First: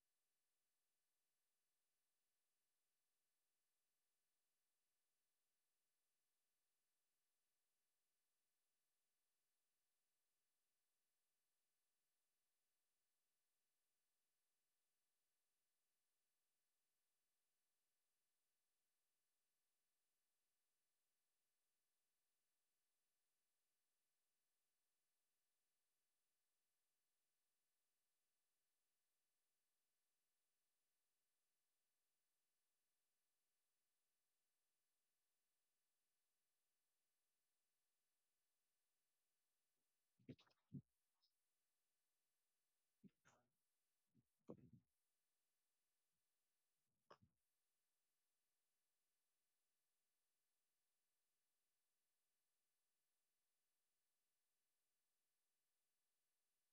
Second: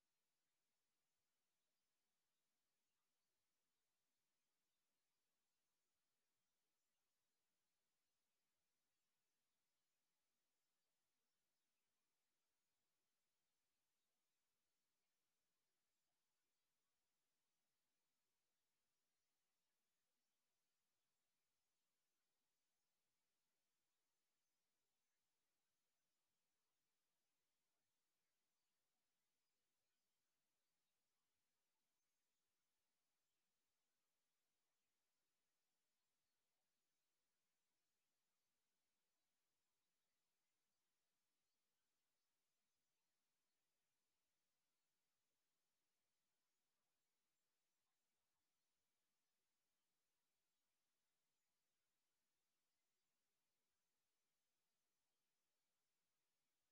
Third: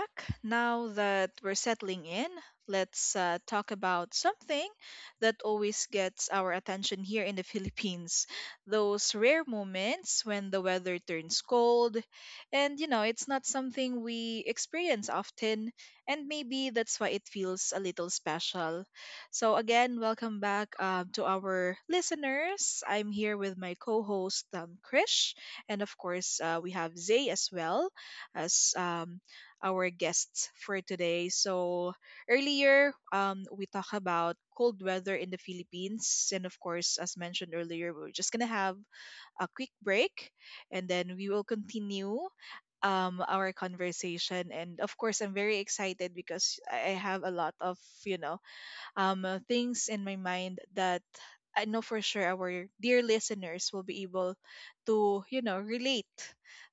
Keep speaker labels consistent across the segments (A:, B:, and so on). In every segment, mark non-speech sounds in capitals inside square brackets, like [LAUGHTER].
A: back. Now that we're settling in, let's talk about something that always gets our attention here in the [LAUGHS] Philippines. Those rare moments when the weather turns cold. And, you know, it's not something we experience often. And maybe that's why it feels a little special. So, again, welcome back to our listeners. I'm here with my co host, Krish. And, of course, we have Zay as well as our guests for today. So earlier, we talked about cold weather in the Philippines, and of course, as mentioned earlier, we're just gonna have a quick break, and then we will continue our conversation. And of course I'm very excited because I have a lot of, you know, things in my mind that I know for sure our dear listeners will be able to, you know, relate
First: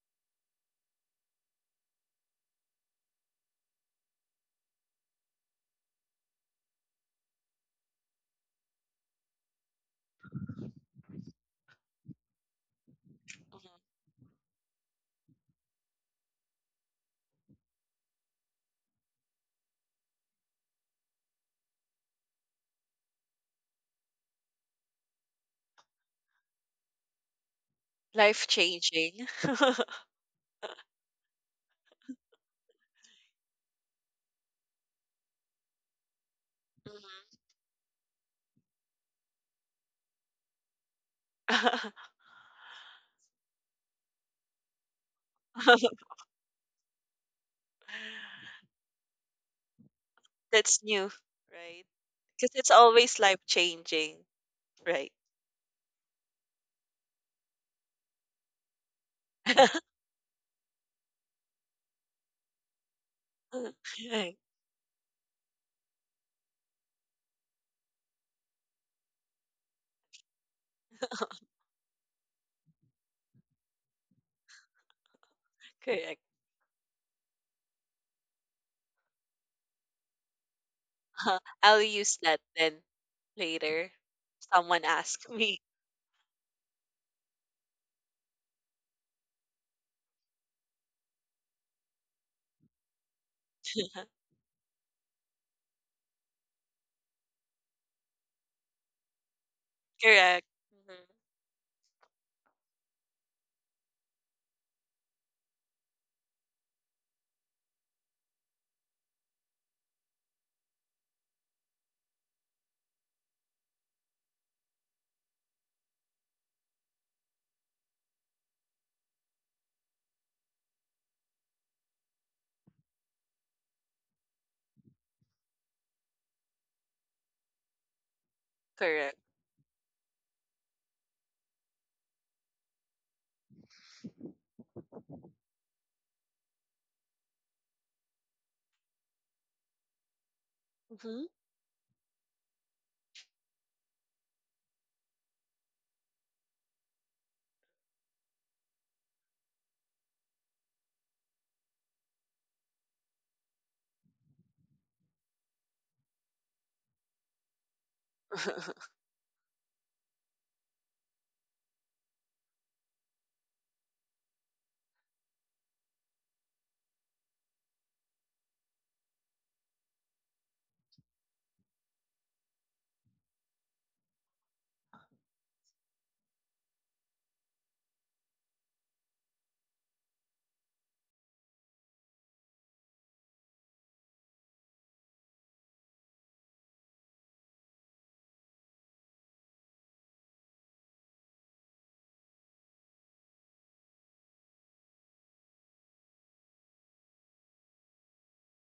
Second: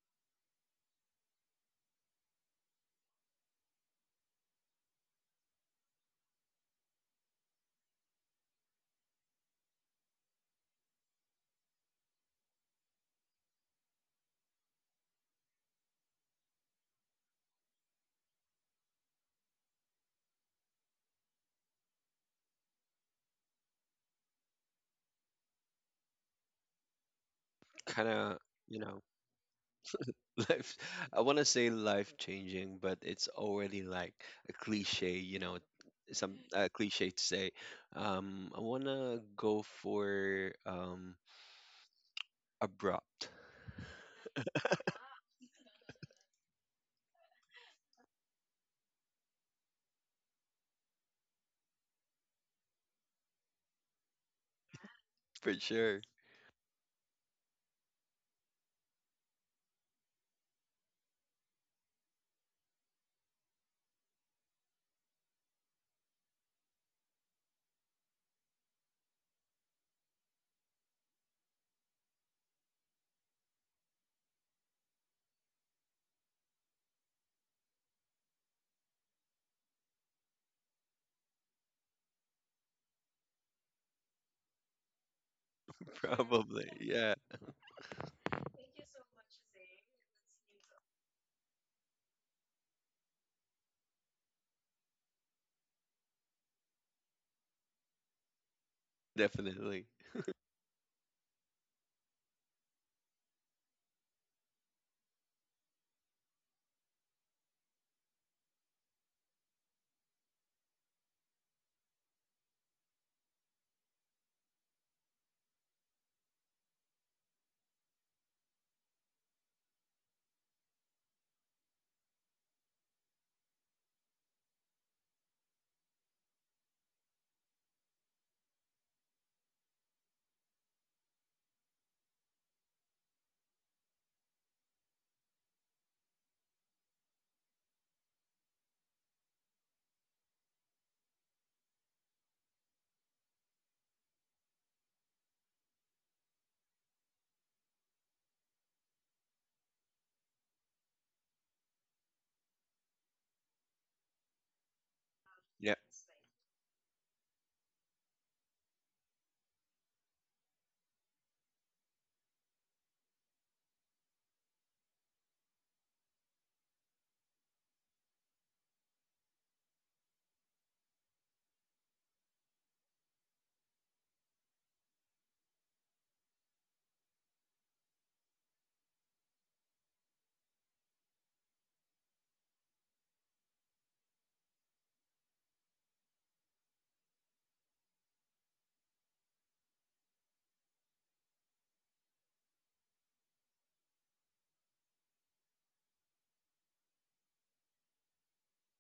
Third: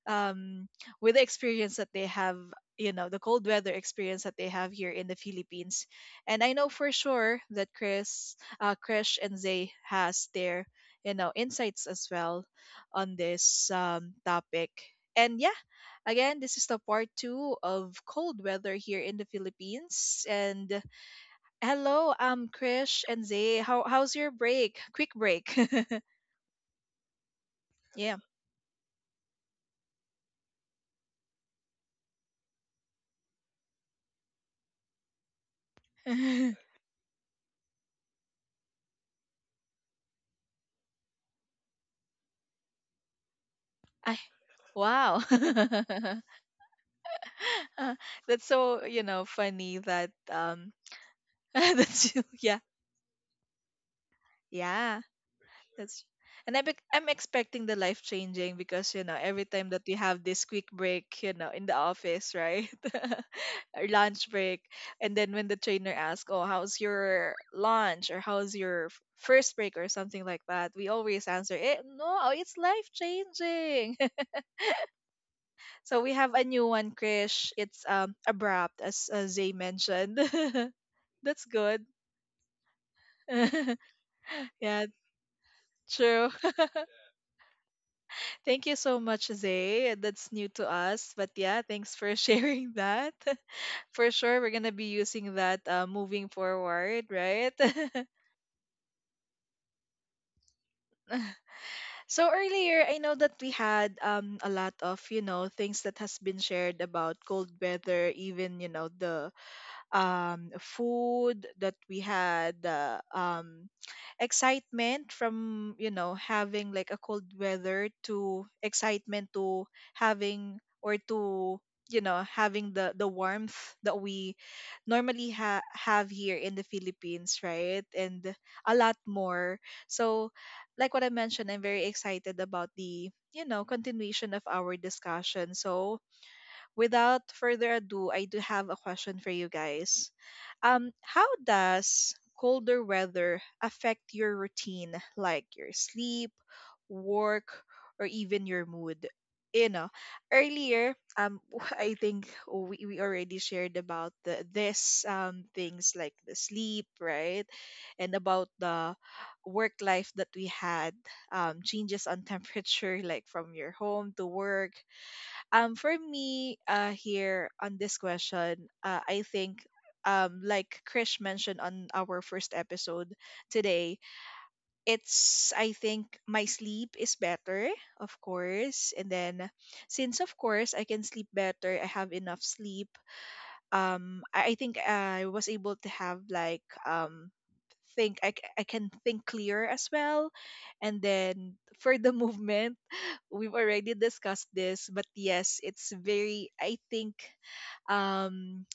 A: um, with the experience that they have, you know, the cold weather experience that they have here in the Philippines. And I know for sure that Krish and Zay has their, you know, insights as well on this topic. And yeah, again, this is the part two of cold weather here in the Philippines. And hello, Krish and Zay. How's your break? Quick break.
B: Kind
A: [LAUGHS] Yeah.
B: of.
C: Life
B: You know.
C: changing. [LAUGHS]
B: [LAUGHS] Life. I want to say life changing, but it's already like a cliche, you know, some
A: [LAUGHS] I
B: a cliche to say. I want to go for
C: [LAUGHS]
B: abrupt.
A: wow. [LAUGHS] Uh, that's so, you know, funny that
C: That's new,
A: [LAUGHS]
C: right? Because
A: yeah,
C: it's always life changing,
A: yeah.
C: right?
B: For sure.
A: That's and I'm expecting the life changing because, you know, every time that we
C: [LAUGHS]
A: have this quick break, you know, in the office, right? [LAUGHS] Our lunch
C: Right.
A: break, and then when the trainer asks, "Oh, how's your lunch?" or "How's your first break?" or something like that, we always answer, "Eh, no, it's life changing." [LAUGHS] So we
C: Correct.
A: have a new one, Krish. It's abrupt, as Zay mentioned. [LAUGHS]
C: [LAUGHS]
A: That's
C: I'll
A: good.
C: use that then
A: [LAUGHS]
C: later. Someone
A: Yeah,
C: ask me.
B: [LAUGHS]
A: true.
B: Probably, yeah.
A: Thank you so much, Zay. That's new to us. But yeah, thanks for sharing that. [LAUGHS] For
C: [LAUGHS]
A: sure, we're going to be using that moving forward, right? [LAUGHS]
B: Definitely.
C: Correct. Mhm.
A: So earlier, I know that we had a lot of, you know, things that has been shared about cold weather, even, you know, the food that we had, the excitement from, you know, having like a cold weather to excitement to having or to, you know, having the warmth that we normally have here in the Philippines, right? And a lot
C: Correct.
A: more. So, like what I mentioned, I'm very excited about the, you know, continuation of our discussion. So, without further ado, I do have a question for you guys.
C: Hmm.
A: How does colder weather affect your routine, like your sleep, work, or even your mood? You know, earlier, [LAUGHS] I think we already shared about the this
B: Yeah.
A: things like the sleep, right, and about
C: [LAUGHS]
A: the work life that we had, changes on [LAUGHS] temperature, like from your home to work, for me, here on this question, I think, like Krish mentioned on our first episode today, it's I think my sleep is better, of course, and then since of course I can sleep better, I have enough sleep. I think I was able to have like think I can think clear as well. And then for the [LAUGHS] movement, we've already discussed this, but yes, it's very, I think, um,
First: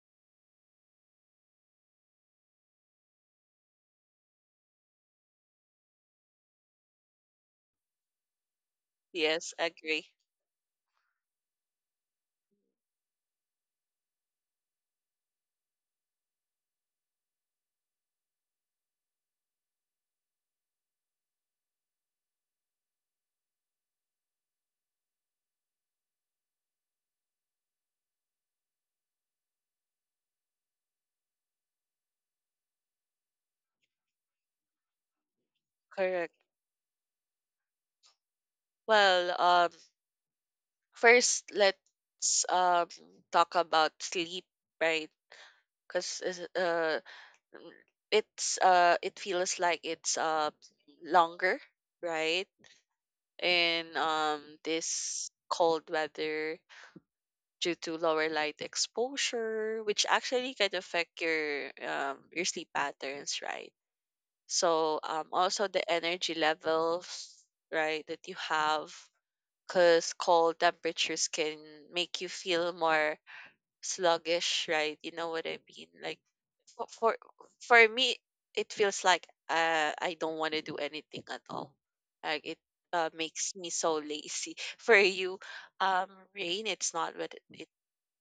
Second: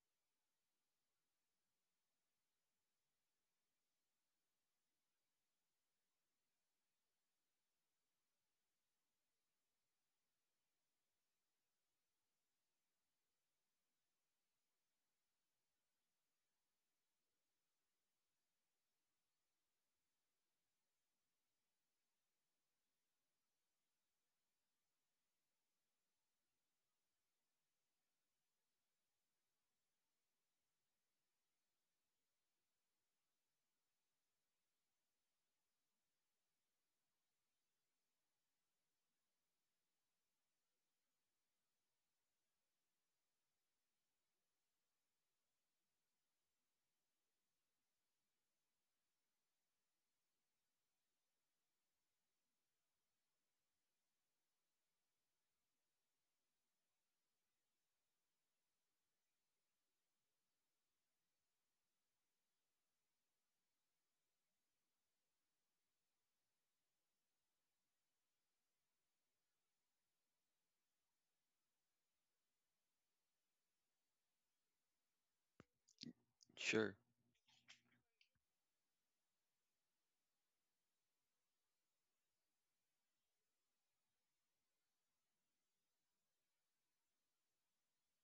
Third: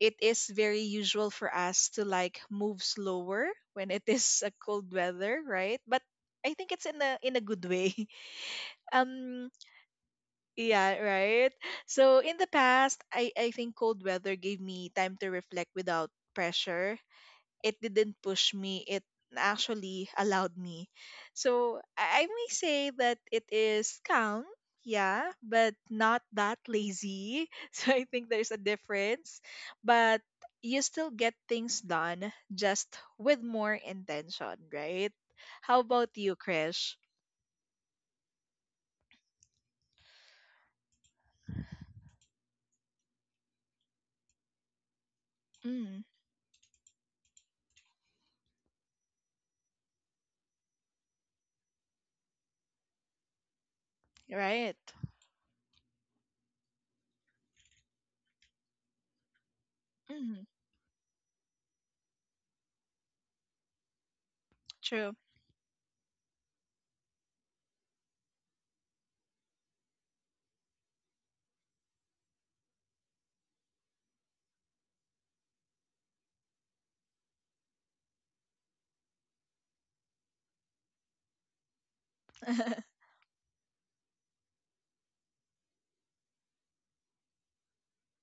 A: it is very usual for us to like move slower when it is a cold weather, right? But I think it's in a good way. [LAUGHS] Um
C: Yes, agree.
A: yeah, right. So in the past, I think cold weather gave me time to reflect without pressure. It didn't push me, it actually allowed me. So I may say that it is calm, yeah, but not that lazy. [LAUGHS] So I think there's a difference. But you still get things done, just with more intention, right? How about
C: Correct.
A: you, Krish?
C: Well, first let's talk about sleep, right?
A: Mm,
C: Because uh, Mm, it's it feels like it's longer, right? In
A: right.
C: this cold weather due to lower light exposure, which
A: Mm,
C: actually can affect your sleep patterns, right? So
A: true. [LAUGHS]
C: also the energy levels, right, that you have because cold temperatures can make you feel more sluggish, right? You know what I mean? Like for
B: Sure.
C: for for me, it feels like, I don't wanna do anything at all. Like, it, makes me so lazy. [LAUGHS] For you, um, rain, it's not, but it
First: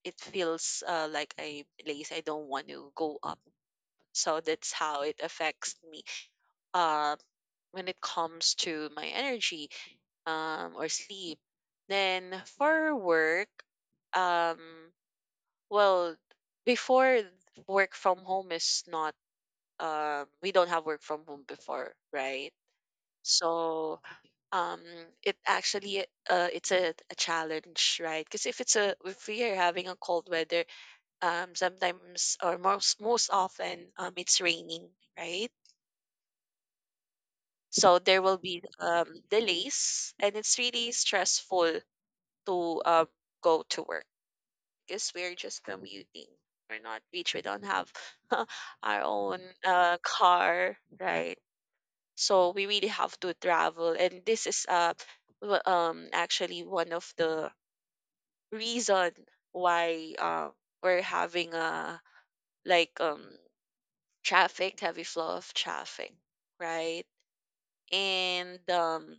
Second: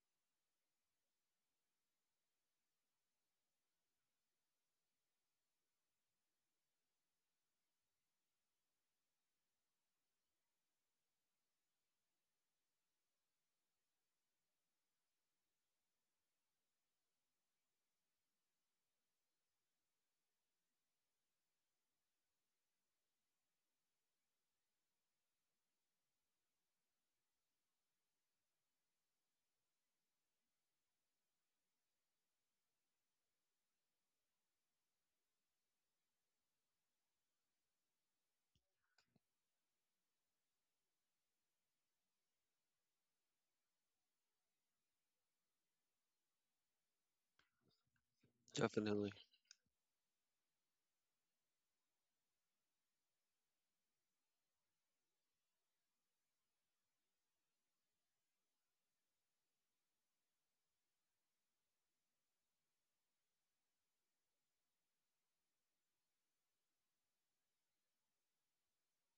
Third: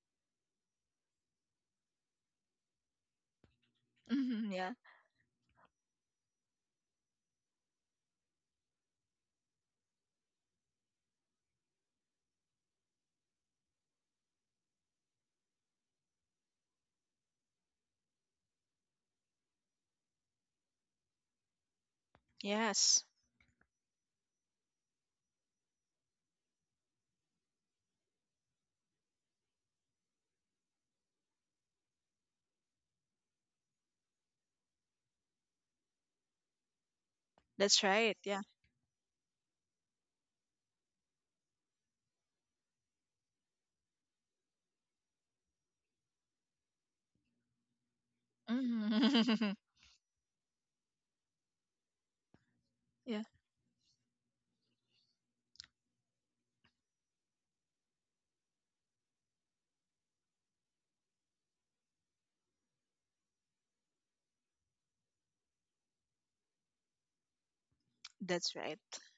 C: it feels, like I'm lazy. I don't want to go up. So
A: Hmm,
C: that's
A: yeah.
C: how it affects me, um, when it comes to my energy, or sleep. Then for work, um, well, before work from home is not we don't have work from home before, right?
A: Yes,
C: So, um, it actually it's a challenge, right? Because if we are having a cold weather, sometimes or most often it's raining, right?
A: that's
C: So
A: right.
C: there will
A: Yeah.
C: be delays, and it's really stressful to go to work because we're just commuting. We're not rich. We don't have [LAUGHS] our
B: Definitely.
C: own
A: Mhm.
C: car, right? So we really have
A: [LAUGHS] Yeah,
C: to travel, and this is actually one of the reason why, we're having a like traffic, heavy flow of traffic, right?
A: that's
C: And
A: right.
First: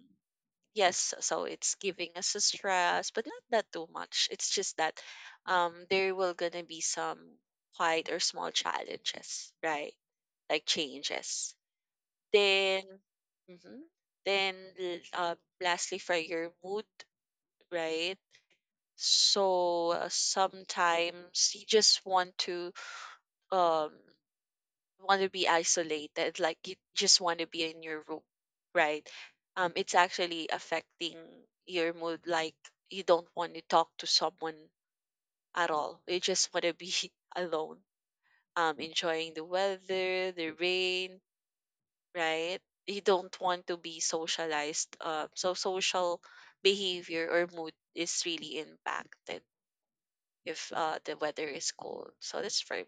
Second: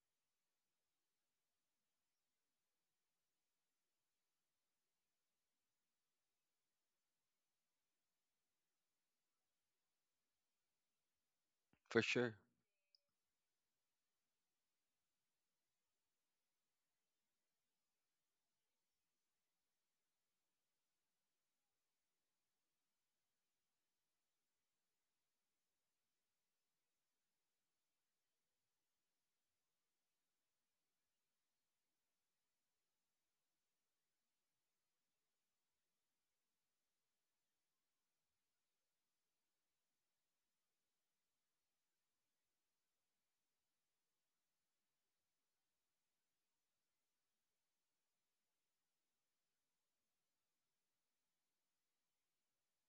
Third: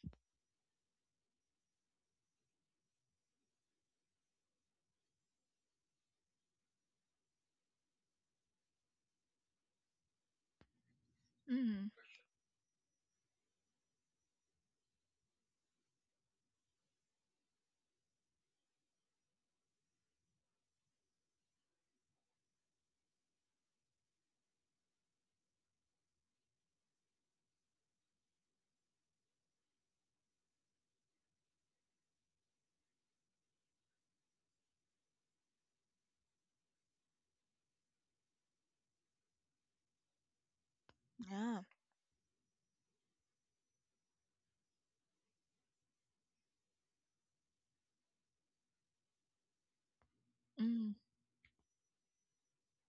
C: yes, so it's giving us a stress, but not that too much. It's just that there will gonna be some quite or small challenges, right? Like changes.
A: Mm,
B: For sure.
C: Then mhm. Then, uh, lastly, for your mood, right? So, sometimes you just want to um be isolated, like you just want to be in your room, right? It's actually affecting your mood. Like you don't want to talk to someone at all. You just want to be [LAUGHS] alone. Enjoying the weather, the rain,
A: yeah.
C: right? You don't want to be socialized. So social behavior or mood is really impacted if,
A: Mm,
C: the weather is cold. So that's for me.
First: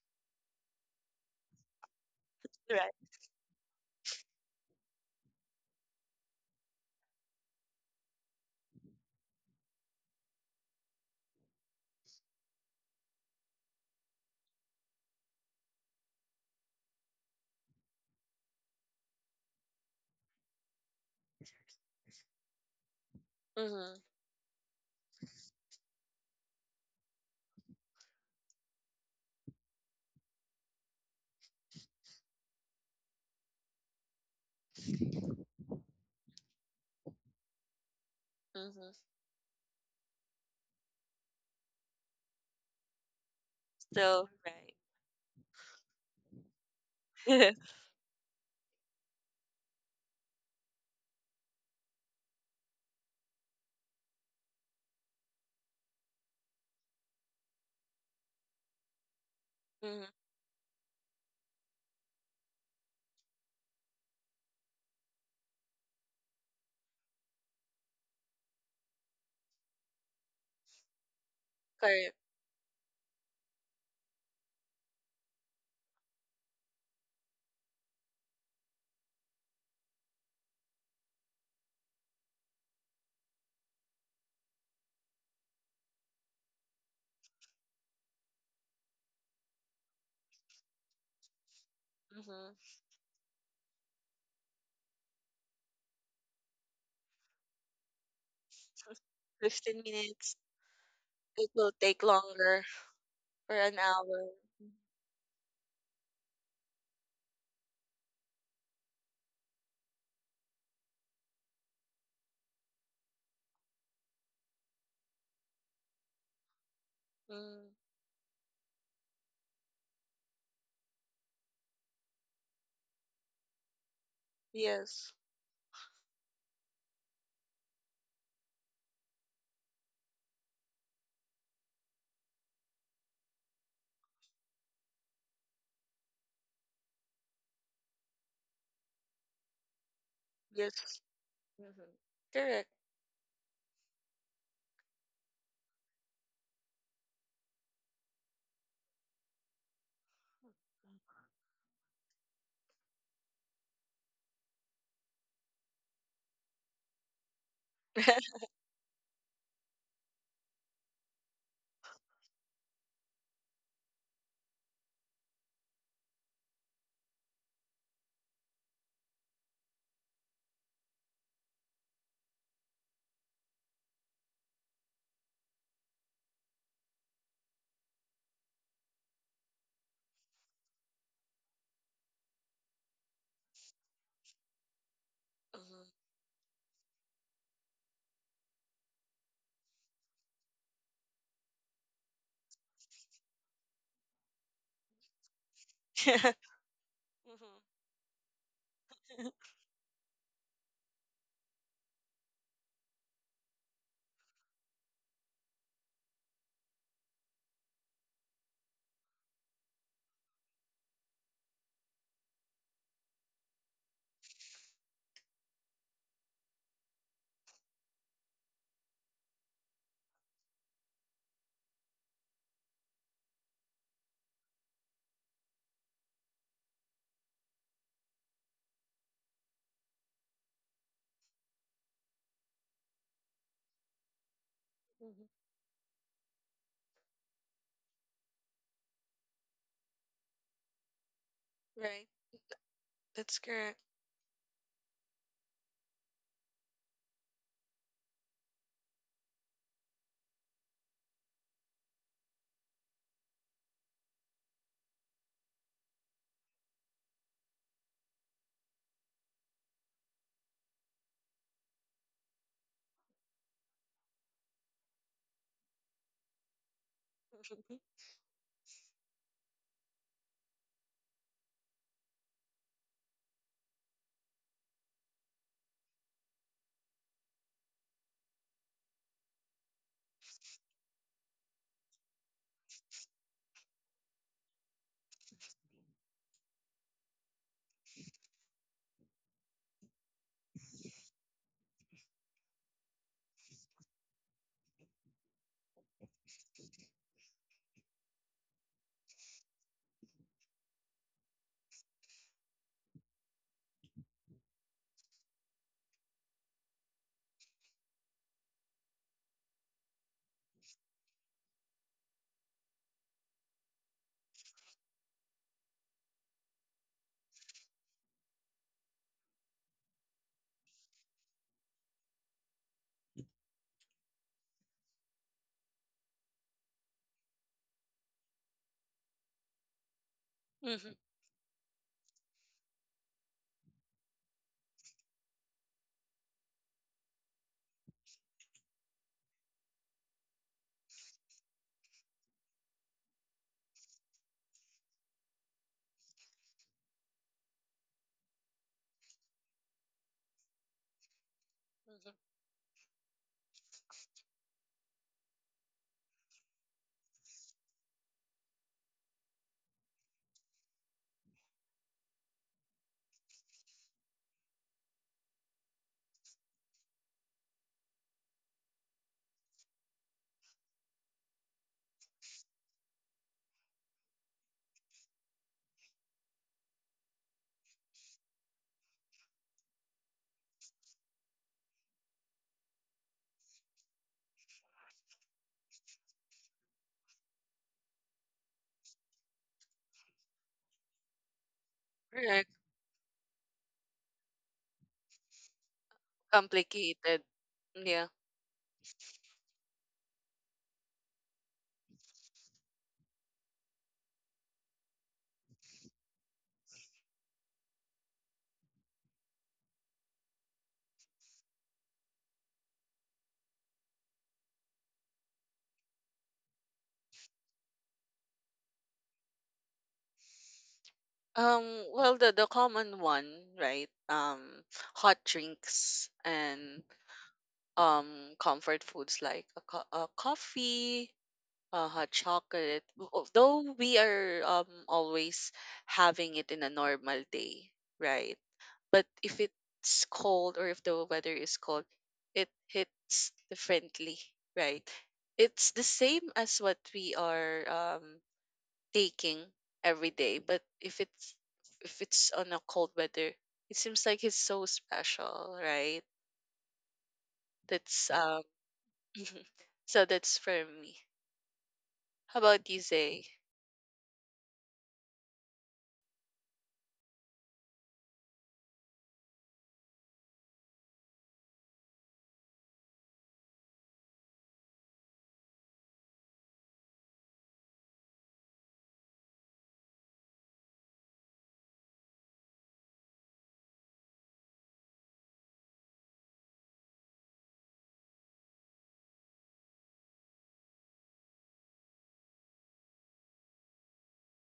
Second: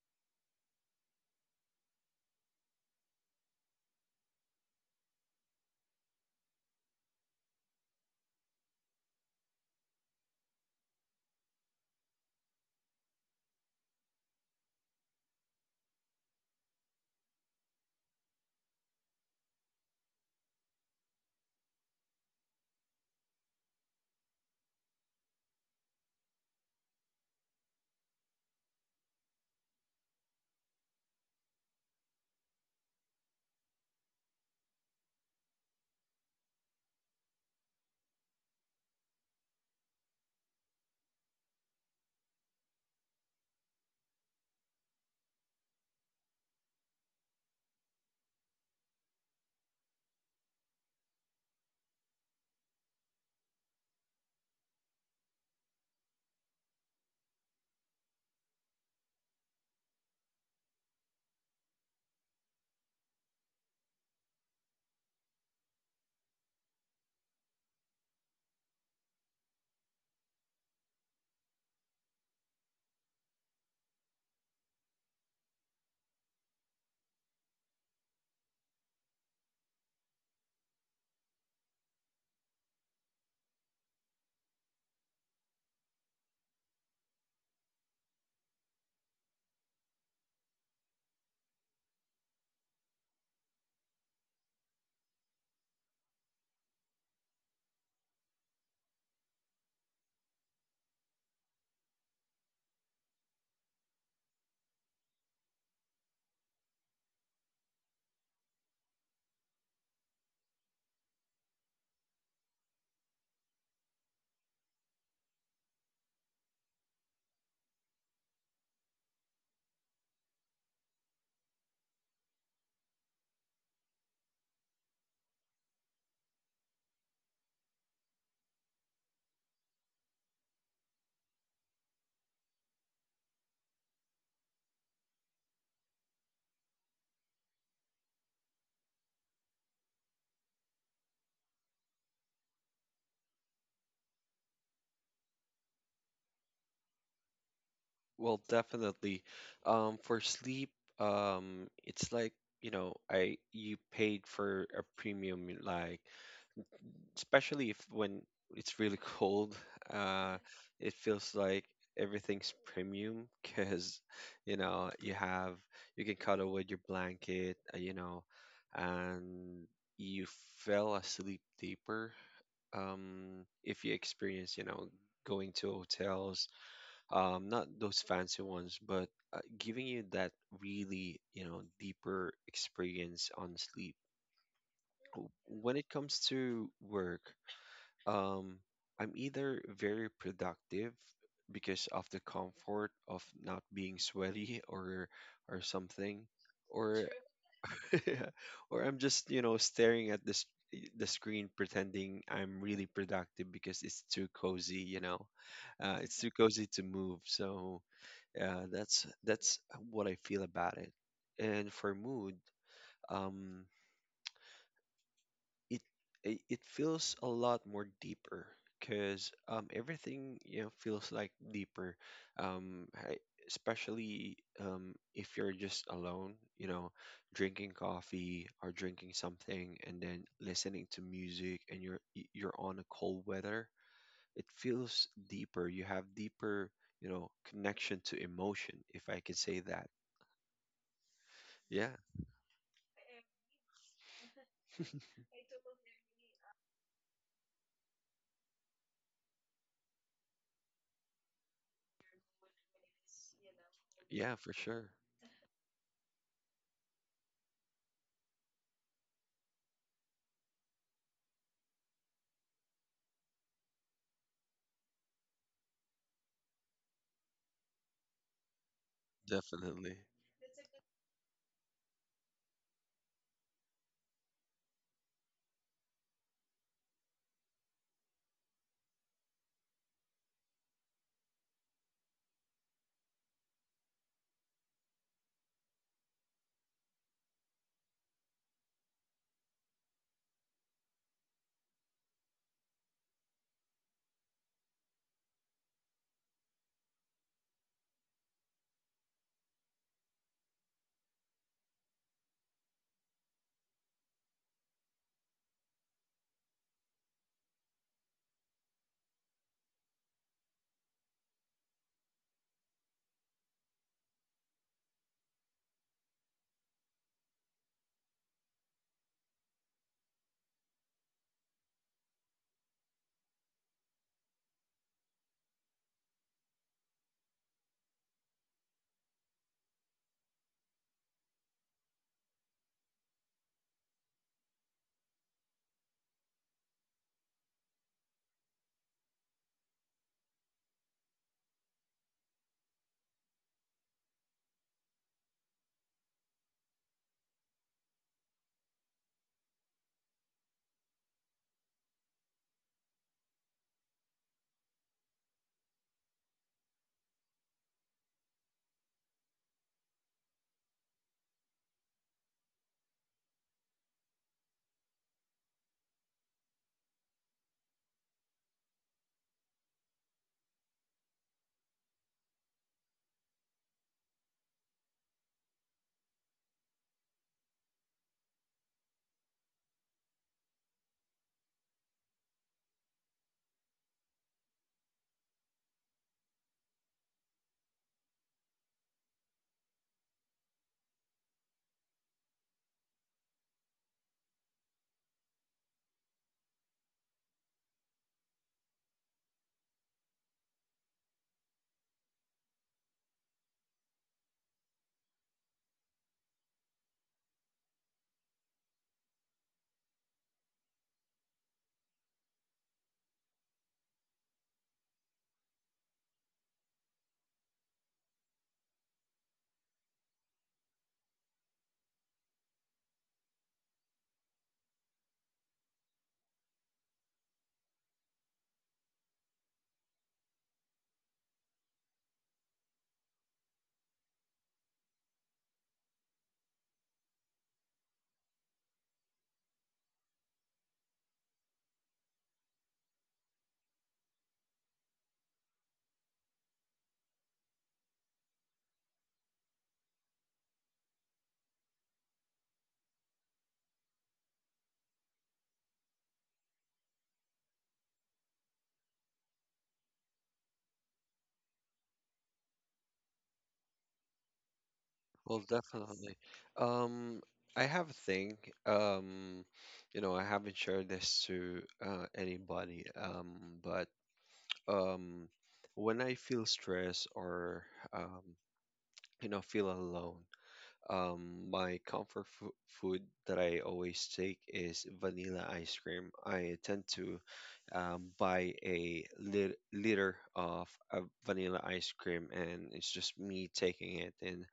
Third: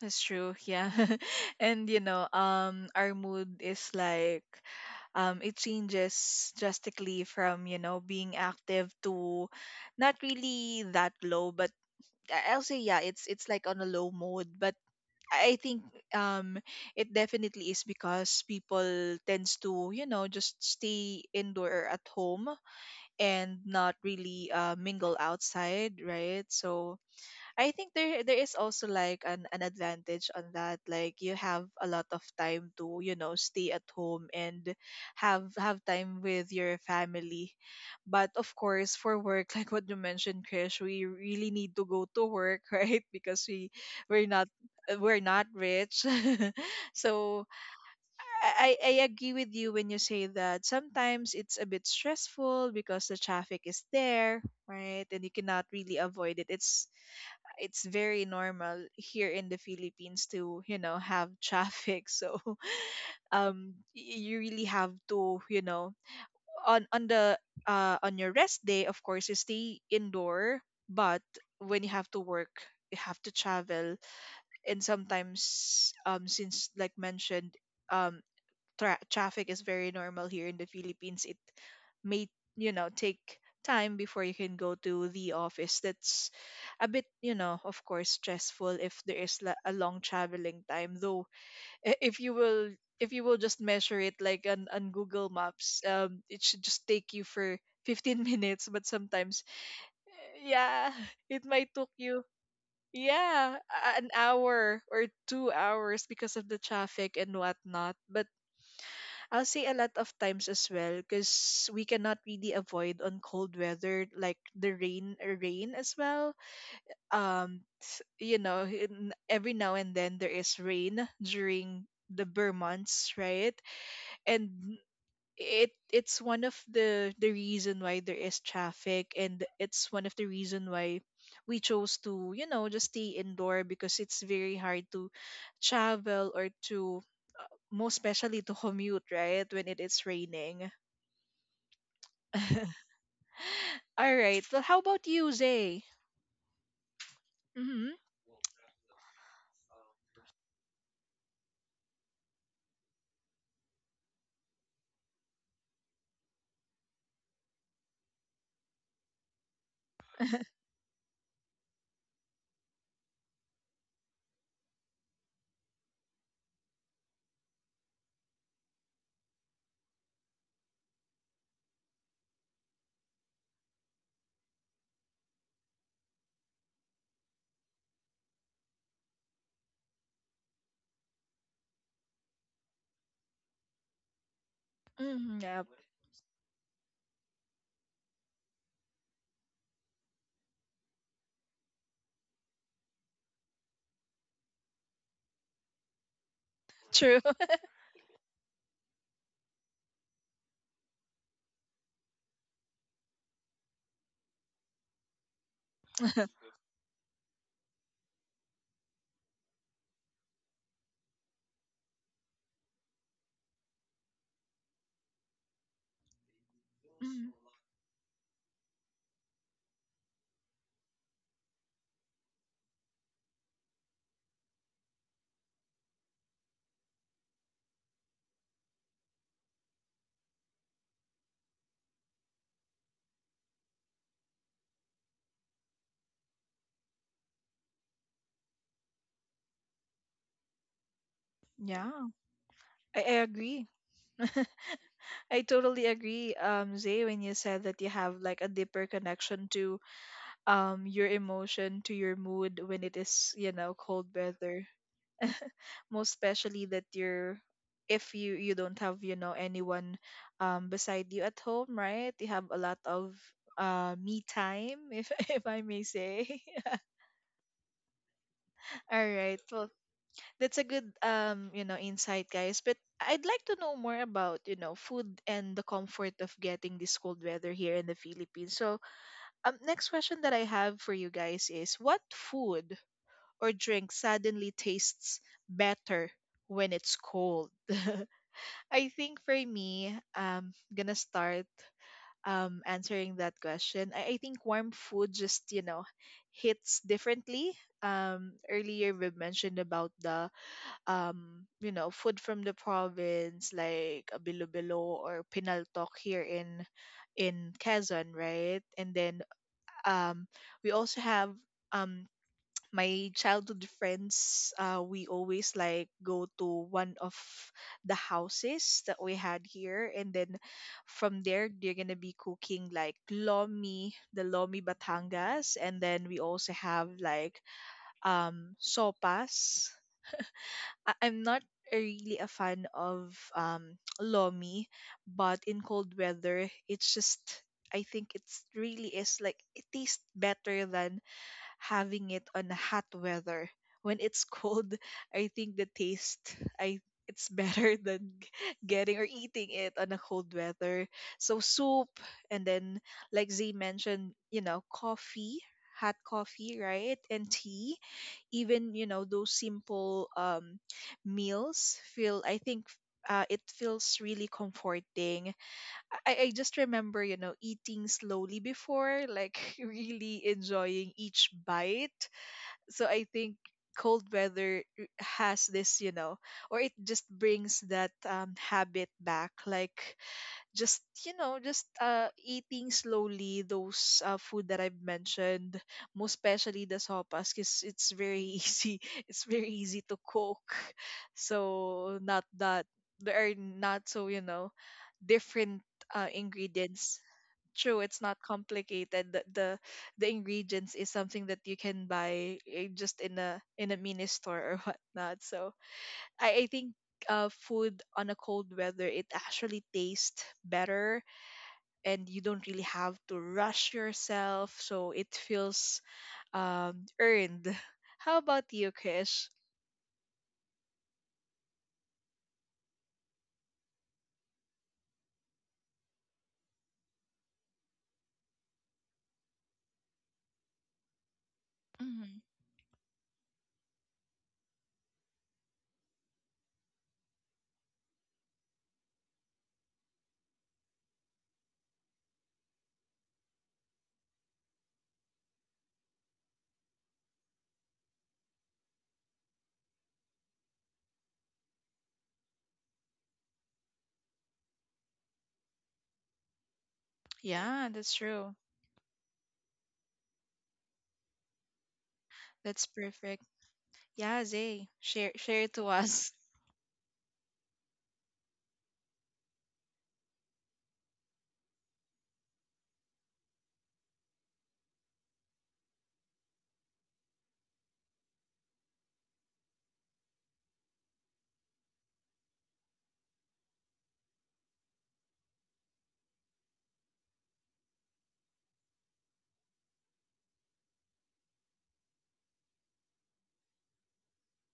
A: that's true. Yeah. [LAUGHS] And you know,
C: Right.
A: our mood is like it changes drastically from, you know, being active to not really that low, but I'll say yeah, it's like on a low mode, but I think um it definitely is because people tends to, you know, just stay indoor or at home and not
C: Mm-hmm.
A: really mingle outside, right? So I think there is also like an advantage on that. Like you have a lot of time to, you know, stay at home and have time with your family. But of course
C: Mm-hmm.
A: for work, [LAUGHS] like what you mentioned, Krish, we really need to go to work, [LAUGHS] right? Because we're
C: So
A: not
C: right.
A: we're not rich. [LAUGHS] So
C: [LAUGHS]
A: I agree with you when you say that sometimes it's a bit stressful because the traffic is there, right? And you cannot really avoid it. It's very normal here in the
C: Mm-hmm.
A: Philippines to, you know, have traffic. [LAUGHS] So you really have to, you know, on the on your rest day, of course, you stay indoor, but when you have
C: Correct.
A: to work, you have to travel. And sometimes since like mentioned, um traffic is very normal here in the Philippines, it may, you know, take time before you can go to the office. That's a bit, you know, of course stressful if there is a long traveling time. Though if you will
C: Mm-hmm.
A: just measure it like on Google Maps, it should just take you for 15 [LAUGHS] minutes. But
C: [LAUGHS]
A: sometimes,
C: 15 minutes.
A: yeah, [LAUGHS] it
C: It
A: might
C: will
A: took
C: take
A: you
C: longer
A: yeah
C: for an
A: an
C: hour.
A: hour or 2 hours because of the traffic and whatnot. But I'll say a lot of times as well because we cannot really avoid on cold weather like the rain, rain as well.
C: Mm-hmm.
A: You know, every now and then there is rain during the Burr months, right? And
C: Yes.
A: it's one of the reason why there is traffic, and it's one of the reason why we chose to, you know, just stay indoor because it's very hard to travel or to most especially to commute, right, when it is raining.
C: Yes. Mm-hmm. Correct.
A: All right, well, how about you, Zay? Mm-hmm.
B: Well, definitely. For sleep, it's like, you know, I you paid for a premium, like, especially if when
C: [LAUGHS]
B: it's really [LAUGHS] cold. uh, it feels like everything's premium because, you know, you have you can cuddle with your blanket, you know, and you fell asleep deeper. If you experience, you know, going to hotels, not those fancy ones, but giving you that really, you know, deeper experience on sleep.
A: Mm-hmm. Yeah.
B: When it
C: Mhm.
B: comes to work, um, I'm either very productive because of the comfort of not being sweaty or something,
C: [LAUGHS] Mhm.
B: or
A: True.
B: [LAUGHS] True. Or I'm just, you know,
C: [LAUGHS]
B: staring at this the screen pretending I'm really productive because it's too cozy, you know. It's too
A: [LAUGHS]
B: cozy to move. So that's what I feel about it. And for mood, um, it it feels a
A: Mhm.
B: lot more deeper because, everything, you know, feels like deeper. um, I- especially, if you're just alone, you know, drinking coffee or drinking something, and then listening to music, and you're on a cold weather, it feels
C: Mhm.
B: deeper, you have deeper, you know, connection to emotion, if I can say that.
A: Yeah.
B: Yeah.
C: Right.
A: I
C: That's
A: agree.
C: correct.
A: [LAUGHS] I totally agree, Zay, when you said that you have like a deeper connection to your emotion, to your mood when it is, you know, cold
B: Yeah, for
A: weather,
B: sure.
A: most especially that you're if you you don't have, you know, anyone beside you at home, right, you have a lot of me time, if [LAUGHS] if I may say. [LAUGHS]
C: [LAUGHS]
A: All right, well,
B: Definitely.
A: that's a good, you know, insight, guys, but I'd like to know more about, you know, food and the comfort of getting this cold weather here in the Philippines. So next question that I have for you guys is what food or drink suddenly tastes better when it's cold? [LAUGHS] I think for me, gonna start answering that question. I think warm food just, you know, hits differently. Earlier we mentioned about the you know, food from the province like a Bilo or Pinaltok here in Quezon, right? And then um we also have um my childhood friends, we always like go to one of the houses that we had here, and then from there they're gonna be cooking like lomi, the lomi batangas, and then we also have like sopas.
C: Mhm.
A: I'm not really a fan of [TSK] lomi, but in cold weather, it's just I think it's really is like it tastes better than having it on hot weather. When it's [LAUGHS] cold, I think the taste I it's better [LAUGHS] than getting or eating it on a cold weather. So soup
C: Mhm.
A: and then like Z mentioned, you know, coffee, hot coffee, right? And tea. Even, you know, those simple meals feel I think it feels really comforting. I just remember, you know, eating slowly before, like [LAUGHS] really enjoying each bite. So I think cold weather has this, you know, or it just brings that habit back. Like, just you know just eating slowly those food that I've mentioned, most especially the sopas because it's very easy [LAUGHS] it's very easy to cook, so not
C: Right,
A: that they are not so, different ingredients.
C: complicated.
A: True, it's
C: Yeah.
A: not complicated. The ingredients is something that you can buy, just in a mini store or [LAUGHS] whatnot. So I think food on a cold weather, it actually tastes better, and you don't really have to rush yourself, so it feels earned. [LAUGHS] How about you, Chris?
C: Well, the common one, right? Hot drinks and comfort foods like a coffee, a hot
A: Hmm.
C: chocolate. Though we are always having it in a normal day, right? But if it's cold or if the weather is cold, it hits differently, right? It's the same as what we are taking every day, but if it's on a cold weather, it seems like it's so special, right?
A: Yeah, that's
C: That's
A: true.
C: [LAUGHS] So that's for me. How
A: That's
C: about you,
A: perfect.
C: say
A: Yeah, Zay, share
B: Well,
A: share it to us.
B: definitely. Um, I have a thing. Um, you know, I haven't shared this to anybody. But um, when I feel stress or um, you know, feel alone, my food that I always take is vanilla ice cream. I tend to buy a liter of vanilla ice cream, and it's just me taking it in,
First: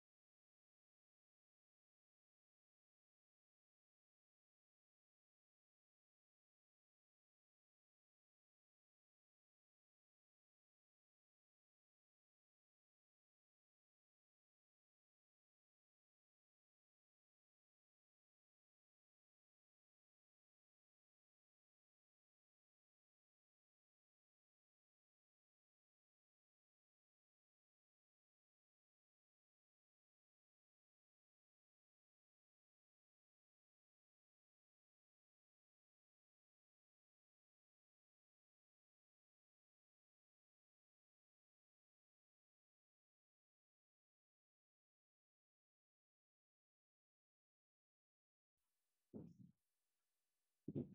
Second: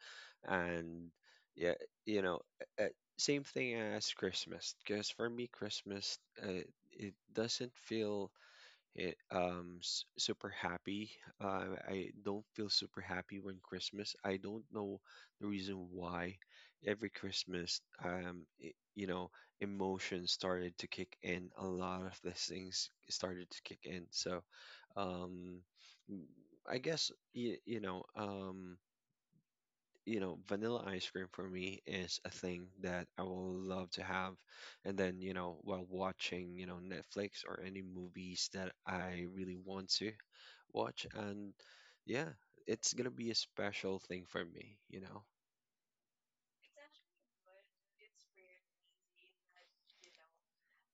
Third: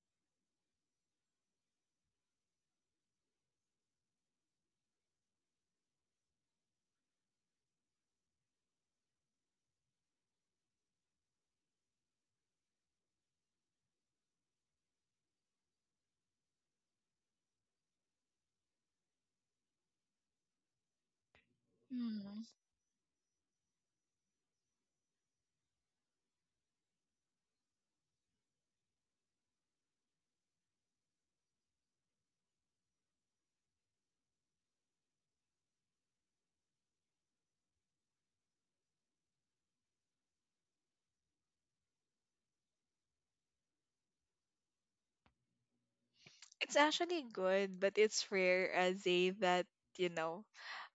B: and, yeah, you know. uh, same thing as Christmas. Because for me, Christmas, uh, it doesn't feel it, super happy. I don't feel super happy when Christmas. I don't know the reason why. Every Christmas, it, you know, emotions started to kick in. A lot of these
A: Hmm.
B: things started to kick in. So um, I guess you, you know, vanilla ice cream for me is a thing that I will love to have. And then, you know, while watching, you know, Netflix or any movies that I really want to watch. And, yeah, it's gonna be a special thing for me, you know.
A: It's actually good, but it's rare, as Zay, that you know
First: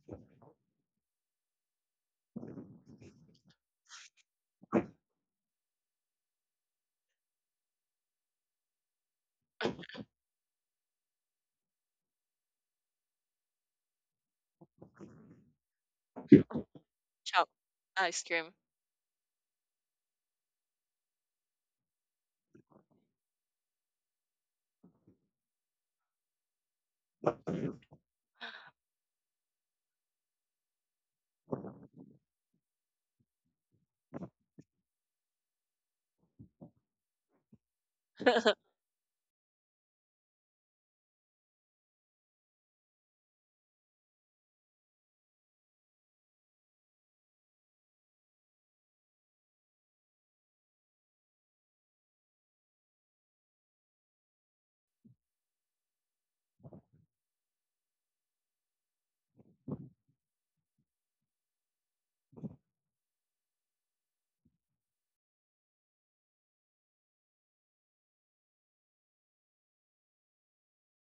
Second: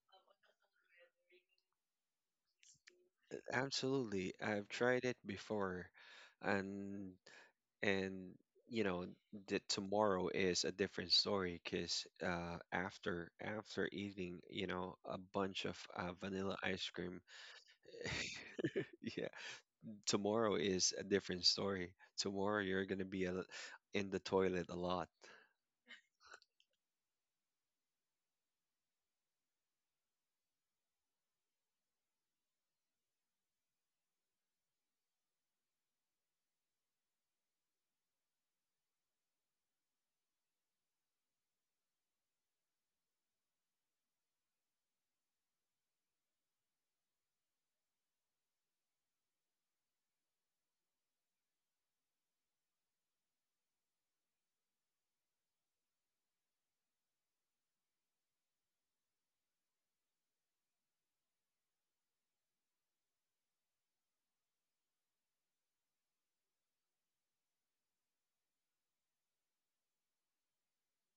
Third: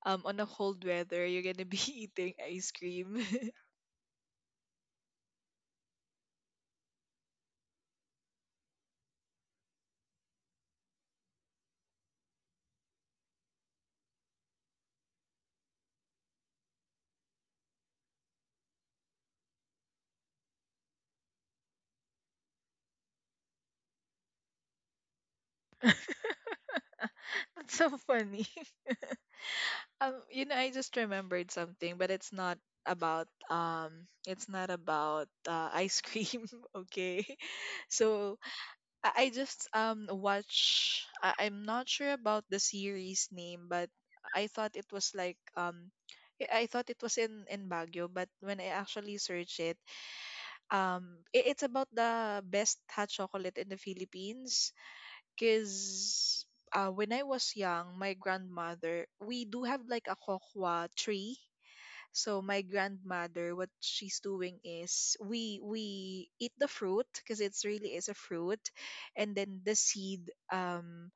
A: on a cold weather you're gonna be [LAUGHS] eating ice cream. [LAUGHS]
B: Absolutely. I've tried it before, and and, you know, the tomorrow is a different story because after eating, you know, a bunch of vanilla ice cream.
C: chop ice cream?
B: [LAUGHS] Yeah, tomorrow is a different story. Tomorrow you're gonna be a, in the toilet a lot.
A: That's so funny. I just remembered something, but it's not about ice cream, [LAUGHS] okay? [LAUGHS] So
C: [LAUGHS]
A: I just watch. I'm not sure about the series name, but I thought it was like um, I thought it was in Baguio, but when I actually searched it, it's about the best hot chocolate in the Philippines. Because when I was young, my grandmother, we do have like a kokwa tree. So my grandmother, what she's doing is we eat the fruit because it's really is a fruit, and then the seed,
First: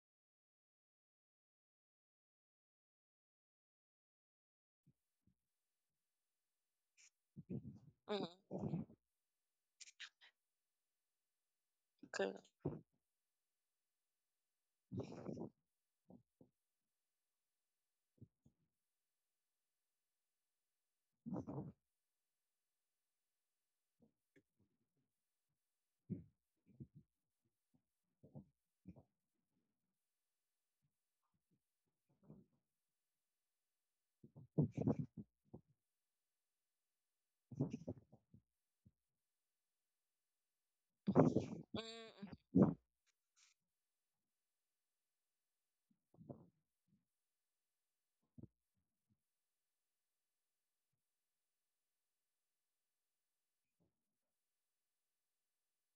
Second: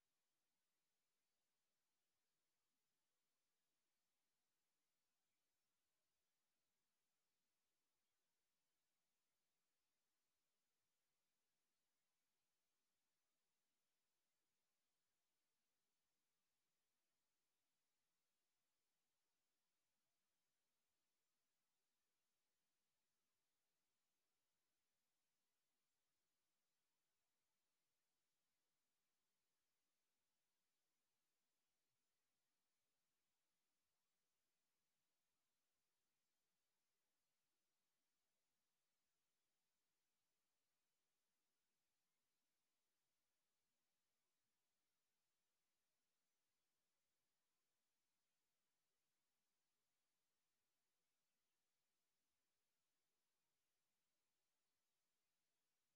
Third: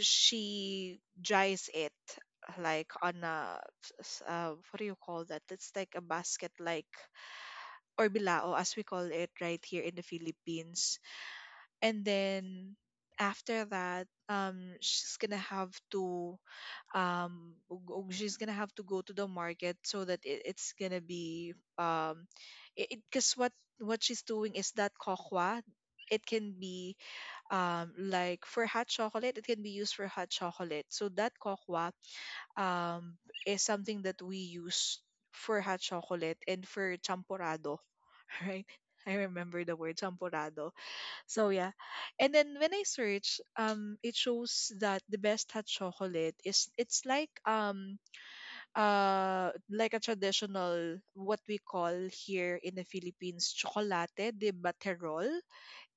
A: she dries it, like on a, what do you call that? It's like a basket, like, or
C: Mm,
A: bilao as we call it right here in the Philippines. And
C: okay.
A: then after that, she's gonna have to, she's gonna have to go to the market, so that it's gonna be, it, because what she's doing is that kokwa, it can be, like for hot chocolate, it can be used for hot chocolate, so that kokwa, um is something that we use for hot chocolate and for champorado. [LAUGHS] Right, I remember the word champorado. So yeah.
C: Mm,
A: And then when I search, it shows that the best hot chocolate is it's like a traditional, what we call here in the Philippines, chocolate de baterol.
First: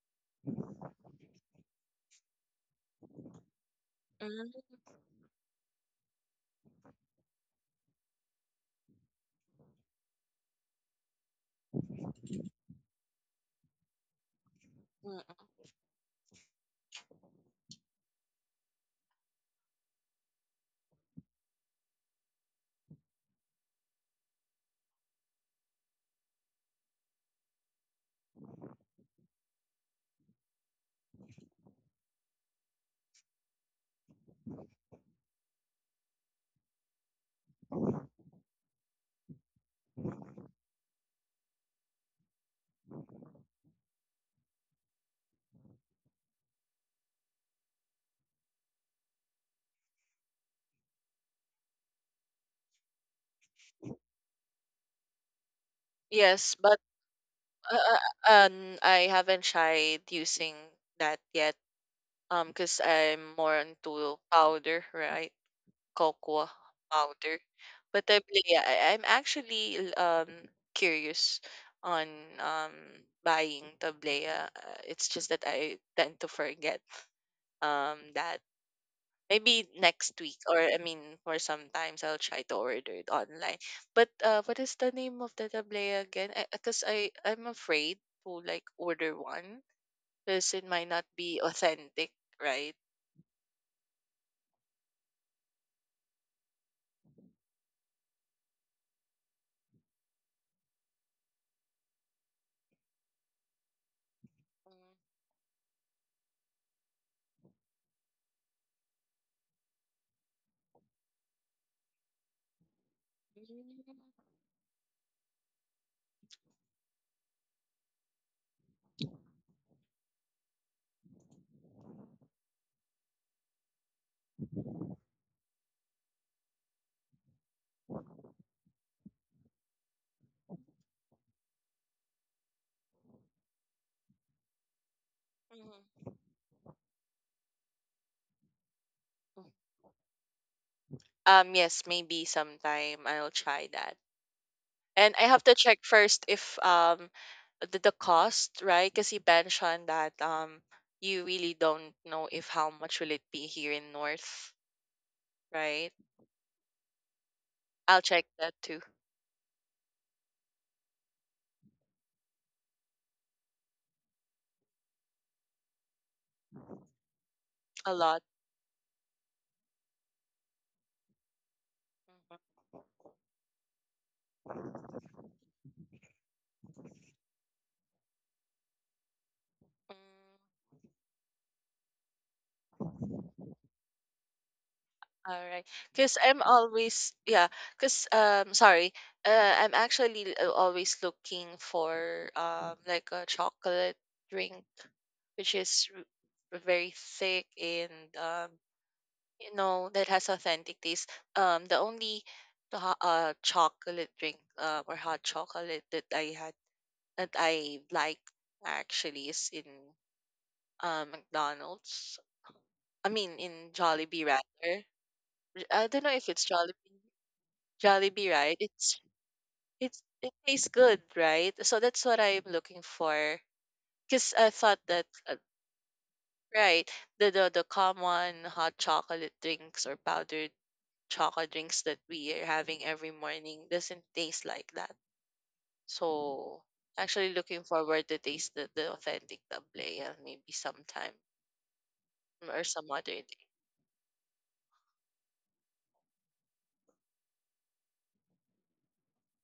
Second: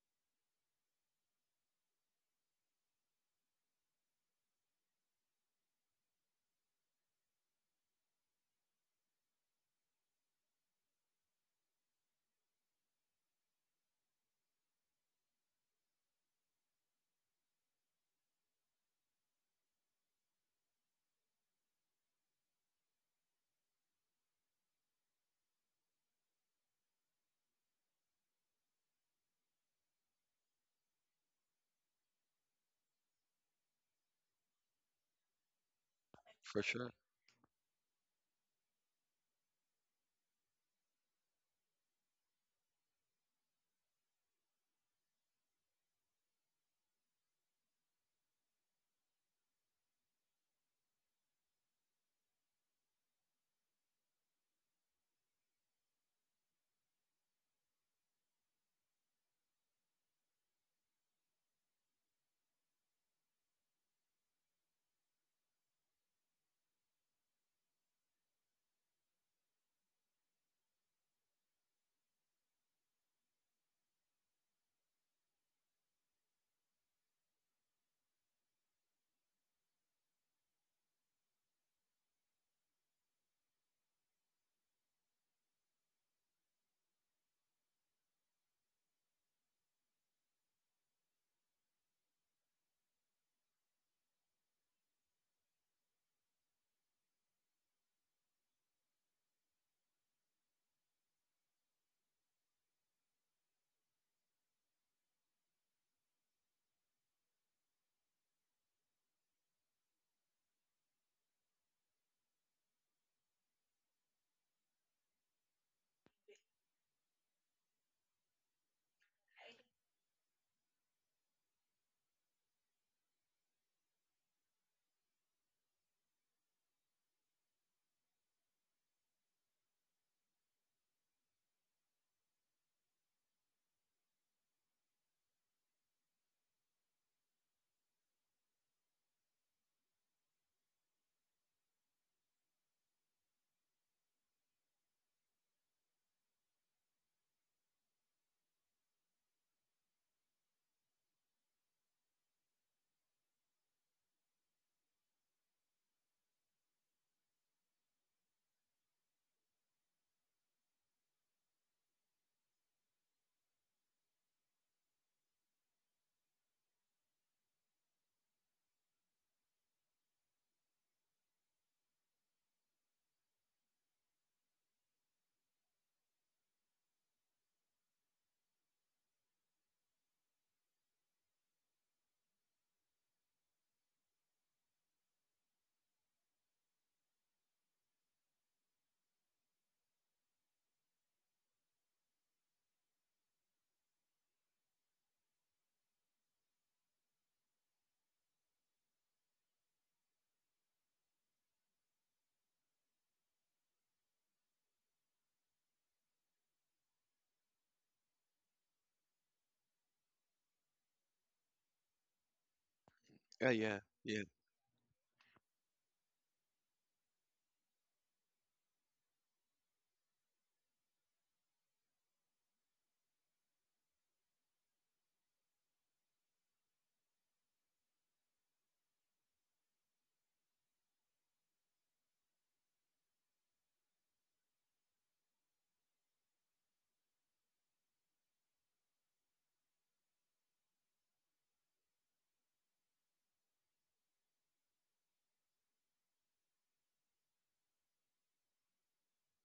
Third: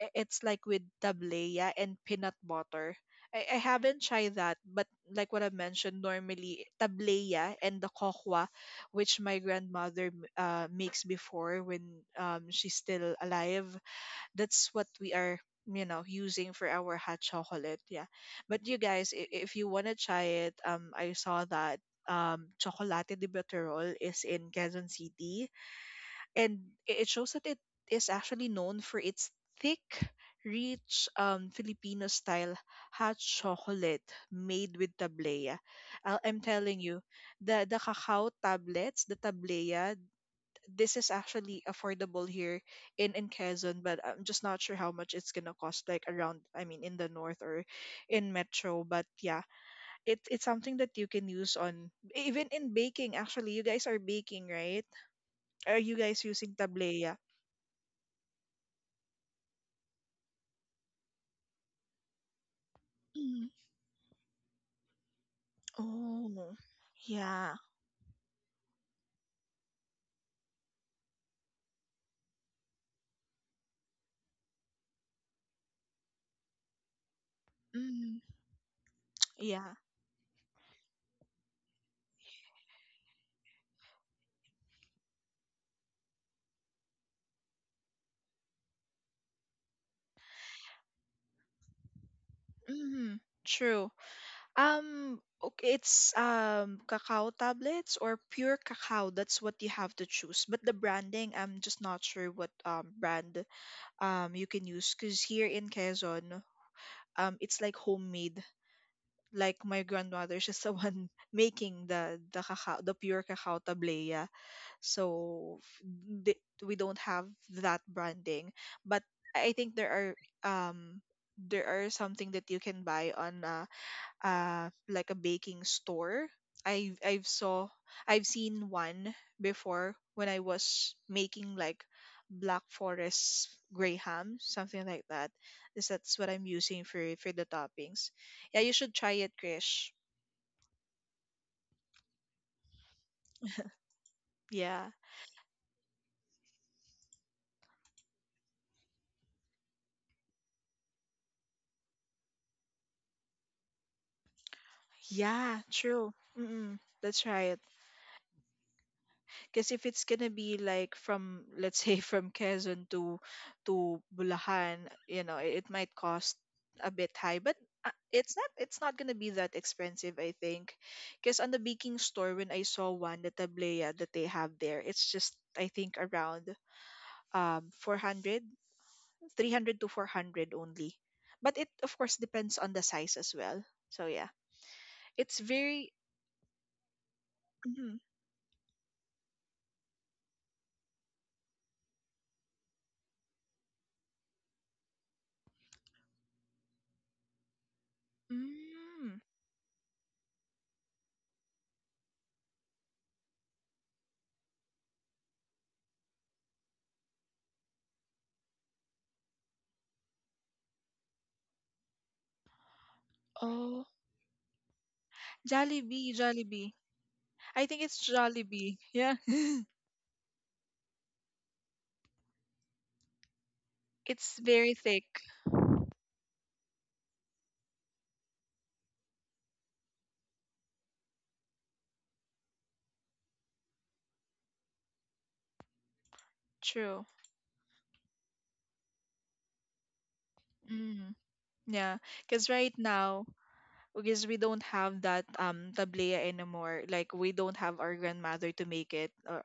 A: It's like with tableya and peanut butter. I haven't tried that,
C: mm,
A: but like what I mentioned, normally tableya and the kokwa, which my grandmother makes before when she's still alive, that's what we are
C: mm.
A: using for our hot chocolate. Yeah. But you guys, if you want to try it, I saw that chocolate de Baterol is in Quezon City, and it shows that it is actually known for its thick, rich, Filipino style hot chocolate made with tablea. I'm
B: For
A: telling
B: sure.
A: you, the cacao tablets, the tablea, this is actually affordable here in Quezon, but I'm just not sure how much it's gonna cost, like, around, I mean, in the north, or in metro. But yeah, it's something that you can use on, even in baking. Actually, you guys are baking, right? Are you guys
C: Yes,
A: using
C: but
A: tableya?
C: uh, I haven't tried using that yet. Because I'm
A: Mm.
C: more into powder, right? Cocoa
A: Oh,
C: powder.
A: yeah.
C: But I believe, yeah, I'm actually curious on um buying tablea. It's just that I tend to forget
A: Mm.
C: that. Maybe
A: Yeah.
C: next week, or I mean, or sometimes I'll try to order it online. But, what is the name of the tablea again? Because I, 'cause I I'm afraid to like order one because it might not be authentic, right?
A: Mm. True. Okay, it's cacao tablets or pure cacao. That's what you have to choose. But the branding, I'm just not sure what brand you can use, because here in Quezon, it's like homemade. Like my grandmother, [LAUGHS] she's the one [LAUGHS] making the cacao, the pure cacao
C: Mm.
A: tablea. So we don't have that branding, but I think um there are something that you can buy on, like a baking store. I've I've saw I've seen one before when I was making, like, black forest graham, something like that. This
C: Mhm.
A: That's what I'm using for the toppings. Yeah, you should try it, Krish.
C: Yes, maybe sometime I'll try that.
A: Yeah.
C: And I have to check first if the cost, right? Because you mentioned that you really don't know if how much will it be here in North,
A: Yeah,
C: right?
A: true. Mm-mm. That's right.
C: I'll check that too.
A: Because, if it's gonna be, like, from let's say [LAUGHS] from Quezon to Bulacan, it might cost a bit high. But
C: A lot.
A: it's not gonna be that expensive, I think. Because on the baking store,
C: Mhm.
A: when I saw one, the tablea that they have there, it's just, I think, around, 400, 300 to
C: Mm,
A: 400 only. But it, of course, depends on the size as well. So yeah,
C: all
A: it's
C: right.
A: very.
C: Because I'm always, yeah.
A: Mm,
C: Because sorry, I'm actually, always looking for like a chocolate drink which is, very thick and,
A: mm.
C: That has authentic taste. The only chocolate drink, or hot chocolate that I had that I like actually is in, McDonald's. I mean,
B: Yeah,
C: in
B: yeah,
A: Oh,
B: yeah.
C: Jollibee rather. I don't know
A: Jollibee,
C: if it's
A: Jollibee.
C: Jollibee.
A: I think it's
C: Jollibee, right?
A: Jollibee.
C: It's
A: Yeah. [LAUGHS]
C: it's it tastes good, right? So that's what I'm looking for. 'Cause
A: It's
C: I
A: very
C: thought
A: thick.
C: that, right, the common hot chocolate drinks or powdered chocolate drinks that we are having every morning doesn't taste like that. So
A: True.
C: actually looking forward to taste the authentic tablea maybe sometime
A: Mm, yeah, because
C: or
A: right
C: some other
A: now,
C: day.
A: because we don't have that, tablea anymore. Like, we don't have our grandmother to make it,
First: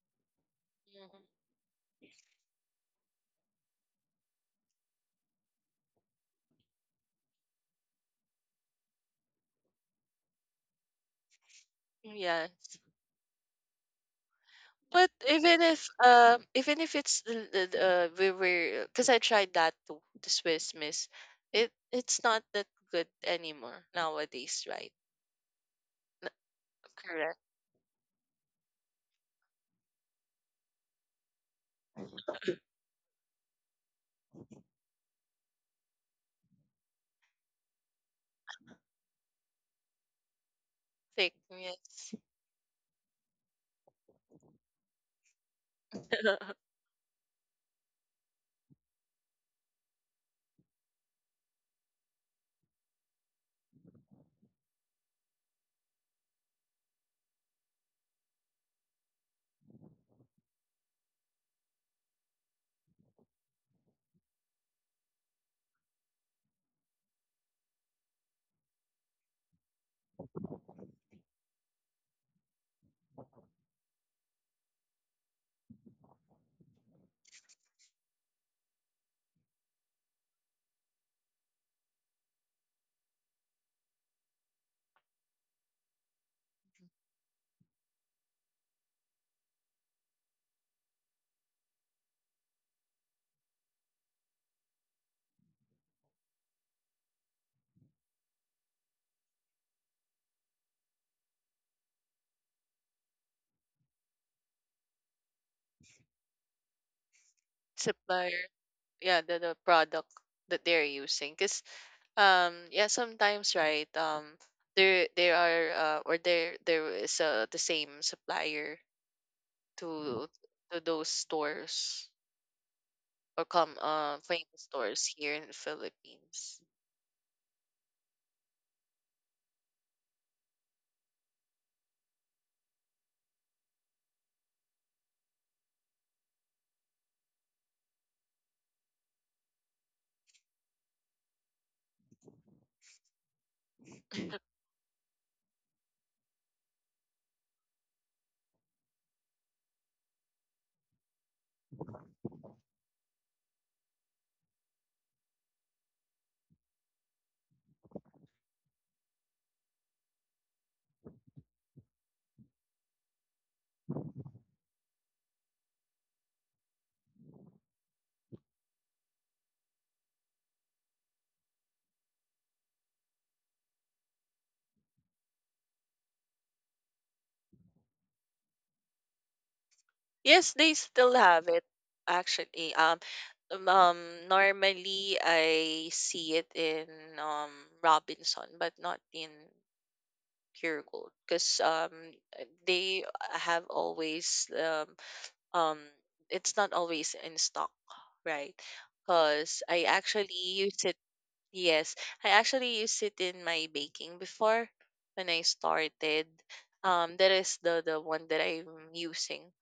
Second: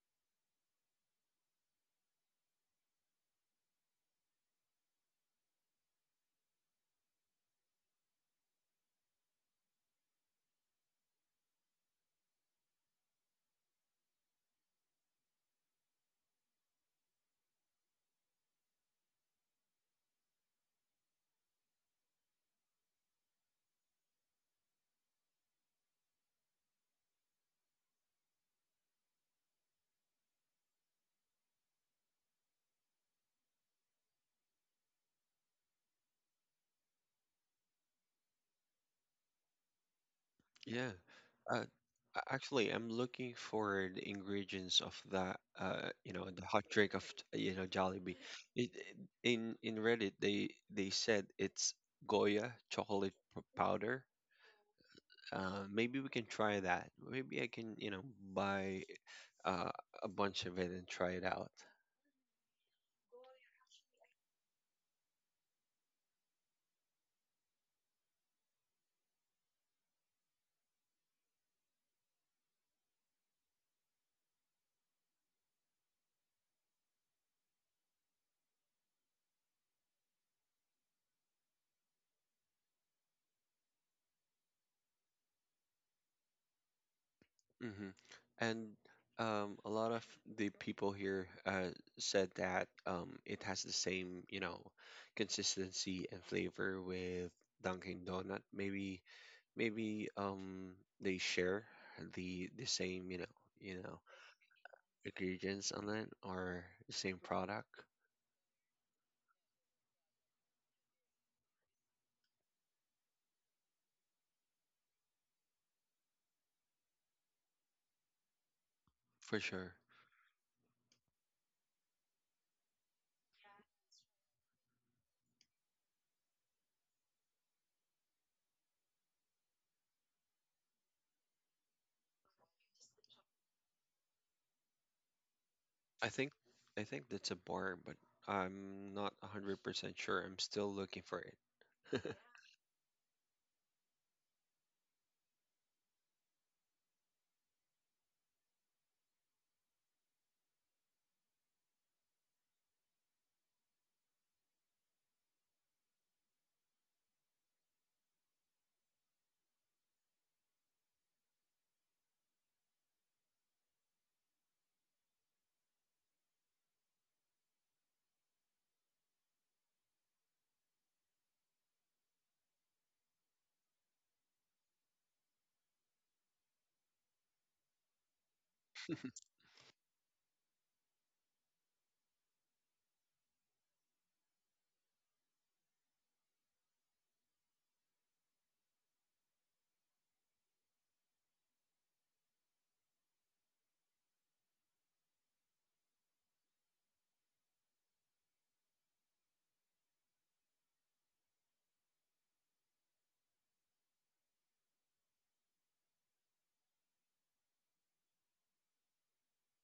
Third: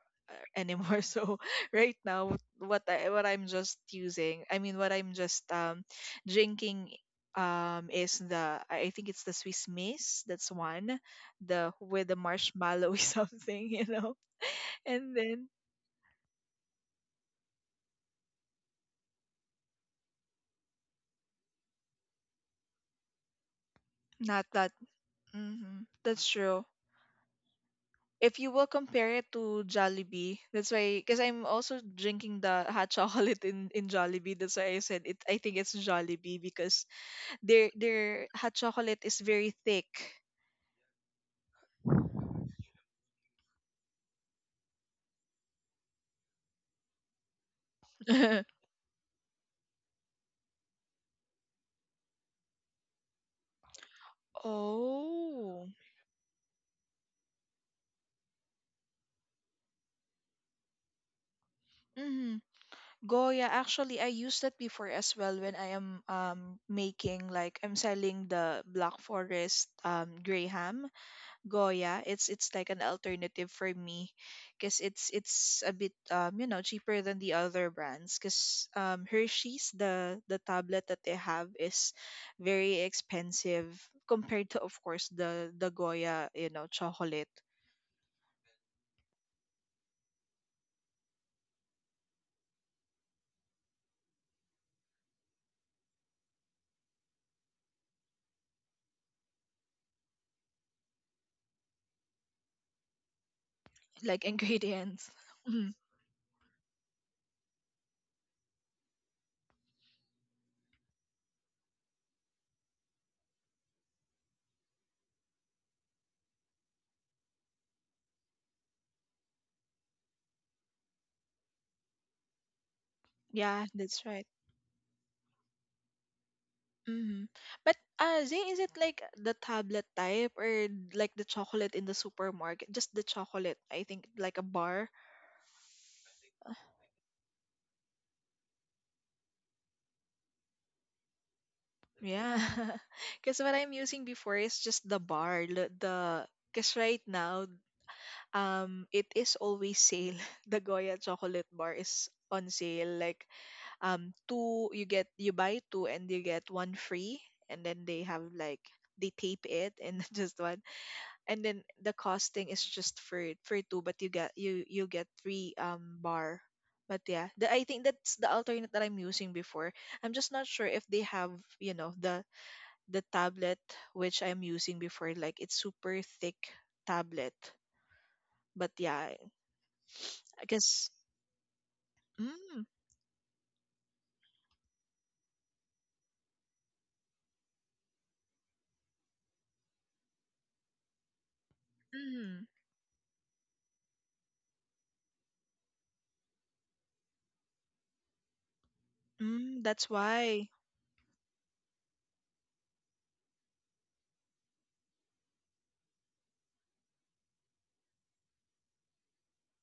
A: anymore. [LAUGHS]
C: Mhm.
A: So right now, what I'm just using, I mean, what I'm just drinking, is the, I think it's the Swiss Miss. That's one, the with the
C: Yes.
A: marshmallow [LAUGHS] something. [LAUGHS] And
C: But
A: then
C: even if it's we were, because I tried that too, the Swiss Miss, it's not that good anymore
A: not.
C: nowadays, right?
A: Hmm. That's
C: N-
A: true.
C: Correct.
A: If you will compare it to Jollibee, that's why, because I'm also drinking the hot [LAUGHS] chocolate in Jollibee. That's why I said it. I think it's Jollibee, because their hot chocolate is very thick.
B: Yeah.
C: Thick,
B: Uh,
C: yes.
B: actually, I'm looking for the ingredients of that. You know, the hot
C: [LAUGHS]
B: drink of, you know, Jollibee.
A: [LAUGHS]
B: It, it- in Reddit, they said it's powder.
A: Oh.
B: Maybe we can try that. Maybe I can, you know, buy uh, a bunch of it and try it out.
A: Mm-hmm. Goya, actually, I used that before as well, when I am making, like, I'm selling the Black Forest, gray ham. Goya, it's like an alternative for me, because it's a bit, cheaper than the other brands, because Hershey's, the tablet that they have is very expensive, compared to, of course, the Goya, chocolate,
B: Hmm. And a lot of the people here said that it has the same, you know, consistency and flavor with Dunkin' Donut. Maybe they share the same, you know,
A: like ingredients. [LAUGHS]
B: ingredients
A: Mhm.
B: on it or the same product.
C: Supplier, yeah, the product that they're using, because, yeah, sometimes, right? There there are or there is, the same supplier
B: For sure.
C: to those stores or
A: Yeah,
C: come
A: that's right.
C: famous stores here in the Philippines.
A: Hmm. But Zay, is it like the tablet type, or like the chocolate in the supermarket? Just the chocolate, I think, like a bar.
B: I think I think that's a bar, but I'm not 100% sure. I'm still looking for it. [LAUGHS]
A: Yeah. [LAUGHS] Because what I'm using before is just the bar. L- The Because right now, it is always sale. [LAUGHS] The Goya chocolate bar is on sale. Like, two you get you buy two and you get one free, and then they have, like, they tape it, and [LAUGHS] just one, and then the costing is just for two, but you get three bar, but yeah, I think that's the alternate that I'm using before. I'm just not sure if they have, you know the the tablet which I'm using before, like, it's super thick tablet. But yeah, I
C: Yes, they
A: guess.
C: still have it
A: Mm,
C: actually. Um um, Normally I see it in um Robinson but not in Pure Gold because
A: mm,
C: they have always um it's not always in stock, right?
A: mm,
C: Because I
A: that's
C: actually
A: why.
C: used it, yes, I actually used it in my baking before when I started, that is the one that I'm using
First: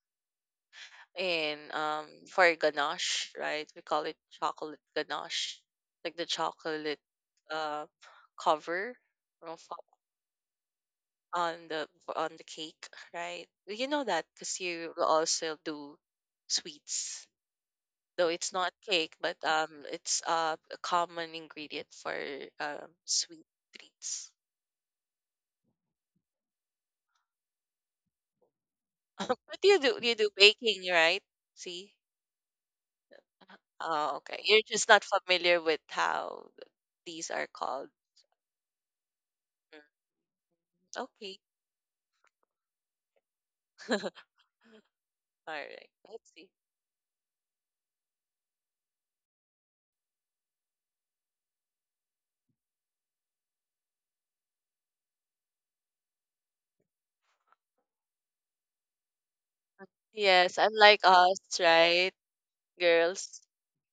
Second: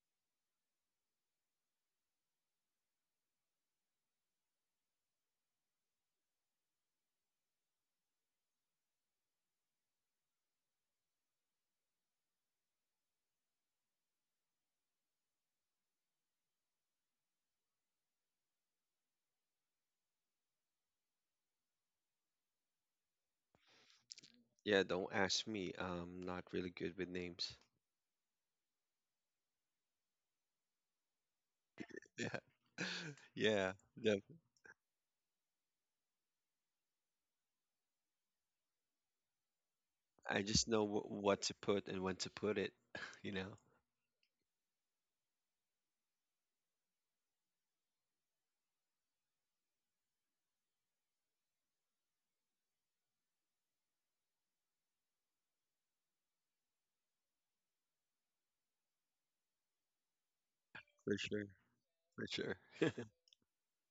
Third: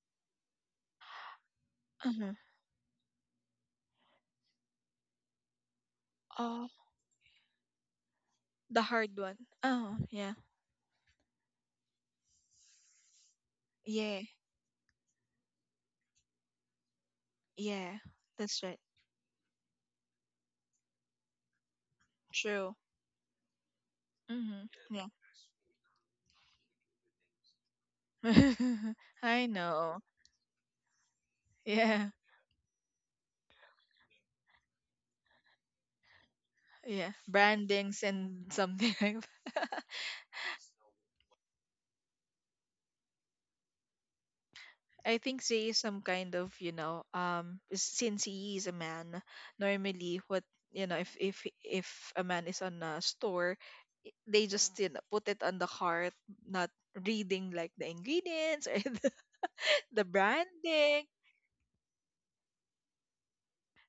C: in
A: Uh-huh.
C: for ganache, right? We call it chocolate ganache, like the
A: Oh,
C: chocolate, uh
A: the
C: cover
A: hard one.
C: of-
A: Oh, yeah,
C: on the cake, right? You know
A: yeah,
C: that because you also do sweets.
A: yeah.
C: Though it's
A: That's
C: not
A: right.
C: cake, but, it's, a common ingredient for,
A: True.
C: sweet treats.
A: Mm-hmm.
B: Yeah,
A: Yeah.
B: don't ask me. I'm not really good with names.
A: [LAUGHS]
C: [LAUGHS]
A: I
C: But
A: know.
C: you do baking, right? See?
A: Yeah.
B: Yeah. [LAUGHS] Yeah.
C: Oh,
B: The,
C: okay. You're just not familiar with how
A: Yeah.
C: these are called.
A: Brandings and something [LAUGHS] like
C: Mm,
B: I just know
C: okay.
B: what to put and when to put it, [LAUGHS] you know.
C: [LAUGHS]
A: I think
C: All
A: Zay is
C: right.
A: some
C: Let's
A: kind
C: see.
A: of, since he is a man, normally, if a man is on a store, they just, put it on the cart, not reading, like, the ingredients, or [LAUGHS] the
C: Yes, unlike
A: branding.
B: For sure.
C: us, right,
B: For sure. [LAUGHS]
C: girls?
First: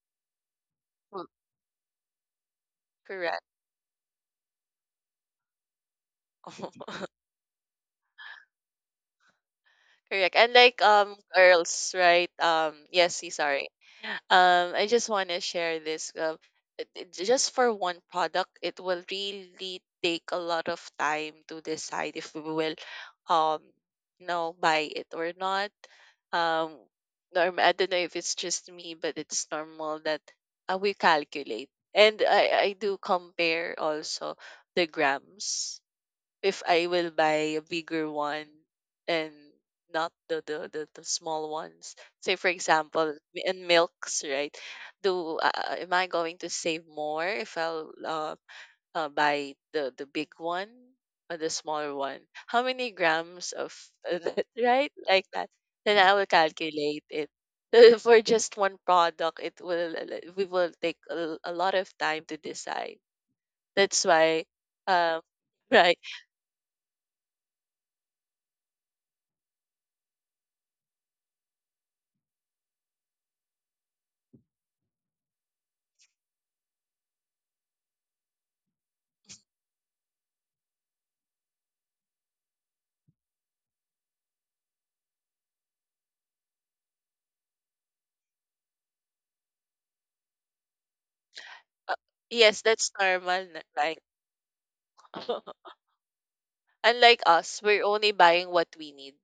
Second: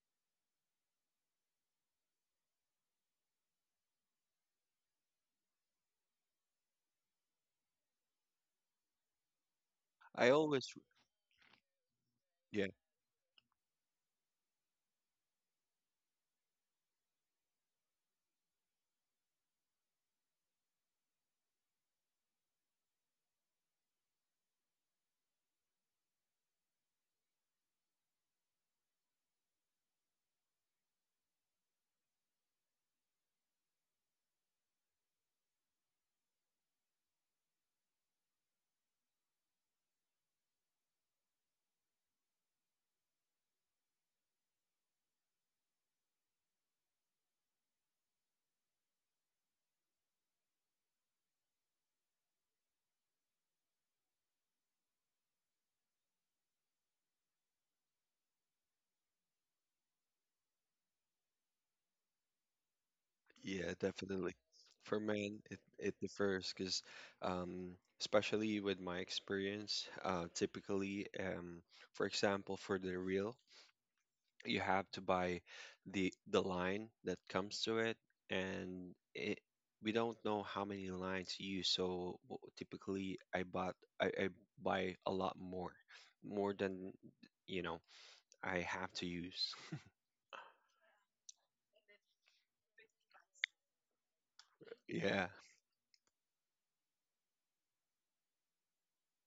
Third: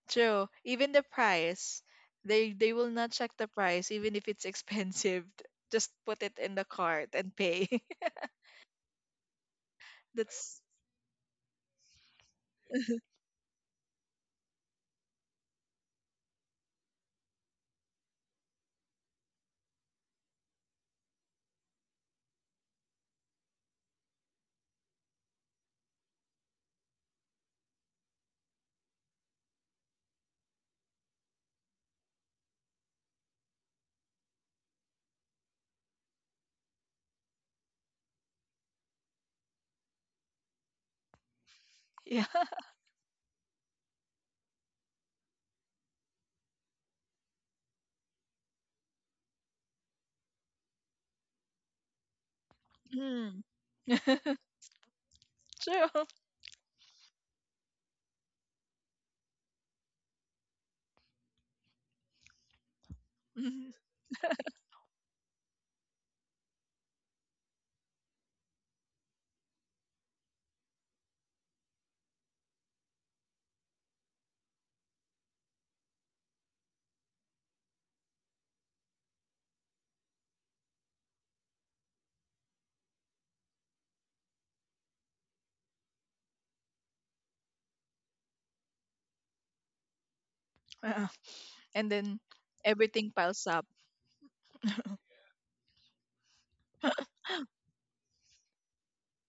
A: True. Even the
C: Mm.
A: price, they will not check
C: Correct.
A: the price, even if it's [LAUGHS] expensive. Just put it in the cart
C: [LAUGHS]
A: and pay. [LAUGHS]
B: I
C: Correct. And
A: That's
B: always,
C: like girls, right?
B: yeah,
C: Yes,
A: [LAUGHS]
C: see, sorry. I just want to share this, just for one product, it will really take a lot of time to decide if we will um buy it or not. Um norm I don't know if it's just me, but it's normal that, we calculate. And I do compare also the grams if I will buy a bigger one and not the small ones.
A: yeah.
C: Say for example, in milks, right? Do Am I going to save more if I'll buy the big one or the smaller one? How many
A: Mm.
C: grams of [LAUGHS] that,
A: [LAUGHS]
C: right? Like that.
A: True.
C: Then
A: [LAUGHS]
C: I will calculate it. [LAUGHS] For just one product, it will like, we will take a lot of time to decide.
A: Mhm.
B: yeah,
C: That's
B: definitely.
C: why,
B: For
C: um,
B: men, it,
C: [LAUGHS]
B: it
C: right.
B: differs because, um, especially with my experience, typically, for example, for the reel, you have to buy the line that comes to it, and it we don't know how many lines you use, so typically I bought, I buy a lot more than, you know, I have to use.
A: Yeah. And
C: Uh,
A: then
C: yes, that's
A: everything piles
C: normal,
A: up.
C: right?
B: Yeah.
C: [LAUGHS] Unlike us, we're only buying what we need,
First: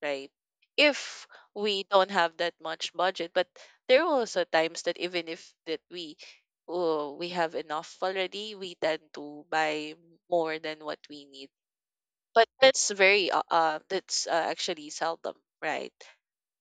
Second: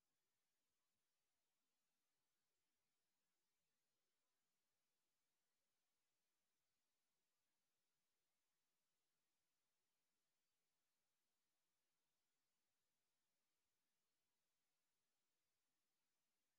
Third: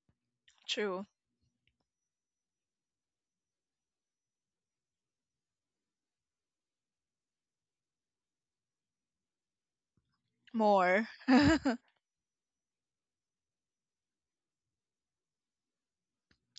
C: right?
A: True.
C: If we don't have that much budget, but there are also times that even if that we oh, we have enough already, we tend to buy more than what
A: More.
C: we need.
A: [LAUGHS]
C: But that's very that's, actually seldom, right?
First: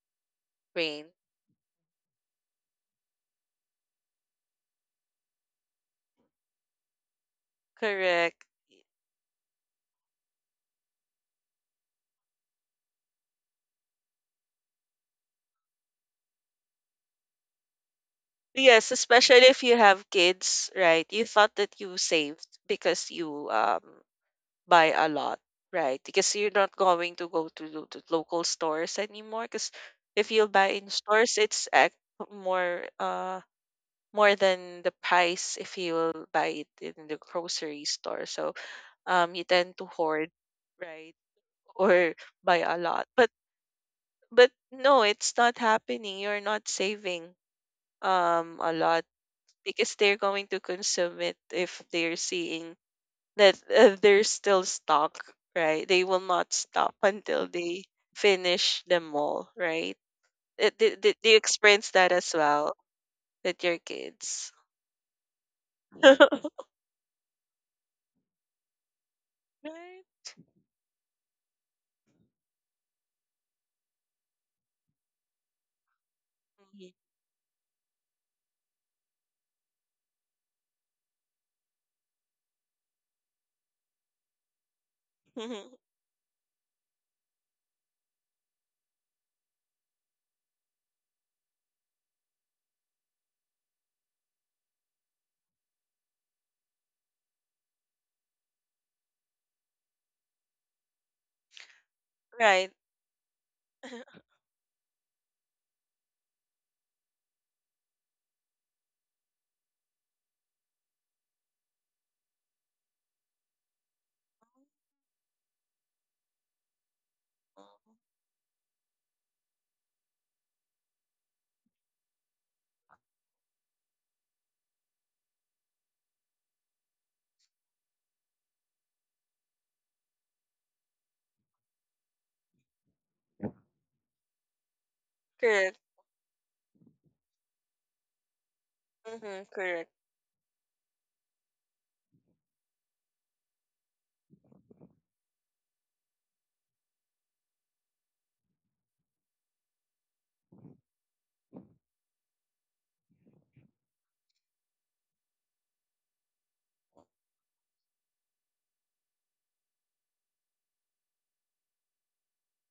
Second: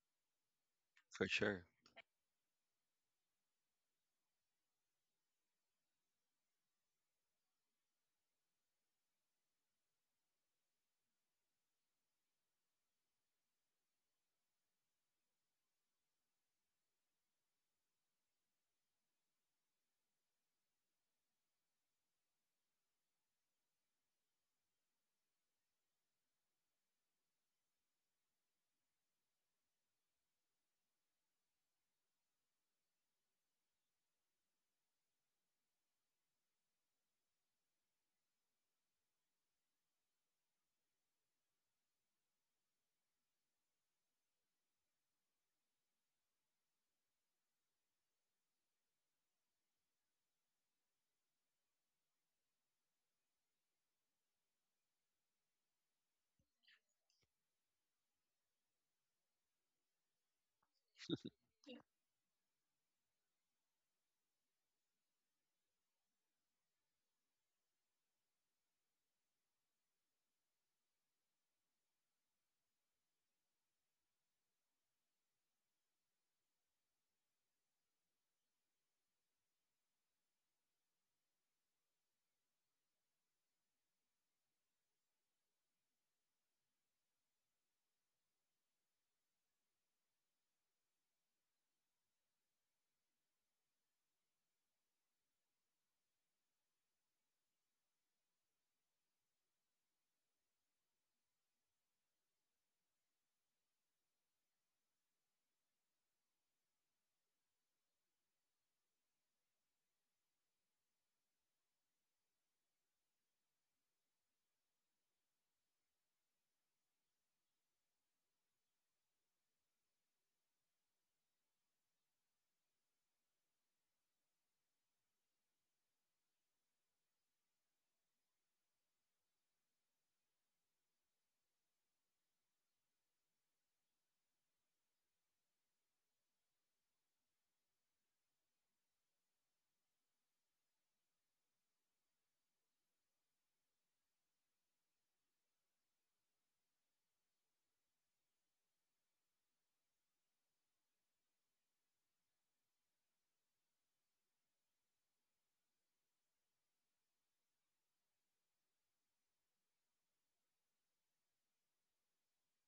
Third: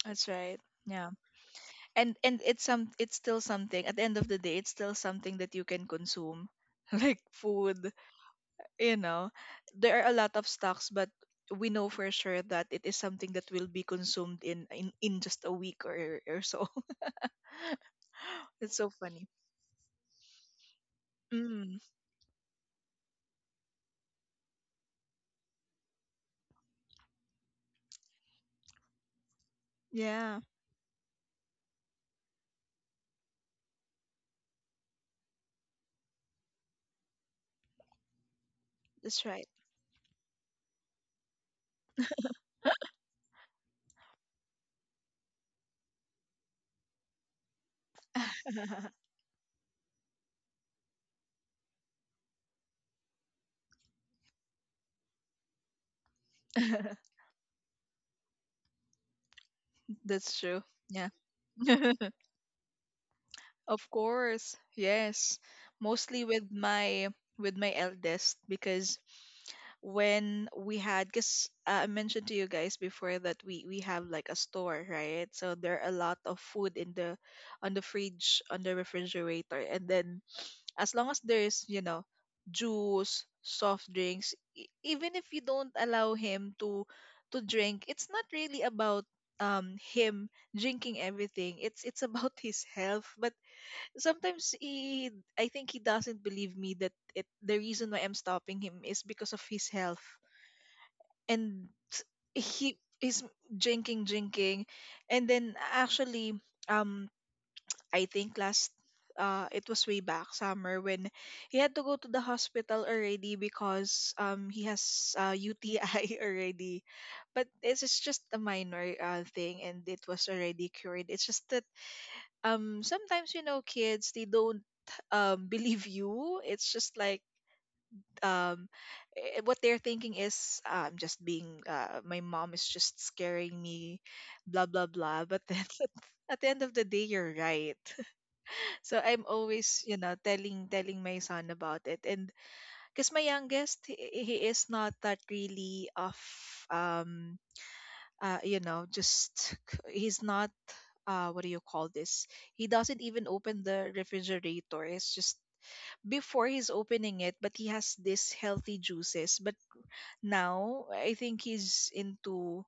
A: That's right.
C: Rain.
A: Yeah.
B: For sure.
A: And it's still something, at the end of the day, it's still something that you can consume [LAUGHS] like food,
C: Correct.
A: you know. There are a lot of stocks, but we know for sure that it is something that will be consumed in just a week or so. [LAUGHS] It's so
C: Yes,
A: funny.
C: especially if you have kids, right? You thought that
A: Mm,
C: you saved because you buy a lot, right? Because you're not going to go to local stores anymore. Because if
A: yeah,
C: you buy in stores, it's, more uh more than the price if you buy it in the grocery store. So,
A: that's
C: you
A: right.
C: tend to hoard, right, or [LAUGHS] buy a lot. But no, it's not happening. You're not saving a
A: [LAUGHS]
C: lot because they're going to consume it if they're seeing that, they're still stuck, right? They will not stop until they finish them all, right?
A: That's true. Yeah.
C: Did, do you
A: [LAUGHS]
C: experience that as well with your
A: Of
C: kids?
A: course. Yes. Mostly
C: [LAUGHS]
A: with my eldest, because
C: Right?
A: when we had, because I mentioned to you guys before that we have, like, a store, right? So there are a lot of food in
C: Mhm.
A: the on the fridge on the refrigerator, and then, as long as there's, juice, soft drinks. Even if you
C: Mhm.
A: don't allow him to drink, it's not really about, him drinking everything, it's [LAUGHS] about his health. But sometimes, he I think he doesn't believe me that, it the reason why I'm stopping him is because of his health, and
C: Right.
A: he is drinking
C: [LAUGHS]
A: drinking And then, actually, um I think, last, it was way back summer, when he had to go to the hospital already, because he has, UTI, [LAUGHS] already. But it's just a minor, thing, and it was already cured. It's just that, sometimes, kids, they don't, [LAUGHS] believe you. It's just like, um what they're thinking is, I'm just being, my mom is just scaring me, blah blah blah. But then,
C: Correct.
A: [LAUGHS] at the end of the day, you're right. [LAUGHS] So I'm
C: Hmm.
A: always,
C: Correct.
A: telling my son about it, and because my youngest, he is not that really of, um just [LAUGHS] he's not, what do you call this? He doesn't even open the refrigerator. It's just, before he's opening it, but he has this healthy juices. But now, I think he's into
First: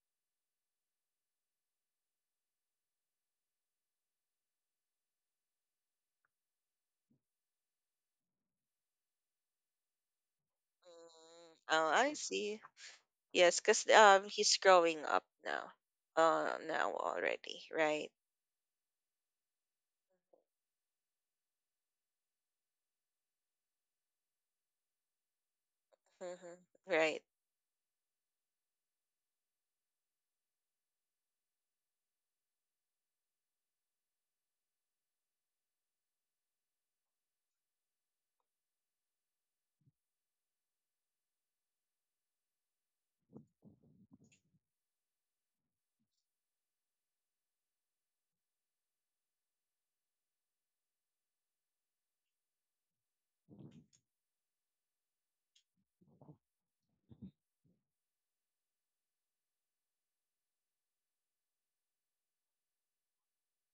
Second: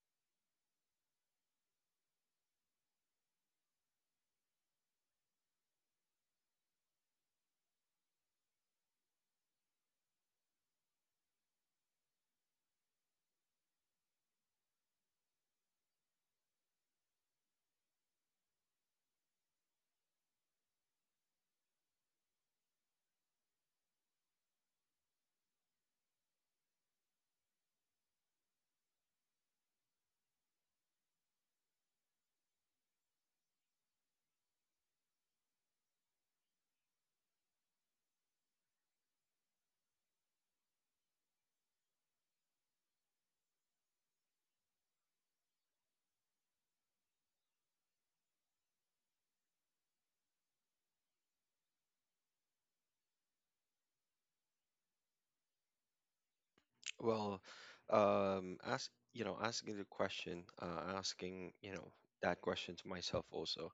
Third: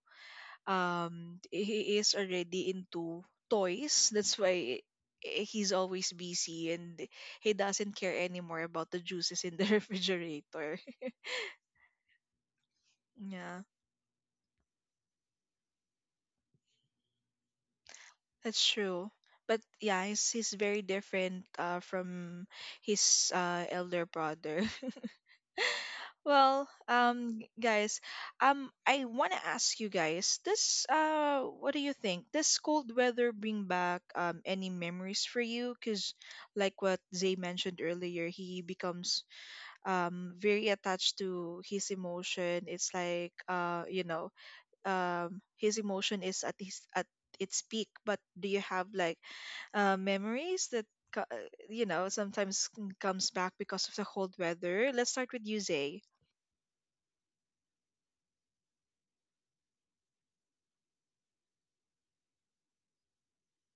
A: um he is already into toys. That's why, he's always busy, and he doesn't care anymore about the juices in the [LAUGHS] refrigerator.
C: Mm, oh, I see. Yes,
A: Yeah.
C: because, he's growing up now. Now already, right?
A: That's true. But yeah, he's very different, from his, elder brother. [LAUGHS]
C: Hmm.
A: Well,
C: Right.
A: guys, I want to ask you guys this. What do you think? Does cold weather bring back, any memories for you? Because, like what Zay mentioned earlier, he becomes, very attached to his emotion. It's like you know, his emotion is at his at its peak. But do you have like memories that you know sometimes comes back because of the cold weather? Let's start with you, Zay.
B: Well, ask, you know, asking the question, asking, you know, that question to myself also.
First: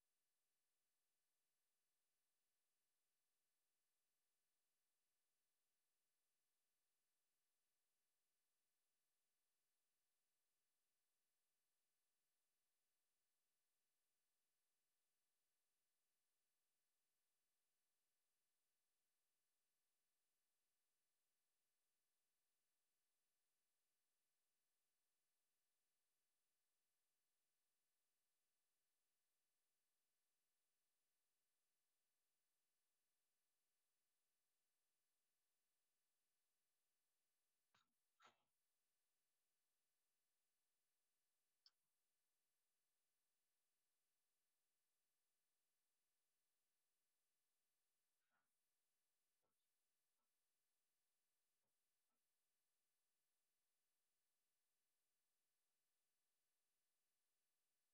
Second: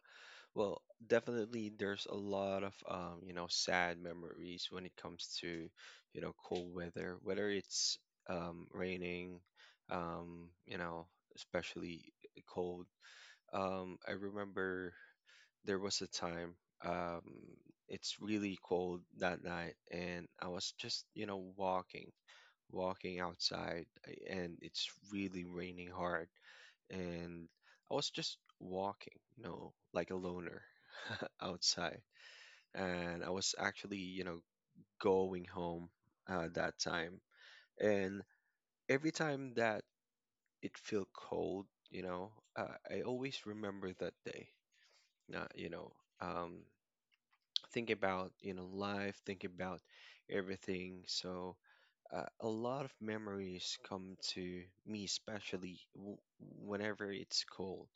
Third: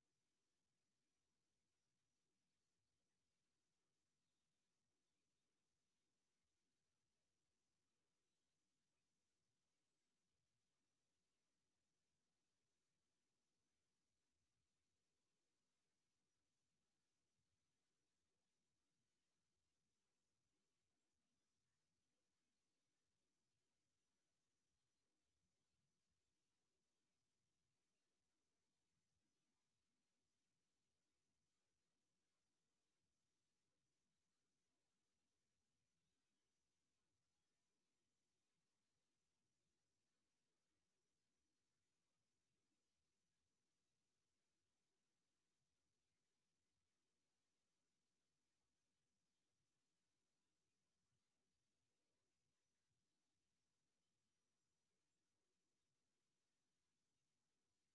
B: Well, definitely there's a lot of you know, sad memories when it comes to, you know, cold weather, whether it's raining, you know, especially cold. I remember there was a time um it's really cold that night, and I was just, you know, walking outside, and it's really raining hard, and I was just walking, you know, like a loner outside, and I was actually, you know, going home that time. And every time that it feel cold, you know, I always remember that day. You know, um, think about, you know, life, think about everything. So a lot of memories come to me, especially whenever it's cold.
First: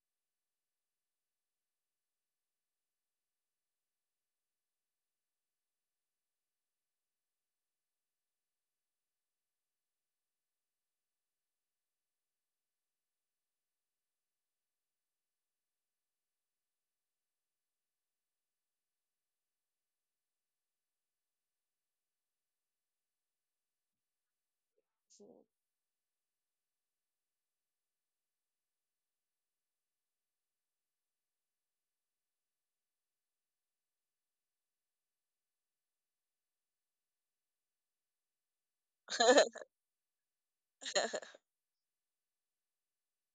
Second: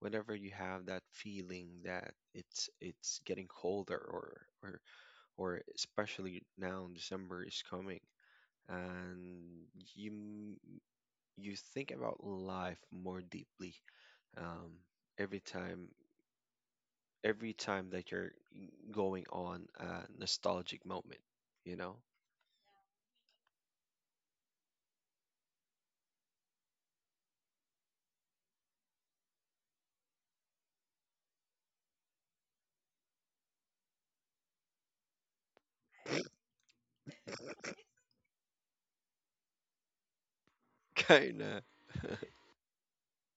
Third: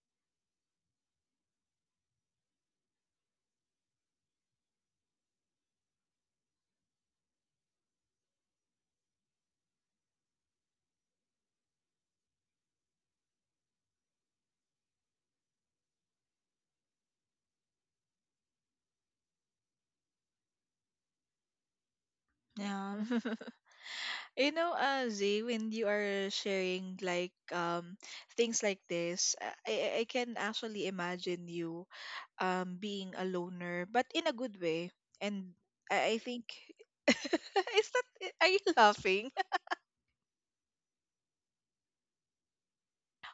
B: Whenever you have that feeling that it's getting colder, or or or especially now December is coming, and you m- you think about life more deeply, um, every time every time that you're going on a nostalgic moment, you know.
A: Yeah. [LAUGHS] You know, Zay, when you are sharing like things like this, I can actually imagine you being a loner, but in a good way. And I think, [LAUGHS] is that, are you laughing? [LAUGHS]
C: [LAUGHS]
B: [LAUGHS] Kind of. [LAUGHS]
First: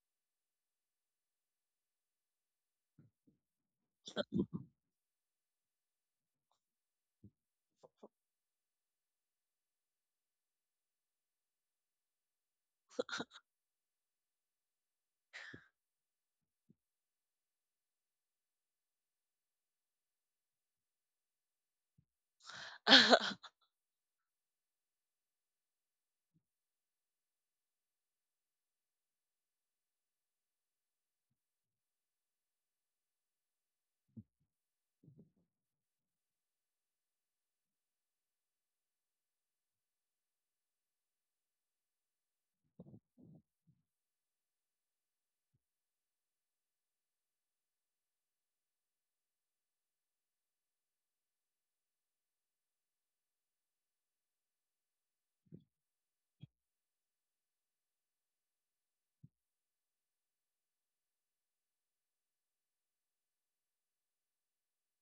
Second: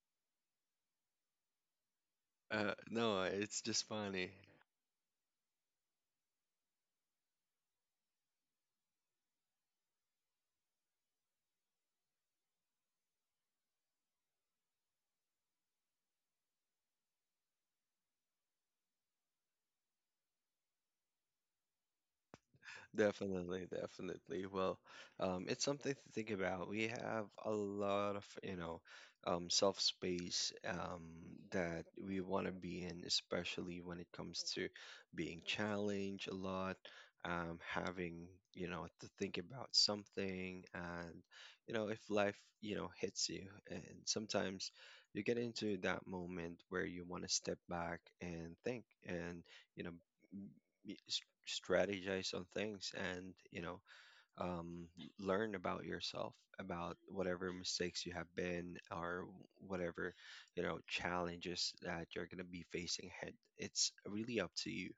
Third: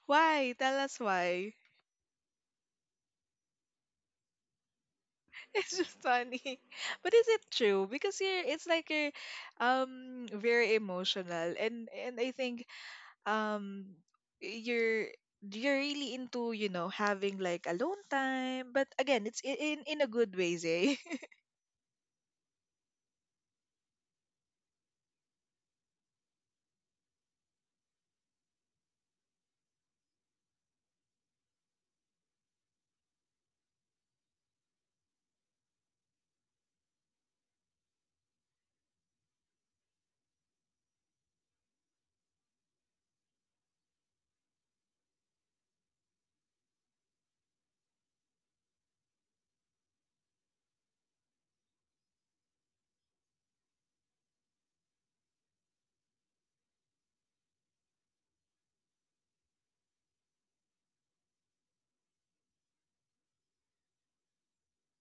A: Why? Tell us why.
B: No, it's just funny.
A: [LAUGHS] It's just funny. [LAUGHS] But is it true? Because you're, it's like you're very emotional, and I think um you're you're really into, you know, having like alone time. But again, it's in a good way, eh? [LAUGHS]
B: Definitely, definitely. Well, it's something to think about. We have a lot of, you know, self space, that we want to be in, especially when it comes to being challenged a lot, having, you know, to think about something. And, you know, if life, you know, hits you, and sometimes you get into that moment where you want to step back and think, and, you know, y- s- strategize on things, and, you know, um, learn about yourself about whatever mistakes you have been, or whatever, you know, challenges that you're going to be facing ahead, it's really up to you.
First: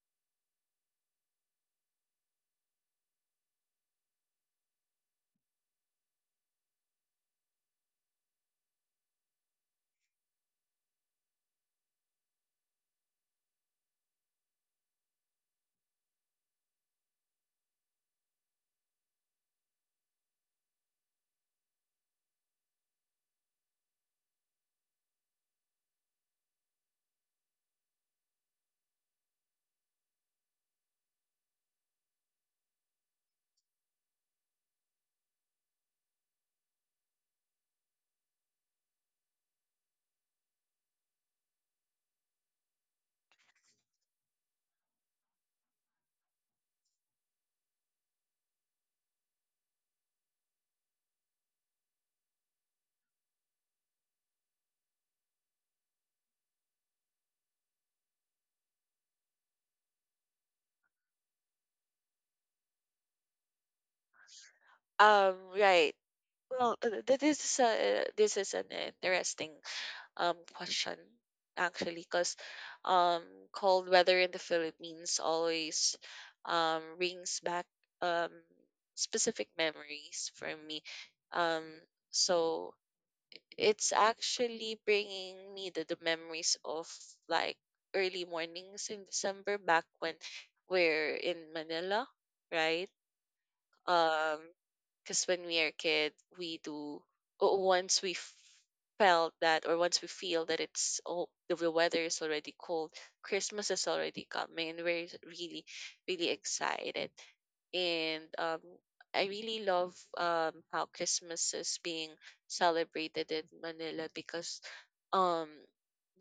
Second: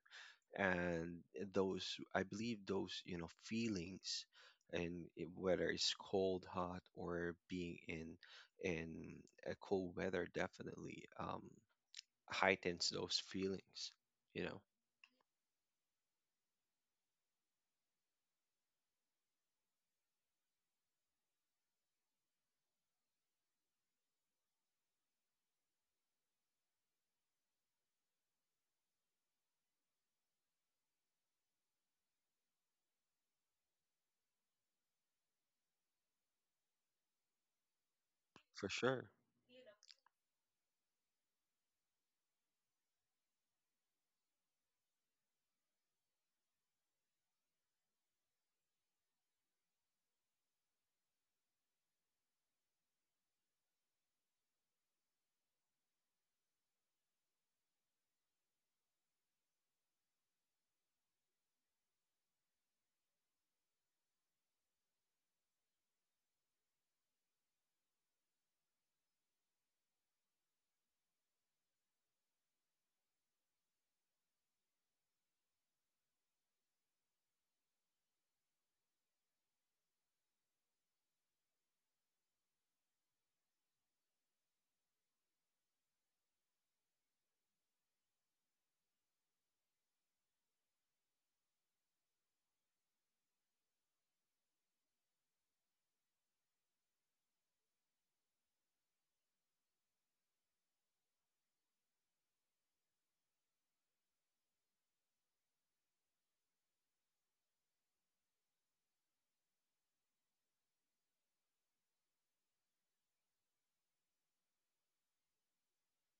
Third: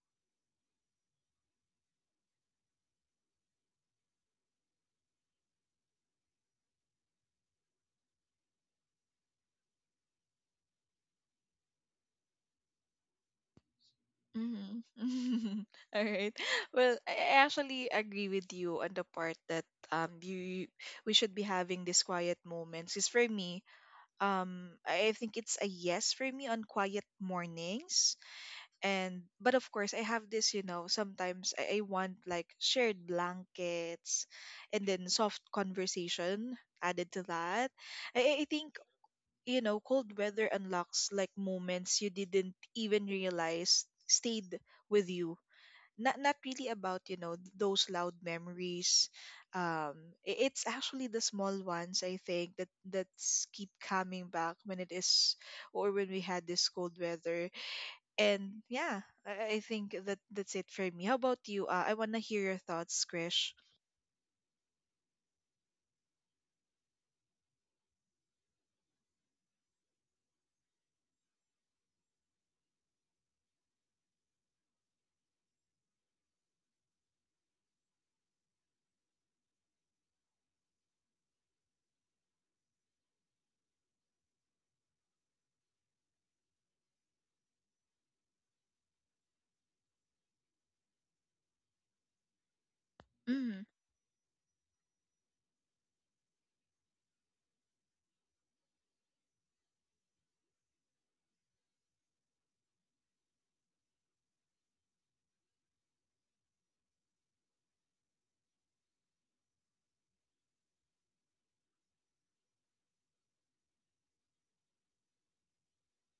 B: And those, I believe those, you know, feelings, and whether it's cold hot or being in in a cold weather, definitely, heightens those feelings, you know.
A: Mhm. [LAUGHS] All right. Well, I actually agree with you on the part that you, we should be having these quiet moments. Is for me, I think it's a yes for me on quiet mornings. And but of course, I have this, you know, sometimes I want like shared blankets and then soft conversation added to that. I
B: For
A: think,
B: sure.
A: you know, cold weather unlocks like moments you didn't even realize stayed with you. Not not really about, you know, those loud memories. um it's actually the small ones, I think, that that's keep coming back when it is, or when we had this cold weather. And yeah, I think that that's it for me. How about you? I want to hear your thoughts, Krish.
C: Right. Well, this is an interesting question actually, because um cold weather in the Philippines always rings back um specific memories for me. Um, so it's actually bringing me the memories of like early mornings in December back when we're in Manila, right?
A: Mm.
C: Um, because when we are a kid, we do o- once we f- felt that or once we feel that it's, oh, the weather is already cold, Christmas is already coming, and we're really really excited. And I really love how Christmas is being celebrated in Manila because um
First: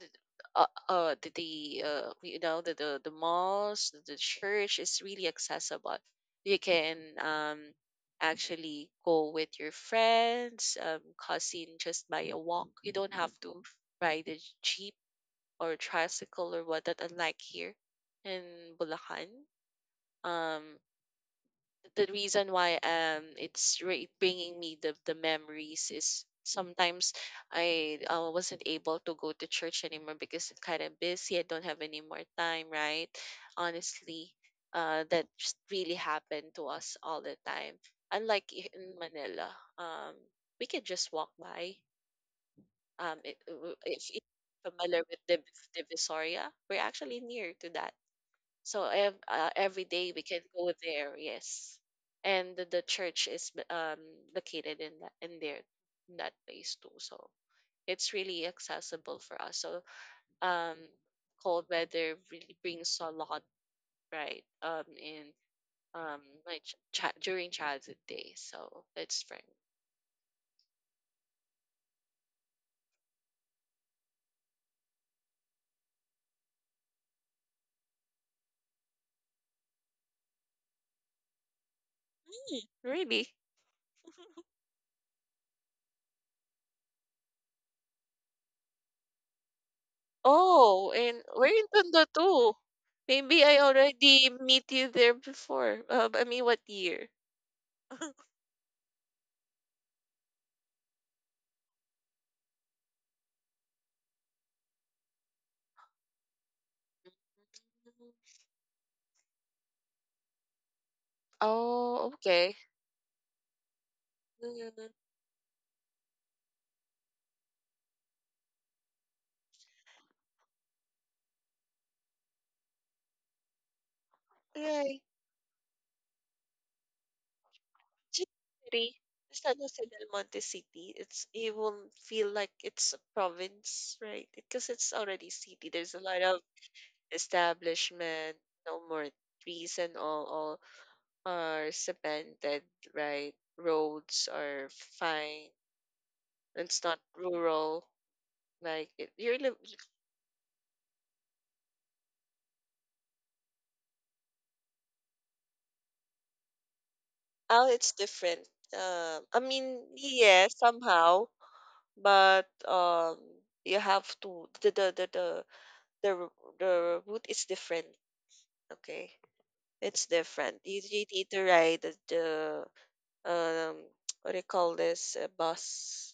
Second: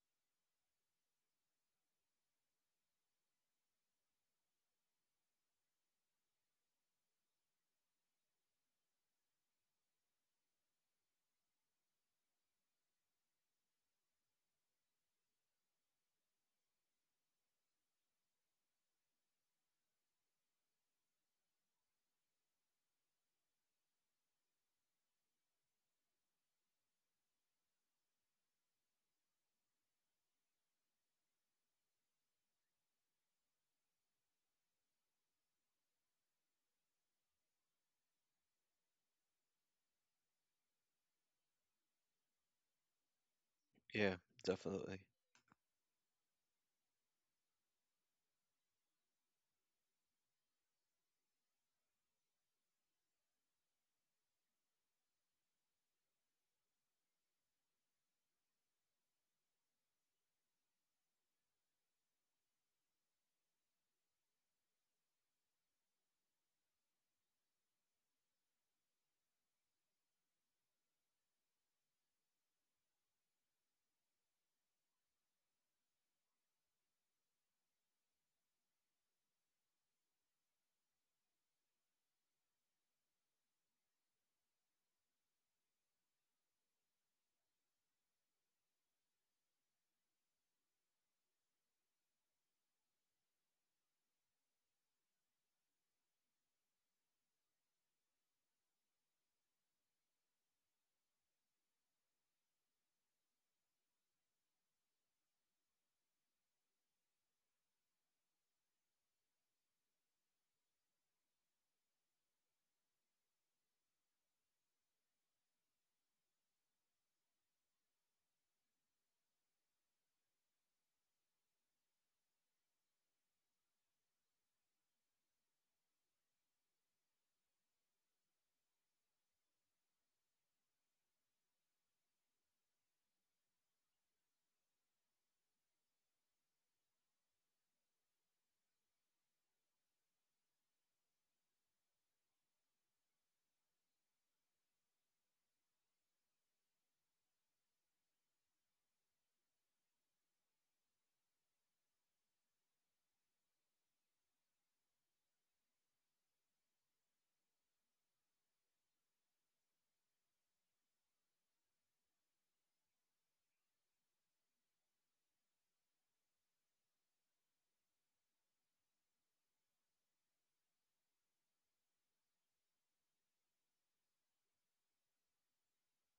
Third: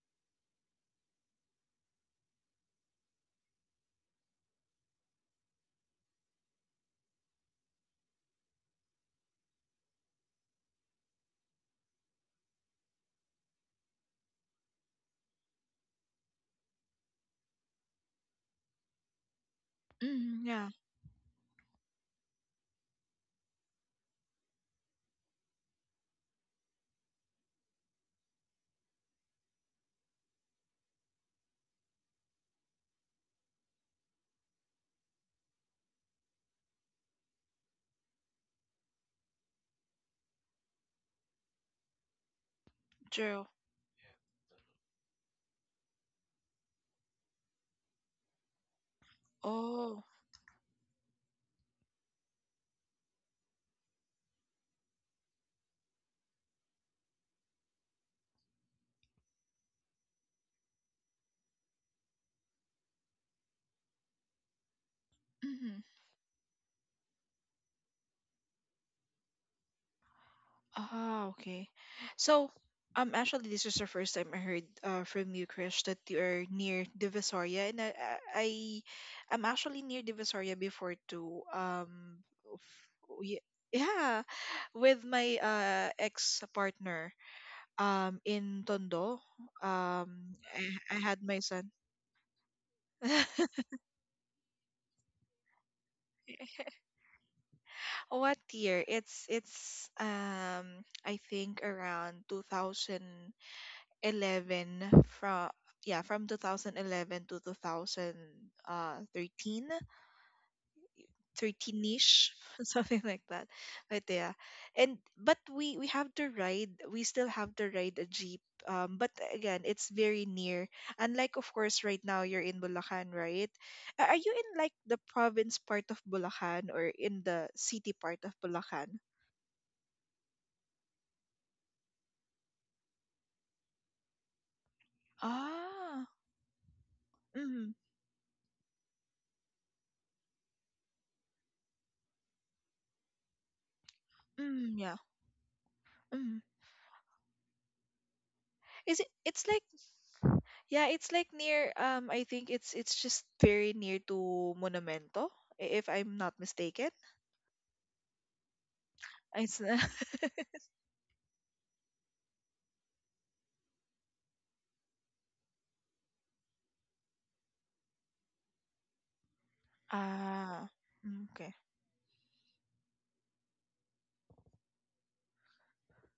C: the the you know the malls, the church is really accessible. You can actually go with your friends, cousin, just by a walk. You don't have to ride a jeep or tricycle or what that, unlike here in Bulacan.
A: Mm,
C: um
A: yeah.
C: the reason why it's bringing me the memories is sometimes I wasn't able to go to church anymore because it's kind of busy. I don't have any more time, right? Honestly, that just really happened to us all the time. Unlike in Manila, we can just walk by.
A: True.
C: If
B: Yeah,
C: you're
B: definitely.
C: familiar with Divisoria, we're actually near to that, so every
A: Oh.
C: day we can go there. Yes, and the, church is located in that, in there, in that place too. So it's really accessible for us. So um, cold weather really brings a lot, right, in
A: Mm-hmm.
C: um my ch- chi- during childhood days. So that's for me.
A: Ah, okay. So actually, this is the first time I heard, from you, Krish, that you are near Divisoria. And i I am actually near Divisoria before too. F-
C: Really?
A: y- yeah, with my ex partner, in Tondo.
C: Oh,
A: I had
C: and
A: my
C: we're in
A: son.
C: Tondo too. Maybe I
A: [LAUGHS]
C: already meet you there before. I mean, what year?
A: What year? It's I think around 2011. From, yeah, from 2011 to 2013.
C: Oh,
A: 13ish.
C: okay.
A: [LAUGHS] Something like that, but yeah.
C: Mm,
A: And but we have to ride, we still have to ride a jeep, but again, it's very near. Unlike, of course, right now you're in Bulacan, right? Are you in like the
C: right.
A: province part of Bulacan or in the city part of
C: Just
A: Bulacan?
C: city. It's not just Del Monte City. It's it won't feel like it's a province, right? Because it's already city. There's a
A: Ah.
C: lot of
A: Mm,
C: establishment, no more trees, and all are cemented, right? Roads are
A: mm yeah.
C: fine.
A: Mm.
C: It's not rural. Like
A: Is it,
C: it, you're
A: it's
C: li-
A: like, yeah, it's like near, I think it's just very near to Monumento, if I'm not mistaken.
C: oh, it's different. I
A: It's
C: mean,
A: [LAUGHS]
C: yeah, somehow, but you have to the, ro- the route is different. Okay, it's different.
A: ah.
C: You you,
A: Mm,
C: need to
A: okay.
C: ride the um [TSK] what do you call this, a bus?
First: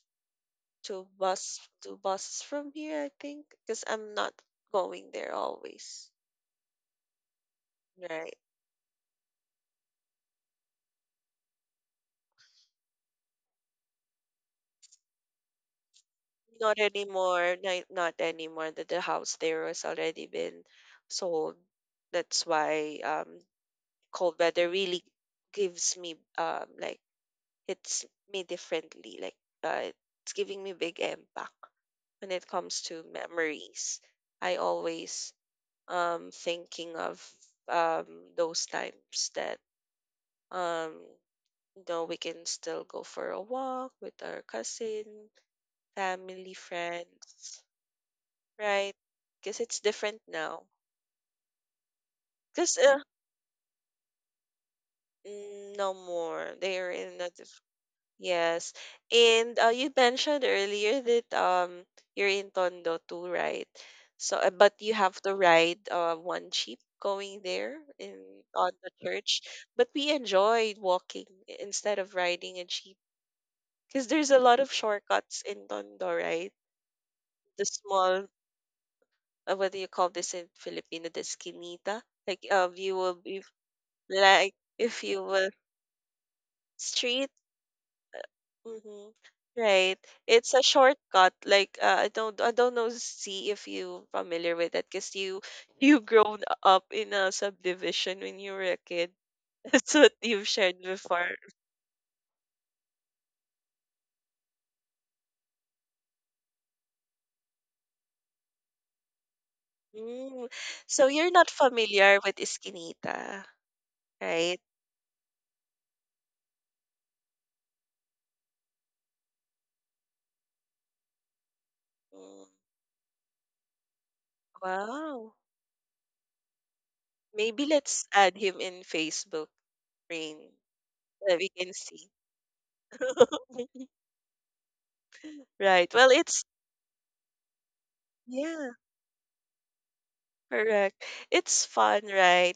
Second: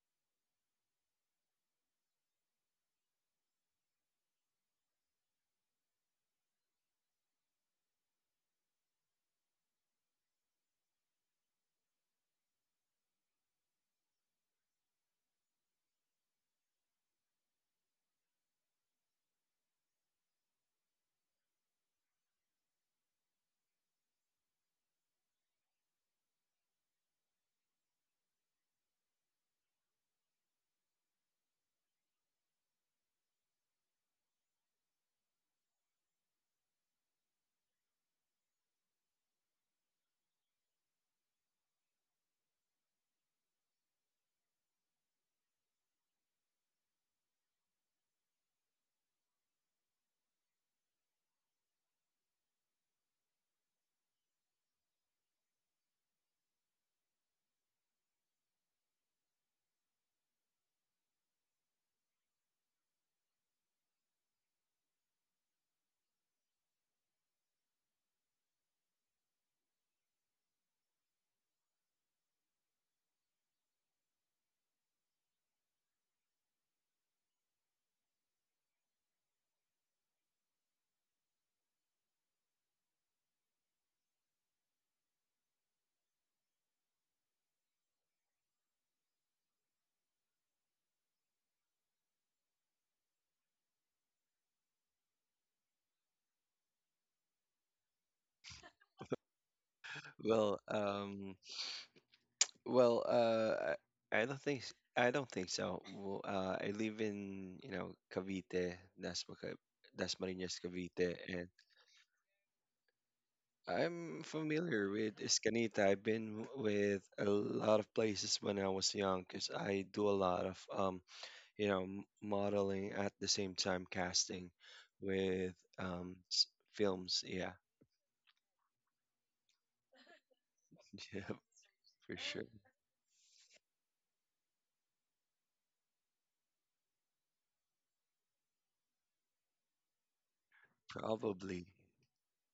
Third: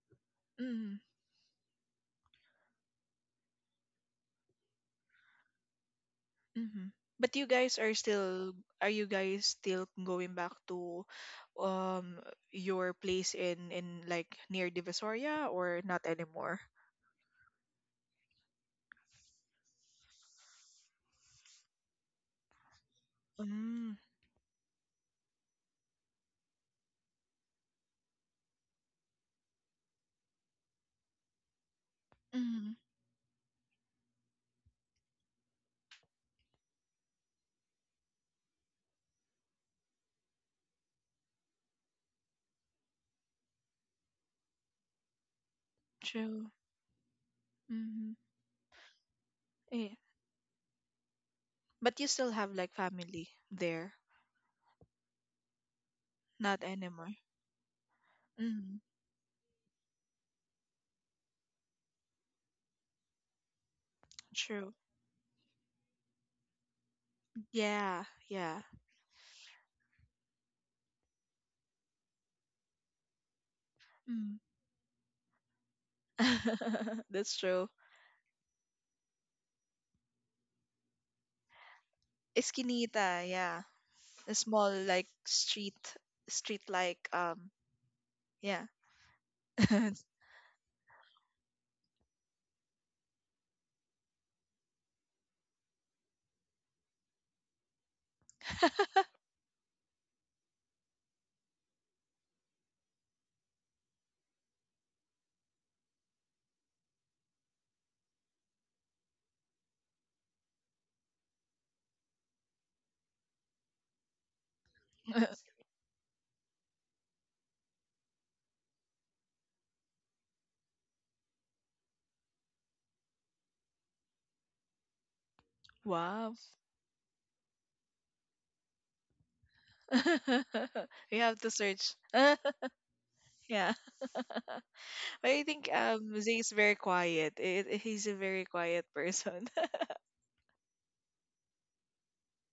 A: Mm.
C: Two buses from here, I think, because I'm not going there always,
A: Hmm. But you guys are
C: right?
A: still, are you guys still going back to um your place in like near Divisoria, or not anymore?
C: Not anymore, not anymore. That the the house there has already been sold. That's why
A: Mm.
C: cold weather really gives me like It's me differently, like, uh, it's giving me big impact when it
A: Mm,
C: comes to memories. I always thinking of those times that um you know, we can still go for a walk with our cousin,
A: true.
C: family, friends,
A: Mm-hmm.
C: right? Because it's
A: Yeah.
C: different now.
A: But you still have like
C: Because
A: family there,
C: mm, no more.
A: not
C: They are
A: anymore.
C: in a yes.
A: Mm,
C: And you mentioned earlier that you're in Tondo too, right? So,
A: true.
C: but you have to ride one jeep going there
A: Yeah,
C: in
A: yeah.
C: on the church. But we enjoyed walking instead of riding a jeep because there's
A: Mm.
C: a lot of shortcuts in Tondo, right?
A: [LAUGHS] That's
C: The
A: true.
C: small, what do you call this in Filipino? The esquinita. Like, you will
A: Eskinita,
C: be
A: yeah. A
C: like,
A: small
C: if
A: like
C: you will,
A: street, street like
C: street.
A: yeah.
C: Mhm. Right.
A: [LAUGHS]
C: It's a shortcut. Like I don't, I don't know, see if you familiar with that, because you [LAUGHS] you grown up in a subdivision when you were a kid. [LAUGHS] That's what you've
B: Well,
C: shared before.
B: well, I don't I don't think so. Well, I live in, you know, Cavite, that's Dasma,
C: Mm.
B: Dasmariñas,
C: So
B: Cavite,
C: you're not
B: and
C: familiar with Eskinita,
B: I'm
C: right?
B: familiar with Escanita. I've been with a lot of places when I was young because I do a lot of you know,
C: Mm.
B: modeling at the same time casting
C: Wow.
B: with um,
A: Wow.
B: s- films. Yeah.
C: Maybe let's add him in Facebook, Rain,
A: [LAUGHS]
C: so
B: [LAUGHS]
A: We
B: Yeah,
C: that
A: have
C: we
A: to
C: can
A: search.
C: see.
B: for sure.
A: [LAUGHS] Yeah.
C: [LAUGHS]
A: But I think
C: Right. Well,
A: Zay
C: it's
A: is very quiet. It, he's a very
C: yeah,
A: quiet person. [LAUGHS]
C: correct. It's
B: Probably,
C: fun, right,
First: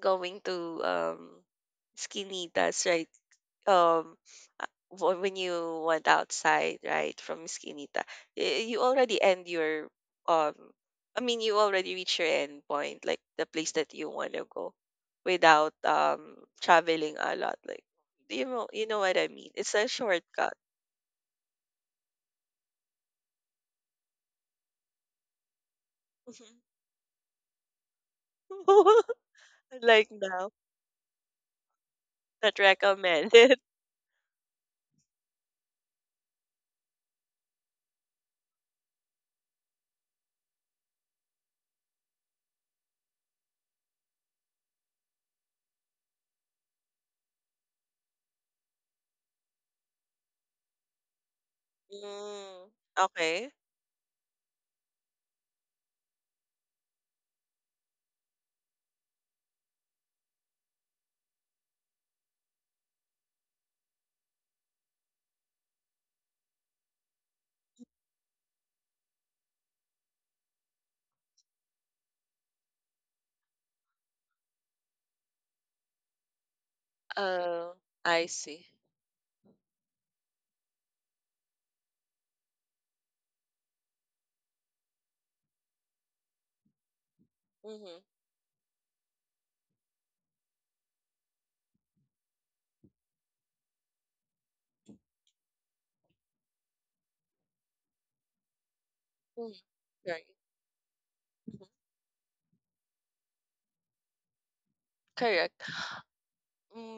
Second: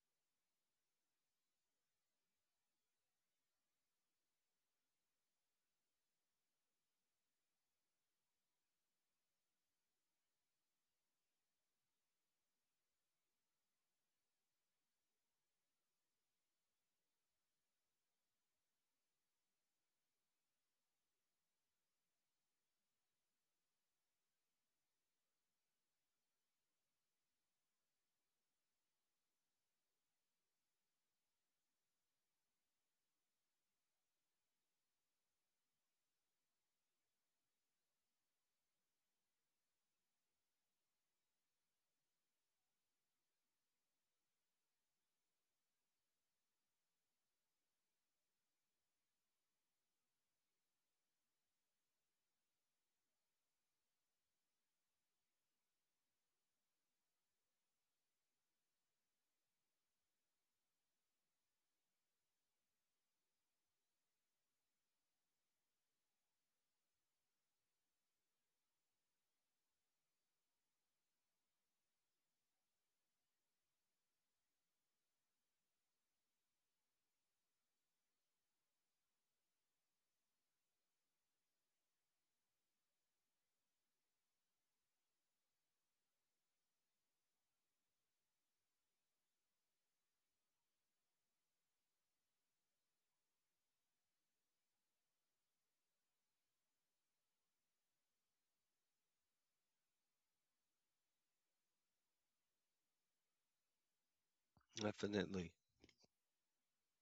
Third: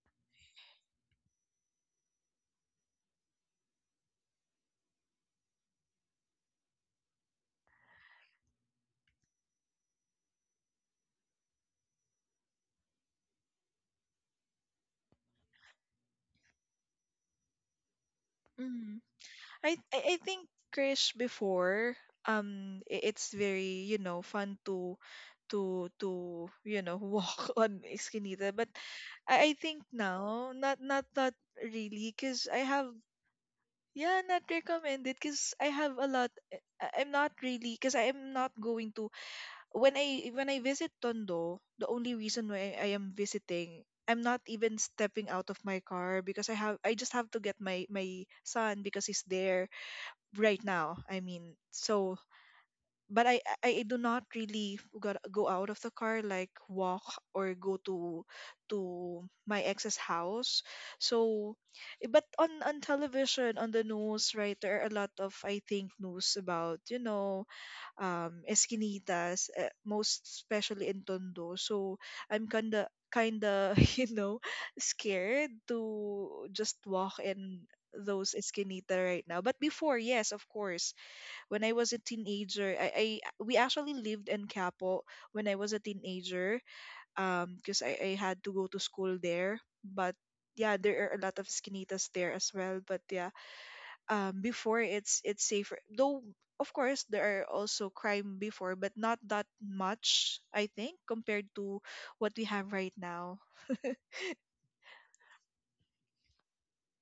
C: going to, um, Esquinitas, right? Um, when you went outside, right, from skinita, you already end your, um, I mean, you already reach your end point, like the place that you want to go, without traveling a lot. Like, you know
A: Mm.
C: what I mean. It's
A: I,
C: a
A: I I think
C: shortcut.
A: Krish, before, it's very, you know, fun to to, you know, walk [LAUGHS] on Eskinita, but
C: [LAUGHS]
A: I think
C: Like
A: now,
C: now,
A: not really because
C: not
A: I have.
C: recommended. [LAUGHS]
A: Yeah, not recommended because I have a lot. Eh, I'm not really, because I am not going to, when I, when I visit Tondo. The only reason why I am visiting, I'm not even stepping out of my car, because I have, I just have to get my son because he's there right now. I mean, so,
C: Mm,
A: but I,
C: okay.
A: I I do not really got, go out of the car like walk, or go to my ex's house. So, eh, but on television, on the news, right, there are a lot of, I think, news about, you know, esquinitas, most especially in Tondo. So I'm kinda, kinda [LAUGHS] you know, scared to just walk in
C: Uh, I
A: those
C: see.
A: esquinita right now. But before, yes, of course, when I was a teenager. I, we actually lived in Capo when I was a teenager, because
C: Mm-hmm.
A: I had to go to school there. But yeah, there are a lot of skinitas there as well. But yeah, before, it's safer. Though of course there are also crime before, but not that
C: Right.
A: much, I think, compared to what we have right now.
B: definitely,
C: Correct.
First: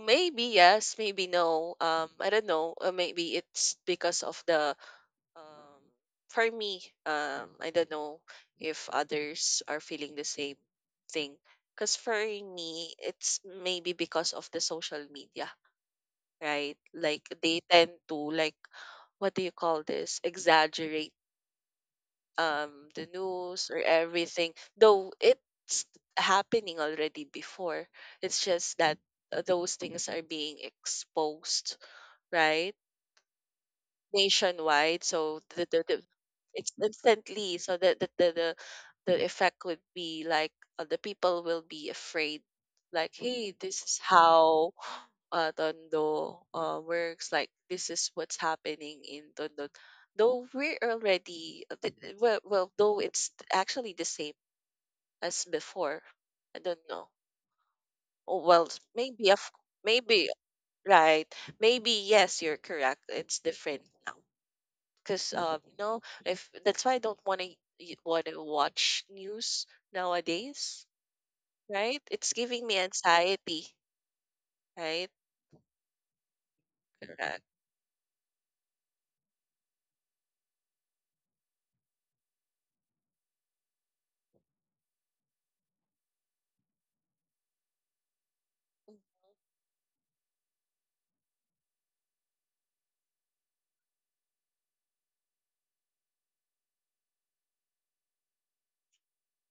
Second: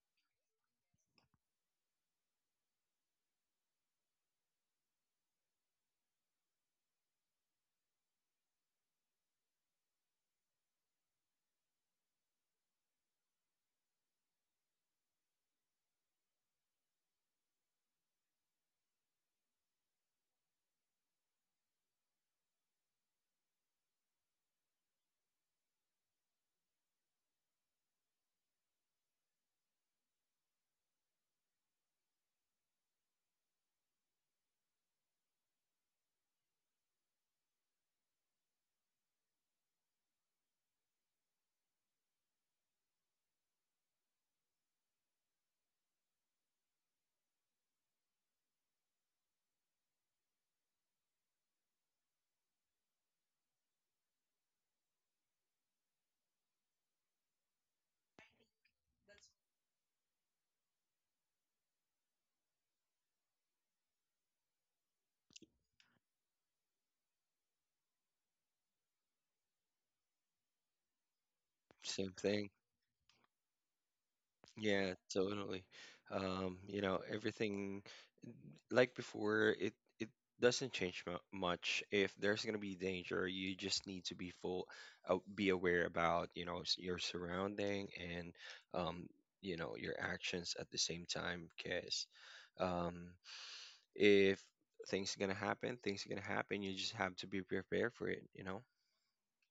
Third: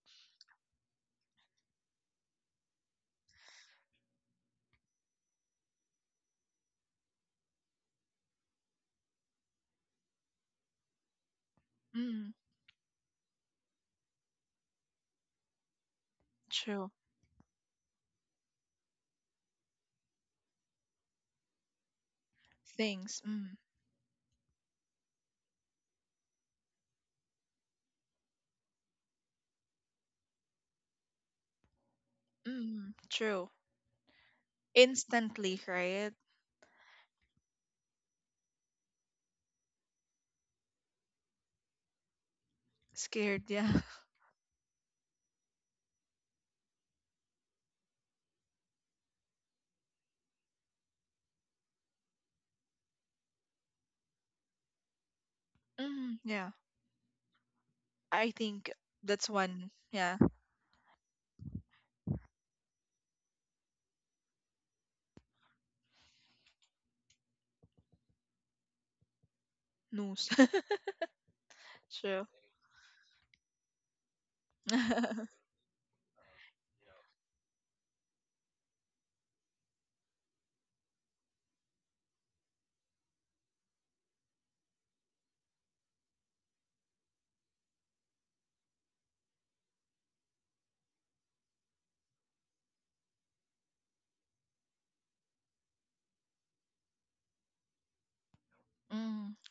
C: Maybe yes, maybe no. I don't know. Maybe it's because of the um for me, I don't know if others are feeling the same thing. Because for
A: Mm,
C: me, it's maybe because of the social media, right?
A: true.
C: Like they tend to like, what do you call this? Exaggerate the
A: Things. Mm.
C: news or everything, though it's happening already before. It's just that those things are being exposed, right?
A: Mm, true.
C: Nationwide, so
A: Instantly,
C: the
A: right?
C: it's instantly, so that the effect would be like the people will be afraid, like,
A: Scared,
C: hey,
A: yeah.
C: this is
A: [LAUGHS]
C: how Tondo works. Like, this is what's happening in Tondo. Though we're already well, though it's actually the same as before.
A: Mm, yeah.
C: I don't know.
A: I
C: Oh, well,
A: think that's
C: maybe of
A: one. Yeah,
C: maybe, right. Maybe yes, you're correct. It's different now because you know, if that's why I don't want to watch news
A: news.
C: nowadays,
A: [LAUGHS]
C: right?
B: same
A: True.
C: It's
B: thing.
C: giving me anxiety,
A: [LAUGHS]
B: Yeah,
C: right?
A: Mm.
B: totally. You know,
C: Correct.
B: everything like before. It doesn't change mu much. If there's gonna be danger, you just need to be full, be aware about, you know, your surrounding, and um, you know, your actions at the same time, because. Um, if things are gonna happen, things are gonna happen. You just have to be prepared for it. You know,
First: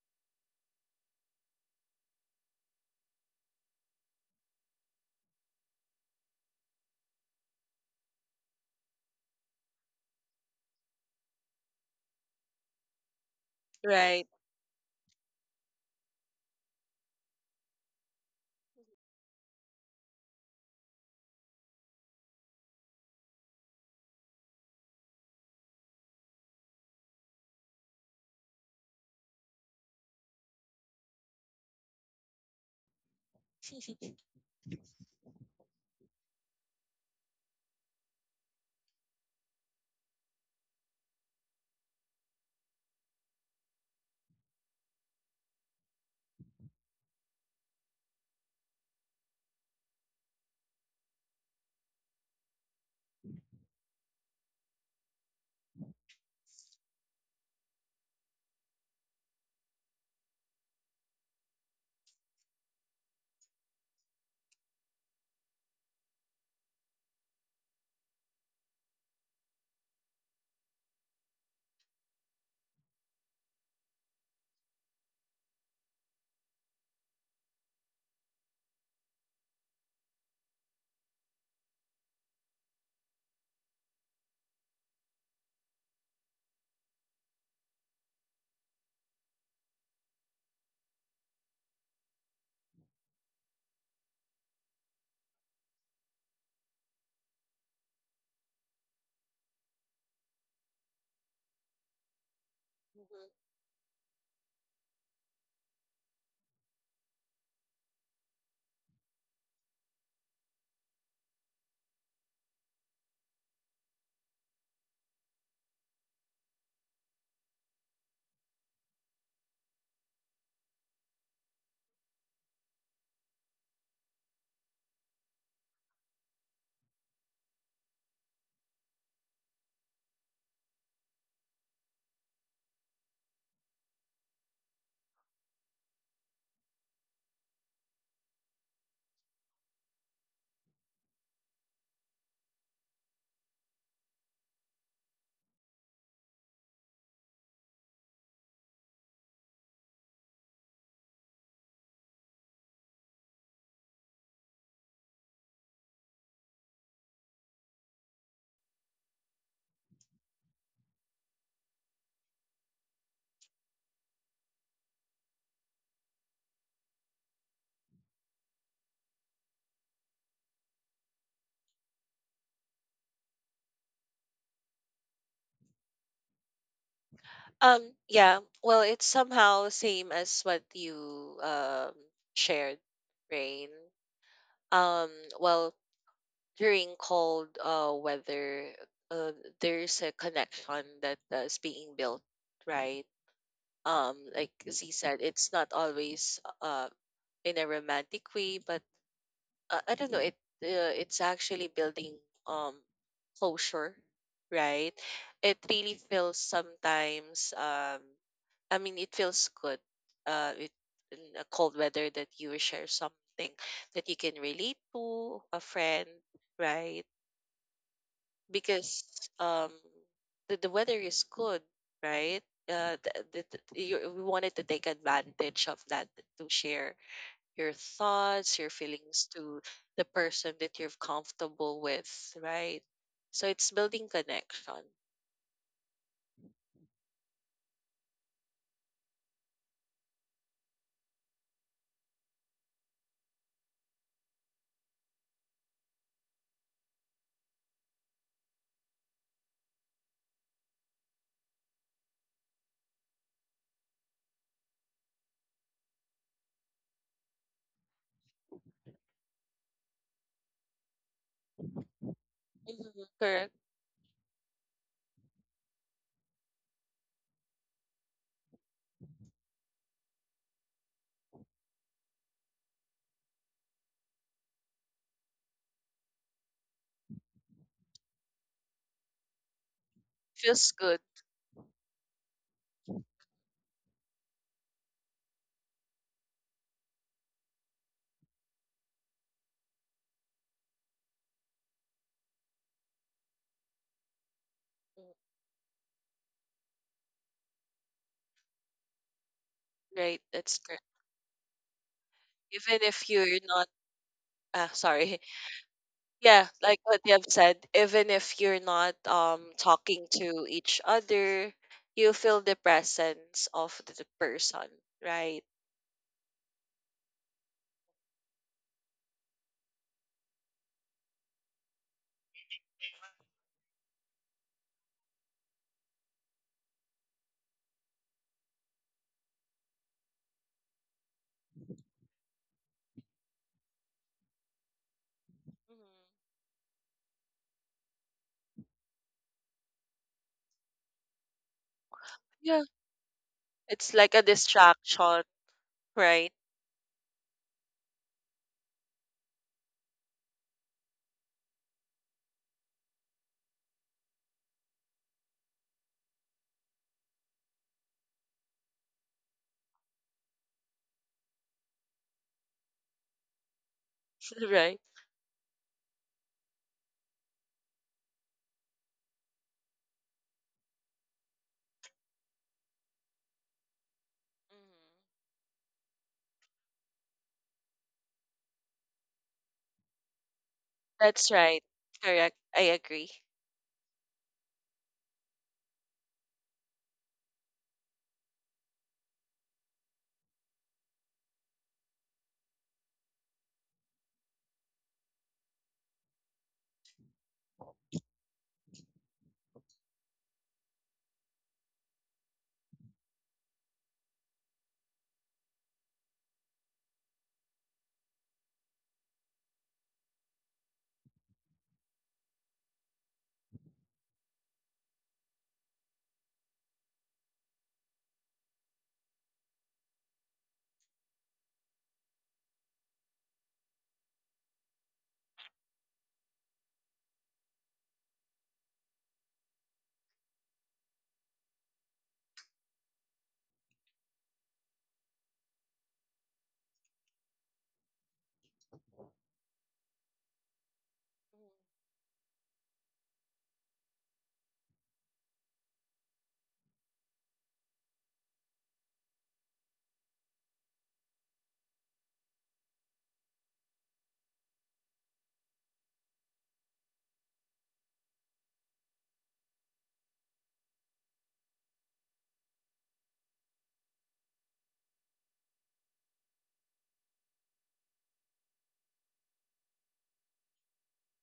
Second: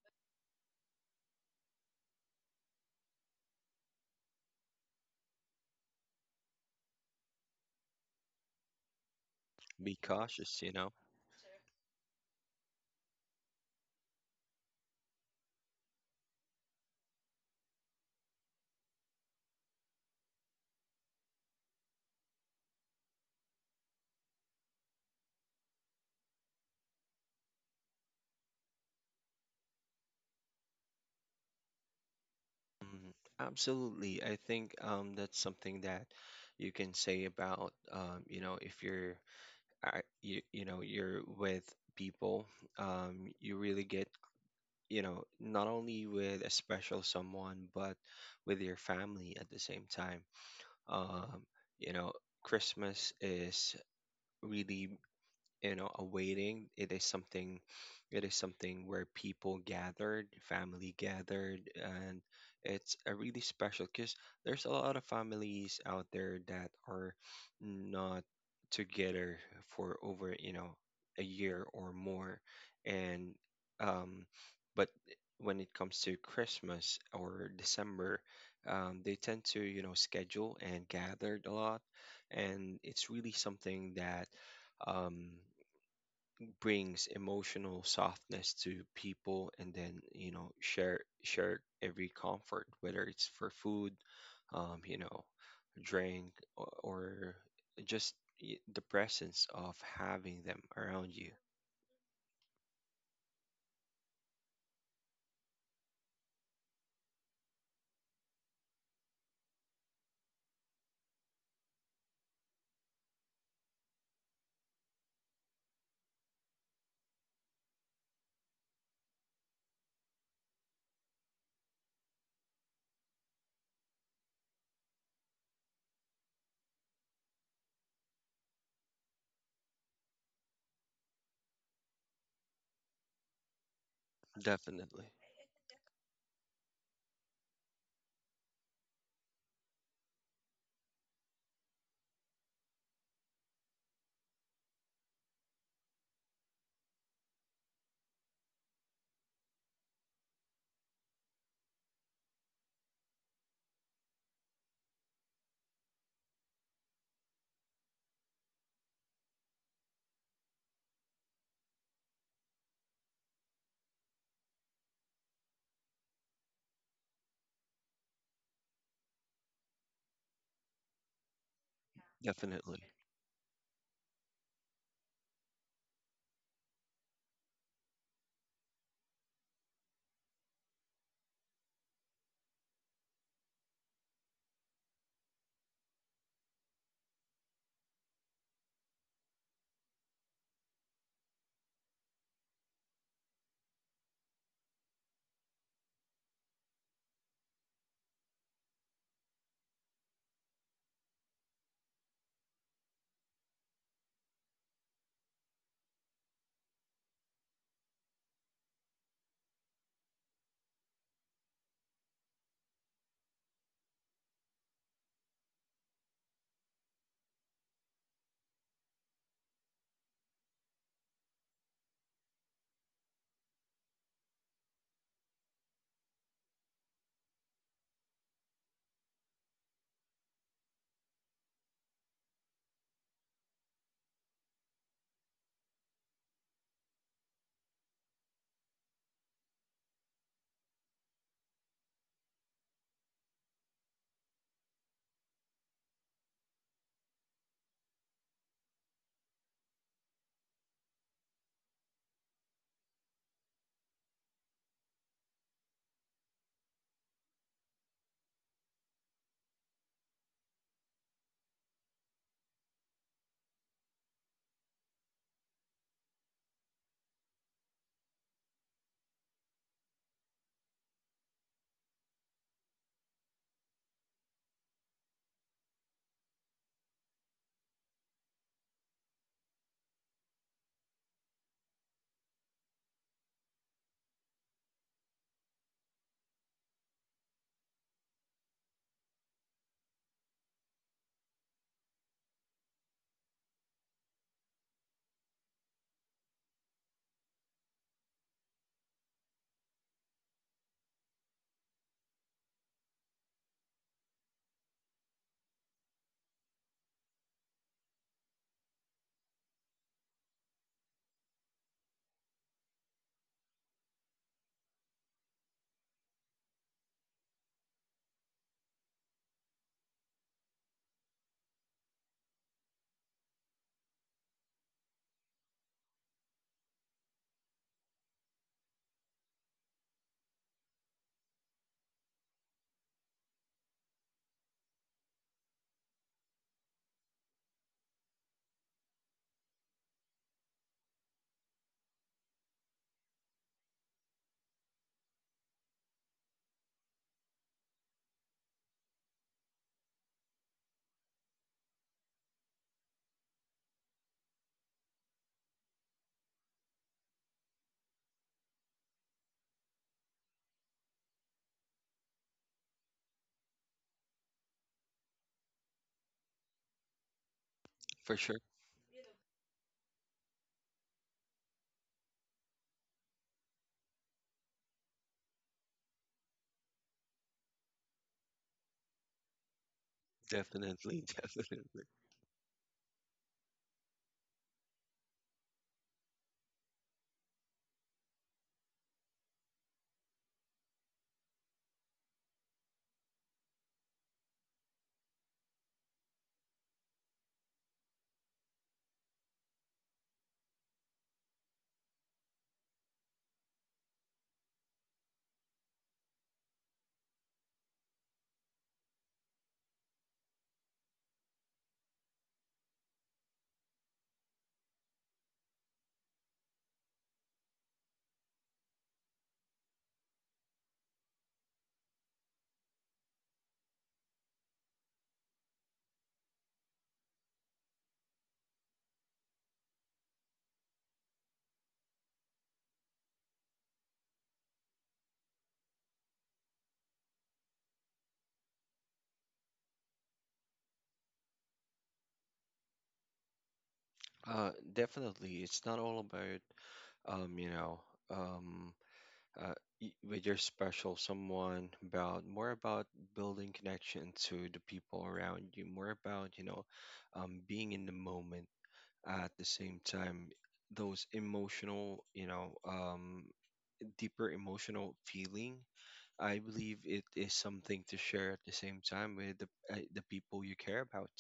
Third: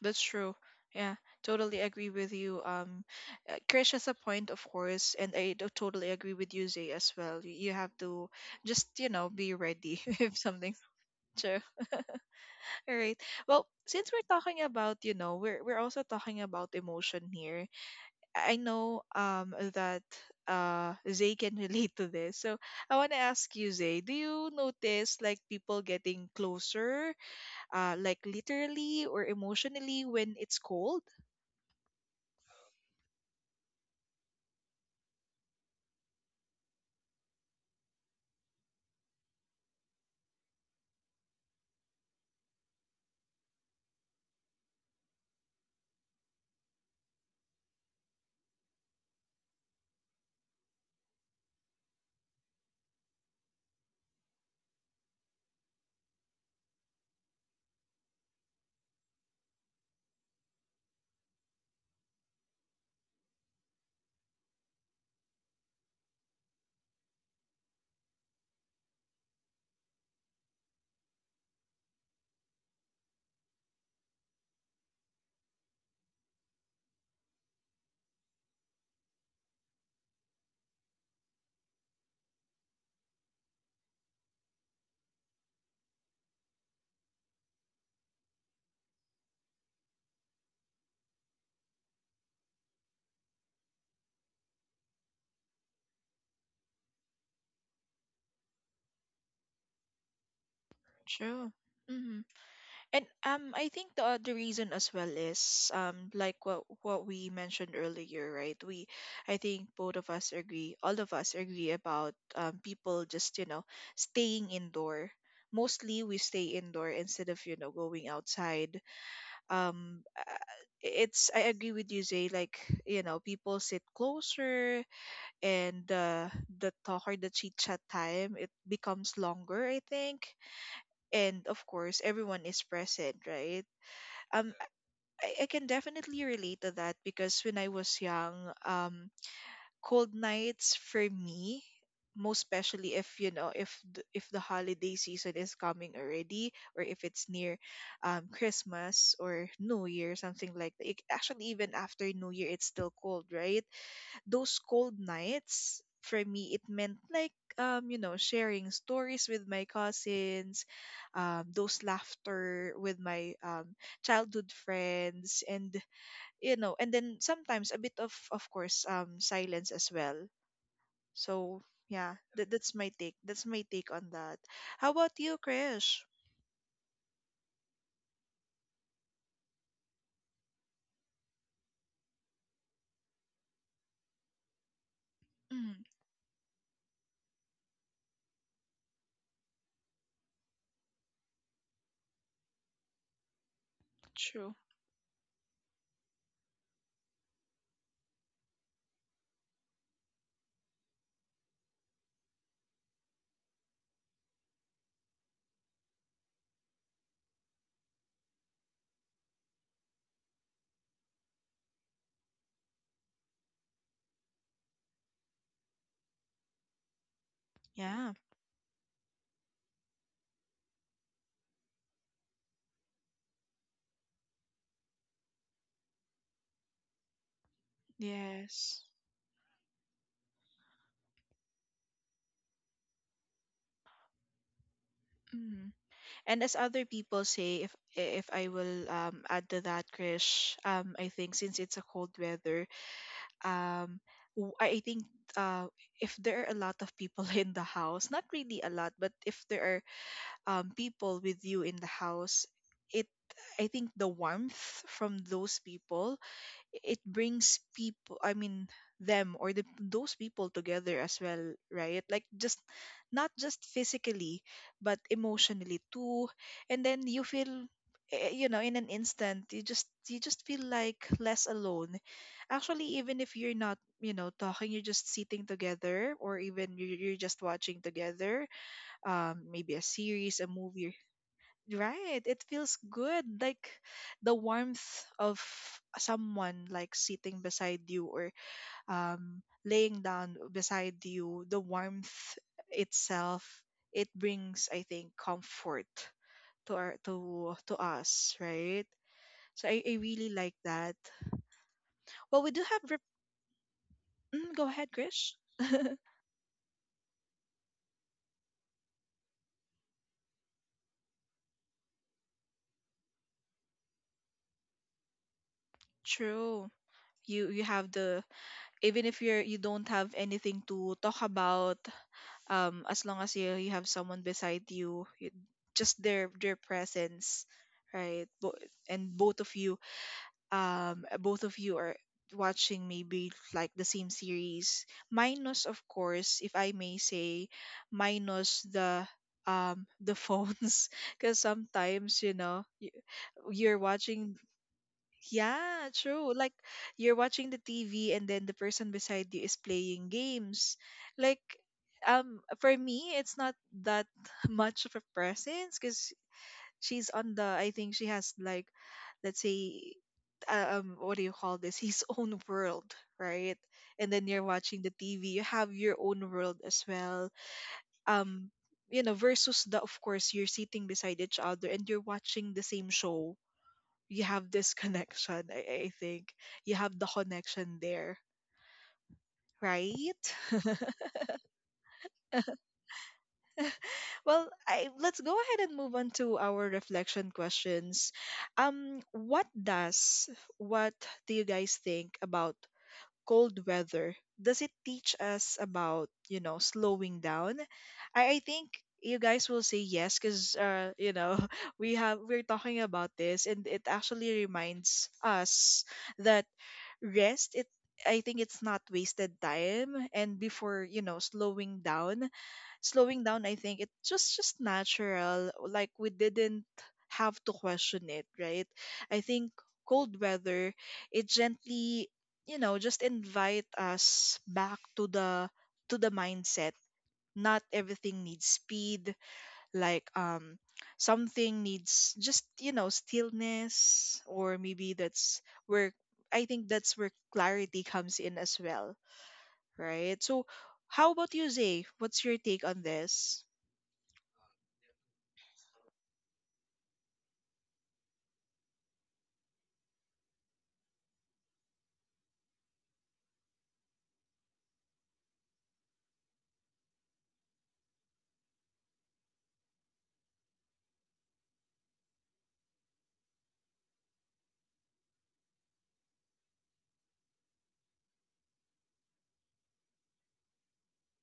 A: That's true. Yeah, totally agree with you. Krish has a point, of course, and I do totally agree with you, Zay, as well. You have to just, you know, be
B: be
A: ready [LAUGHS] if
B: cautious. You
A: something's
B: know.
A: true. All right. Well, since we're
C: Right.
A: talking about, you know, we're also talking about emotion here, I know that Zay can [LAUGHS] relate to this. So I want to ask you, Zay, do you notice like people getting closer, like literally or emotionally when it's cold?
B: Mm.
C: [LAUGHS]
B: Absolutely. I think that's something that you can say about, you know, if you're you, you know, you're with people, you really get, you know, not only with a special someone, but with your family at the same time, um you know, Christmas is really, you know, awaiting, it is something, it is something where people gathered, family gathered, and it's a really special because there's a lot of families out there that are not together for over, you know, a year or more, and um but when it comes to Christmas or December, they tend to, you know, schedule and gathered a lot, and it's really something that, um, brings emotional softness to people, and then, you know, share every comfort, whether it's for food, you know, drink, or just the presence of having them around you.
A: True. And
C: Mhm.
A: I think the other reason as well is like what we mentioned earlier, right? We, I think both of us agree, all of us agree about people just, you know, staying indoor. Mostly we stay indoor instead of, you know, going outside. Um, uh, it's, I agree with you, Zay. Like, you know, people sit closer, and the talk or the chit chat time, it becomes longer, I think. And of course, everyone is present, right? um
B: Definitely.
A: I can definitely relate to that, because when I was young, cold nights for me, most especially, if you know, if the holiday season is coming already, or if it's near Christmas or New Year, something like that. It, actually even after New Year, it's still cold, right? Those cold nights for me, it meant like, you know, sharing stories with my cousins, those laughter with my childhood friends, and you know, and then sometimes a bit of course, silence as well. So yeah, that, that's
B: Definitely.
A: my take, that's my take on that. How about you, Krish?
C: Yeah, well, it's somehow same as what you um shared, Rain. Um,
A: Mm.
C: well, during cold weather, uh, there's a connection that is being built, right? Like
A: True.
C: Z said, it's not always in a romantic way, but I don't know. It it's actually building um closure, right? It really feels sometimes. I mean, it feels good. Uh, it, in a cold weather that you share something that you can relate to a friend, right?
A: Yeah.
C: Because um, the, weather is good, right? Uh, th- th- th- we wanted to take advantage of that to share your thoughts, your
A: Yes.
C: feelings to the person that you're comfortable with, right? So it's building connection.
A: And as other people say, if I will add to that, Krish, I think since it's a cold weather, um, I think uh, if there are a lot of people [LAUGHS] in the house, not really a lot, but if there are people with you in the house, it, I think the warmth from those people, it brings people, I mean, them, or the, those people together as well, right? Like, just
C: Mhm.
A: not
C: Correct.
A: just physically, but emotionally too. And then you feel, eh, you know, in an instant, you just, you just feel like less alone. Actually, even if you're not, you know, talking, you're just sitting together, or even you- are you're just watching together, maybe a series, a
C: Feels
A: movie.
C: good.
A: Right. It feels good. Like, the warmth of someone like sitting beside you, or laying down beside you, the warmth itself, it brings, I
C: Mm,
A: think, comfort to our, to us, right? So I
C: right?
A: really like
C: That's correct.
A: that. Well, we do
C: Even
A: have
C: if you're not,
A: mm, go ahead,
C: sorry.
A: Krish.
C: [LAUGHS] Yeah, like what you have said, even if you're not talking to each other, you feel the presence of the person, right?
A: True. You have the, even if you're, you don't have anything to talk about, as long as you, you have someone beside you, you just their presence, right? And both of you are watching maybe like the same series,
C: Mhm.
A: minus of course, if I may say, minus the phones, [LAUGHS] because sometimes, you know,
C: Yeah,
A: you're
C: it's like a
A: watching,
C: distraction,
A: yeah,
C: right?
A: true. Like, you're watching the TV and then the person beside you is playing games. Like, for me, it's not that [LAUGHS] much of a presence, cuz she's on the, I think she has like, let's say, what do you call this, [LAUGHS] his own world, right? And then you're
C: [LAUGHS]
A: watching
C: Right.
A: the TV, you have your own world as well.
B: For sure.
A: Um you know, versus the, of course, you're sitting beside each other and you're watching the same show, you have this
C: Mhm.
A: connection. I think you have the connection there, right? [LAUGHS]
B: Definitely. [LAUGHS]
C: That's right.
B: Definitely.
C: Correct. I agree.
A: Well, let's go ahead and move on to our reflection questions. What does, what do you guys think about cold weather? Does it teach us about, you know, slowing down? I think you guys will say yes because you know [LAUGHS] we're talking about this, and it actually reminds us that rest it I think, it's not wasted time. And before you know slowing down, I think it's just natural. Like, we didn't have to question it, right? I think cold weather, it gently, just invite us back to the mindset. Not everything needs speed. like um Something needs just, you know, stillness, or maybe that's where, I think that's where clarity comes in as well, right? So how about you, Zay? What's your take on this?
B: Definitely it's not all about you know um uh, with your special someone, about more about building connection to the people around you, more about, you know, being in the moment at the same time, those emotional, you know, deeper emotional feeling, I believe it is something to share at the same time with the people you care about.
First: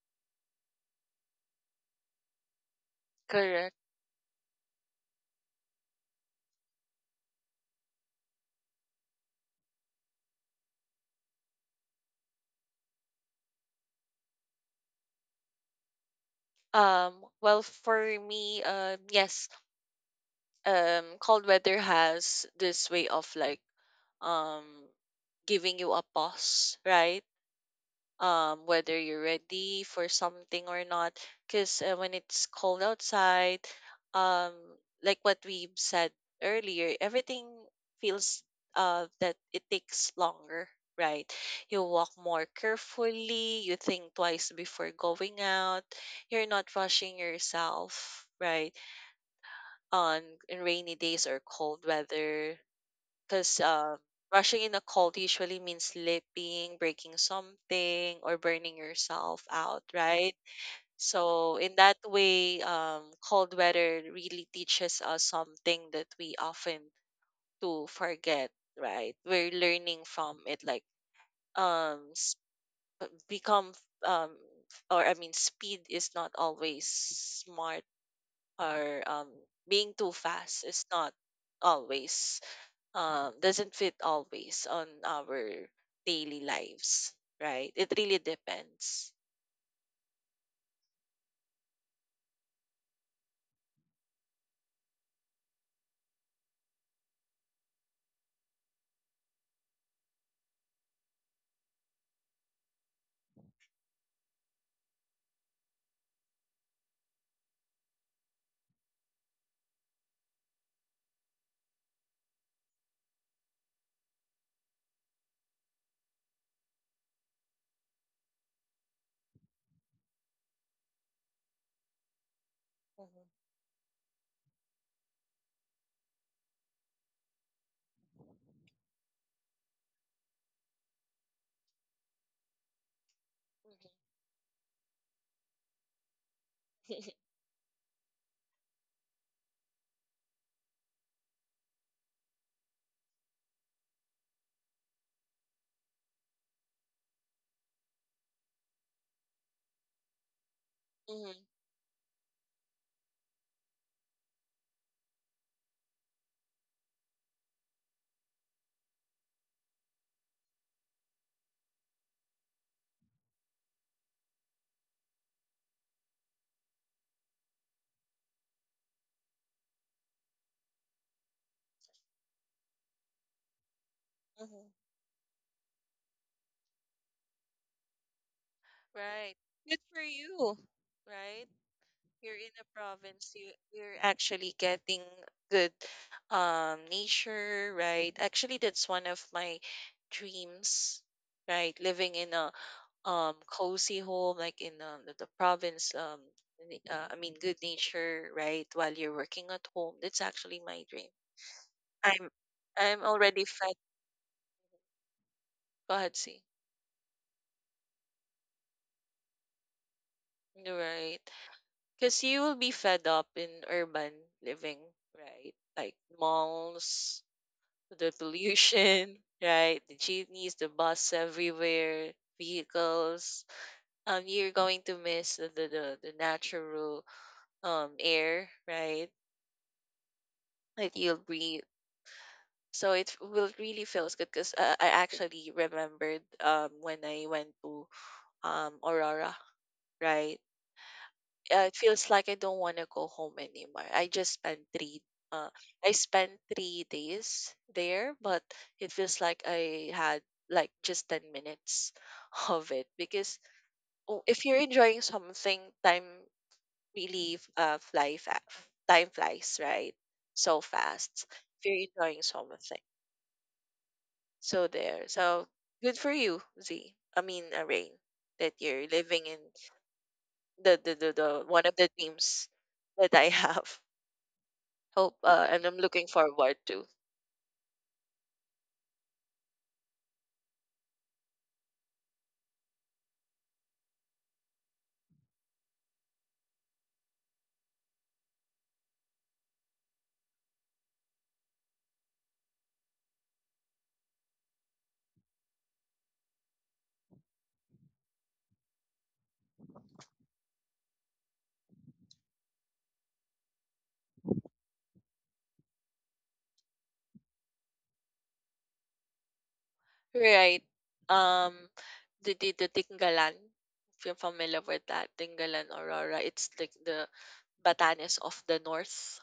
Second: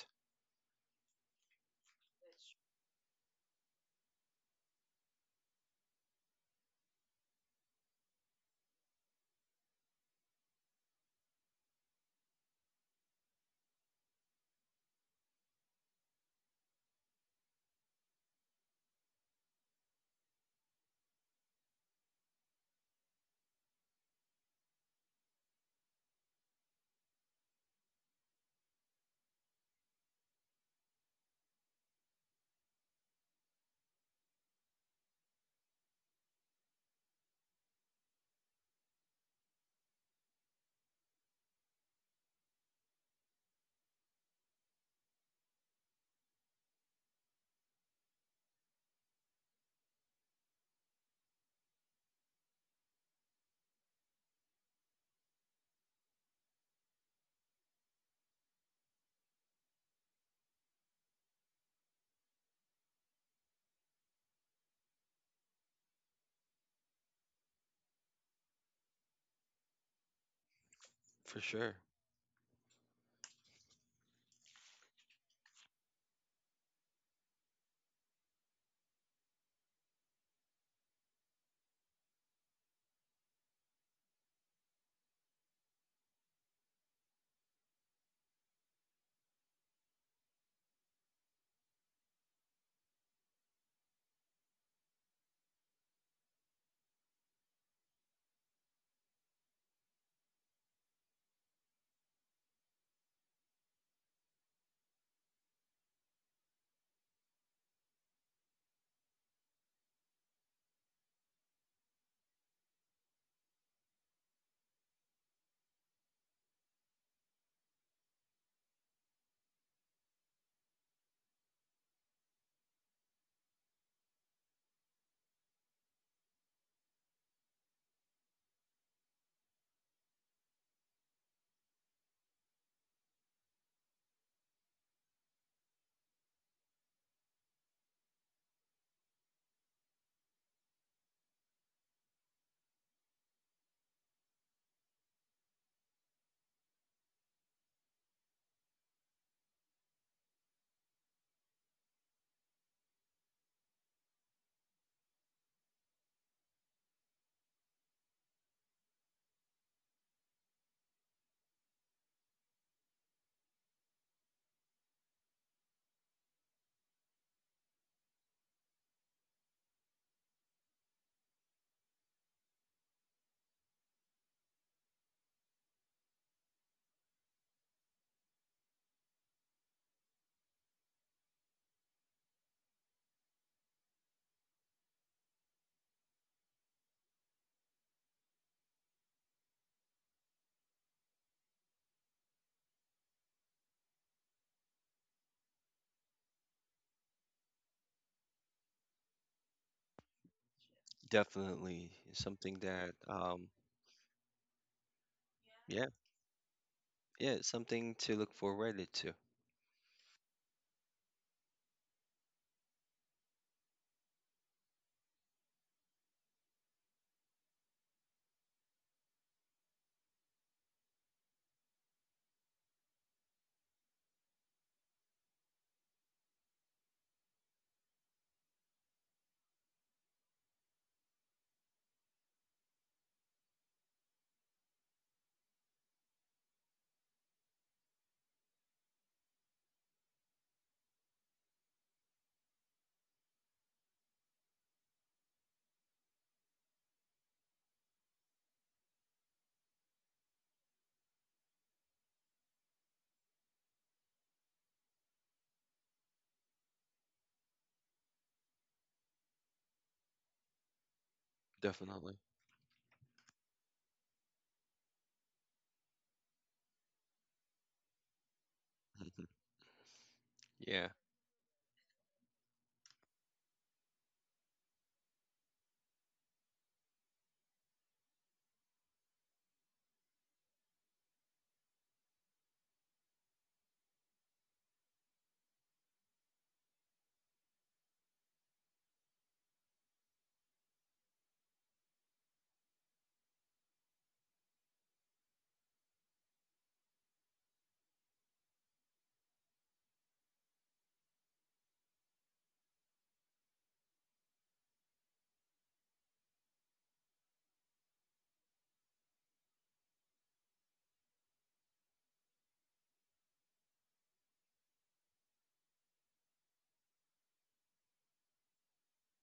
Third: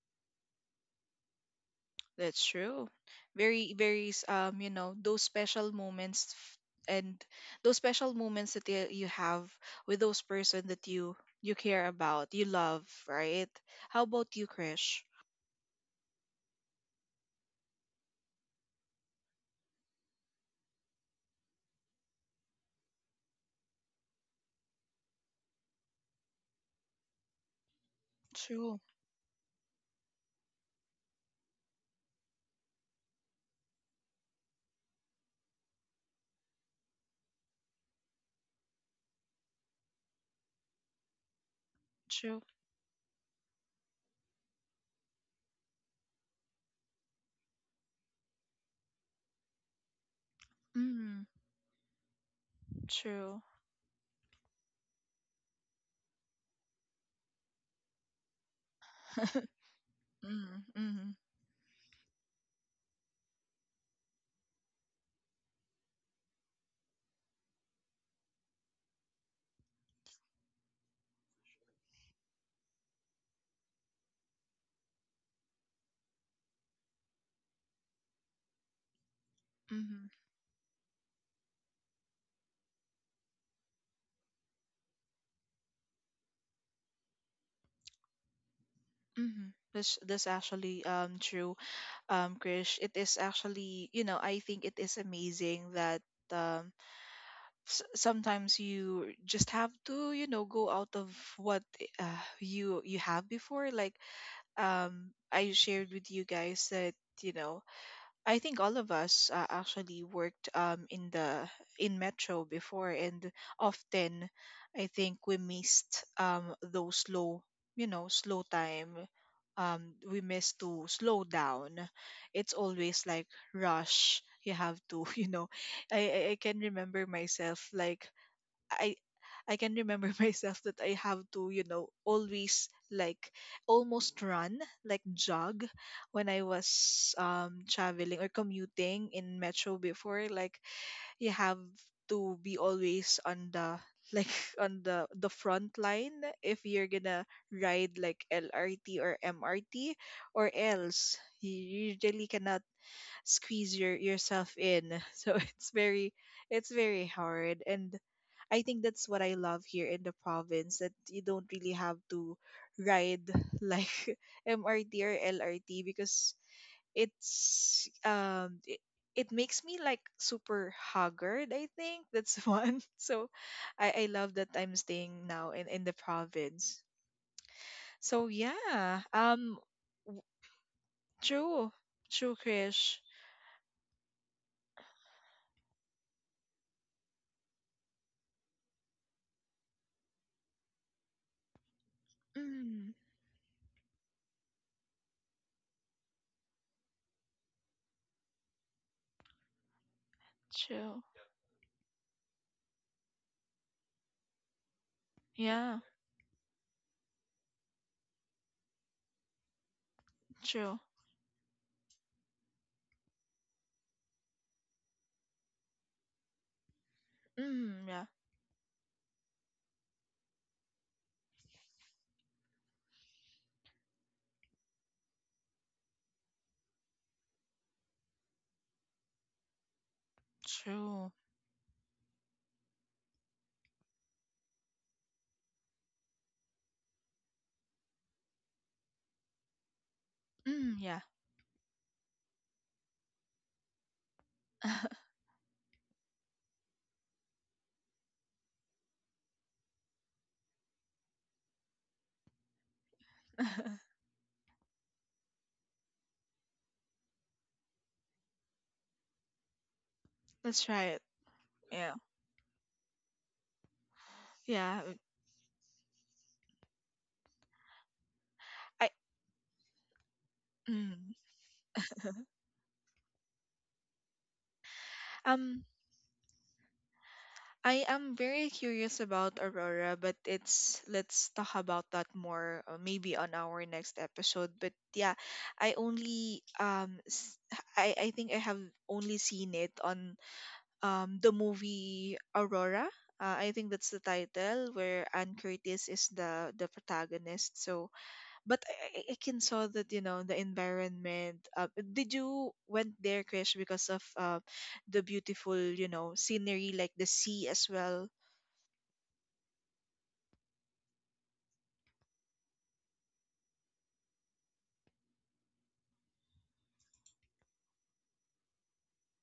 A: That's true.
C: Correct.
A: You know, those special moments, and those special moments that you have with those person that you care about, you love, right? How about you, Krish?
C: Um, well, for me, yes, cold weather has this way of like um giving you a pause, right?
A: True.
C: Whether you're ready for something or not. Because when it's cold outside, um, like what we said earlier, everything feels that it takes longer, right? You walk
A: True.
C: more carefully, you think twice before going out, you're not rushing yourself, right? On in rainy
A: Mm,
C: days or cold weather,
A: true.
C: because rushing in a cold usually means slipping, breaking something, or burning yourself
A: [LAUGHS]
C: out, right?
A: Mhm, mhm,
C: So, in that way, cold weather really teaches us something that we often do forget, right? We're learning from it, like
B: For sure.
C: um, s- become um, or I mean, speed is not always smart, or being
A: mhm,
C: too fast is not always doesn't fit always on our daily lives, right? It really depends.
A: mhm. That's actually, true, um, Krish. It is actually, you know, I think it is amazing that, um, sometimes you just have to, you know, go out of what you have before. Like, um, I shared with you guys that, you know, I think all of us actually worked, in the in metro before, and often I think we missed, those slow, you know, slow time. We miss to slow down. It's always like
C: Mhm.
A: rush. You have to, [LAUGHS] you know. I I can remember myself like, I I can remember [LAUGHS] myself that I have to, you know, always like
C: Mhm.
A: almost run, like jog, when I was,
C: [LAUGHS]
A: um, traveling or commuting in metro before. Like, you have to be always on the, like [LAUGHS] on the front line if you're gonna ride like LRT or MRT, or else
C: Mhm.
A: you usually cannot squeeze yourself in. [LAUGHS] So it's very, hard. And I think that's what I love here in the province, that you don't really have to ride [LAUGHS] like MRT or LRT, because it's, um, it makes me like super haggard. I think that's [LAUGHS] one. So I love that
C: Mhm.
A: I'm staying now in the province. So yeah,
C: Right.
A: um,
C: Good for
A: w-
C: you. Right?
A: true. True,
C: You're in a
A: Krish.
C: province, you're actually getting good nature, right? Actually, that's one of my dreams, right? Living in a
A: Mm,
C: cozy home, like in the province, I mean good nature, right? While you're working at home. That's actually my
A: true.
C: dream.
B: Definitely
C: I'm
B: something that,
C: I'm already fed,
A: Yeah,
B: yeah,
C: go ahead, see.
B: yeah, something to look forward to.
A: true.
C: Right. Because you will be fed up in urban living, right? Like malls,
A: Mm, yeah,
C: the pollution, [LAUGHS] right? The jeepneys, the bus everywhere, vehicles. You're going to miss the the natural air, right? That
A: true.
C: you'll breathe. So it will really feels good, because I actually remembered when I went to Aurora, right?
A: Mm, yeah.
C: It feels like I don't want to go home anymore. I just spent three
A: [LAUGHS]
C: uh I spent 3 days there, but it feels like I had like just 10 minutes [LAUGHS] of it, because oh, if you're enjoying something, time really time flies right so
A: That's right.
C: fast. If you're
A: Yeah.
B: Definitely.
C: enjoying something, so
A: Yeah.
C: there, so good for you, Z. I mean, Rain, that
A: I.
C: you're living in
B: [LAUGHS] Yeah.
A: Mm.
C: the one of the dreams that I [LAUGHS] have. Hope
A: Um,
C: and I'm looking forward to.
A: I am very curious about Aurora, but it's, let's talk about that more, maybe on our next episode. But yeah, I only, um, I think I have only seen it on, um, the movie Aurora. I think that's the title, where Anne Curtis is the protagonist. So, but I can saw that, you know, the environment. Did you went there, Krish, because of, the beautiful, you know, scenery, like the sea as well?
C: Right. Um the Tinggalan, if you're familiar with that, Tinggalan Aurora, it's like the Batanes of the North,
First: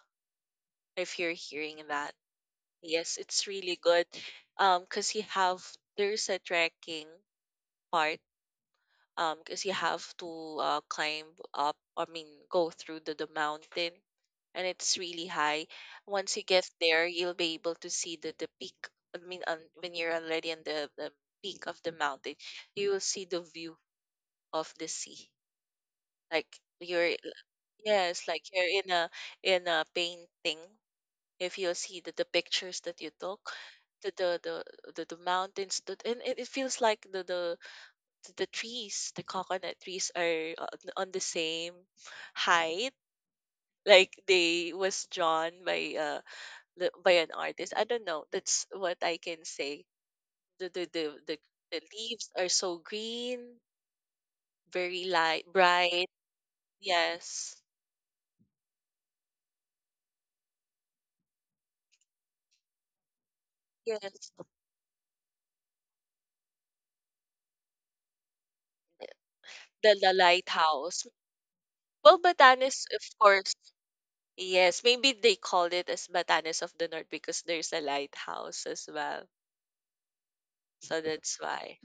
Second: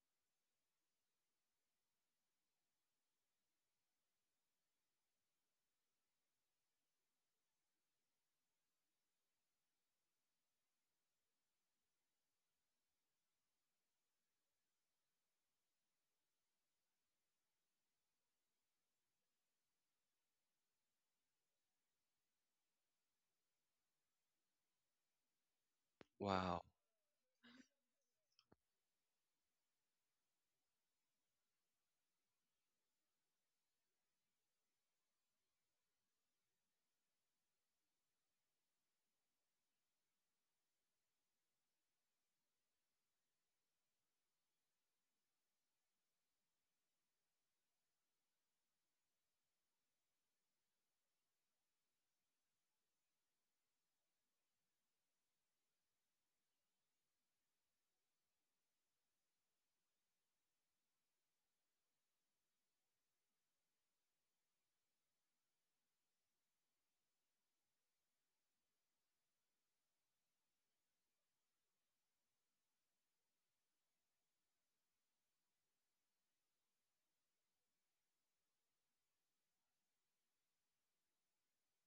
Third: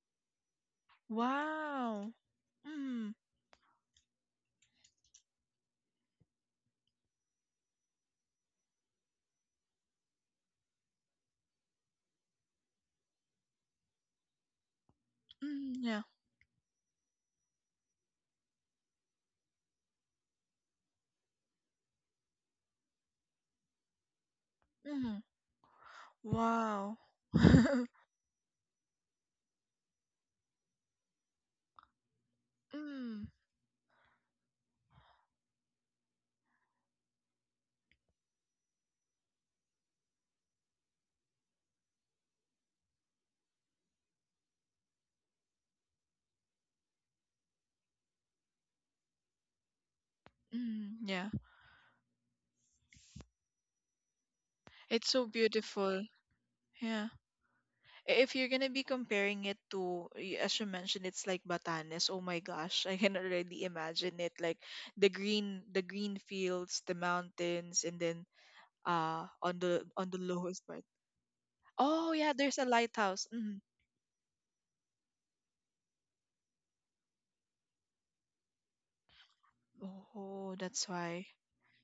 C: if you're hearing that.
A: Wow. Mm.
C: Yes, it's really good. Because you have there's a trekking part because you have to climb up, I mean, go through the, mountain, and it's really high.
A: Mm, yeah.
C: Once you get there, you'll be able to see the, peak, I mean, when you're already on the, peak of the mountain, you will see the view of the
A: Mm,
C: sea, like
B: Wow.
A: wow.
C: you're,
A: [LAUGHS]
C: yes, like you're in a painting, if you'll see the, pictures that you
A: Mm.
C: took, the the the the mountains that, and it feels like the trees, the coconut trees are on the same height. Like they was drawn by by an artist. I don't know. That's what I can say. The the
A: Mm,
C: the
A: yeah.
C: the, the leaves are so green, very
A: It's so
C: light,
A: beautiful.
C: bright.
A: Yeah.
C: Yes,
A: If you're gonna be comparing it to, as you mentioned, it's like Batanes. Oh my gosh, I can already imagine
C: yes.
A: it. Like the green fields, the mountains, and then, uh, on the,
C: The
A: on the lowest part.
C: lighthouse.
A: Oh
C: Well,
A: yeah, there's a
C: Batanes, of
A: lighthouse.
C: course.
A: Hmm.
C: Yes, maybe they call it as Batanes of the North because there's a lighthouse as well.
A: Oh, that's
C: So
A: why.
C: that's why.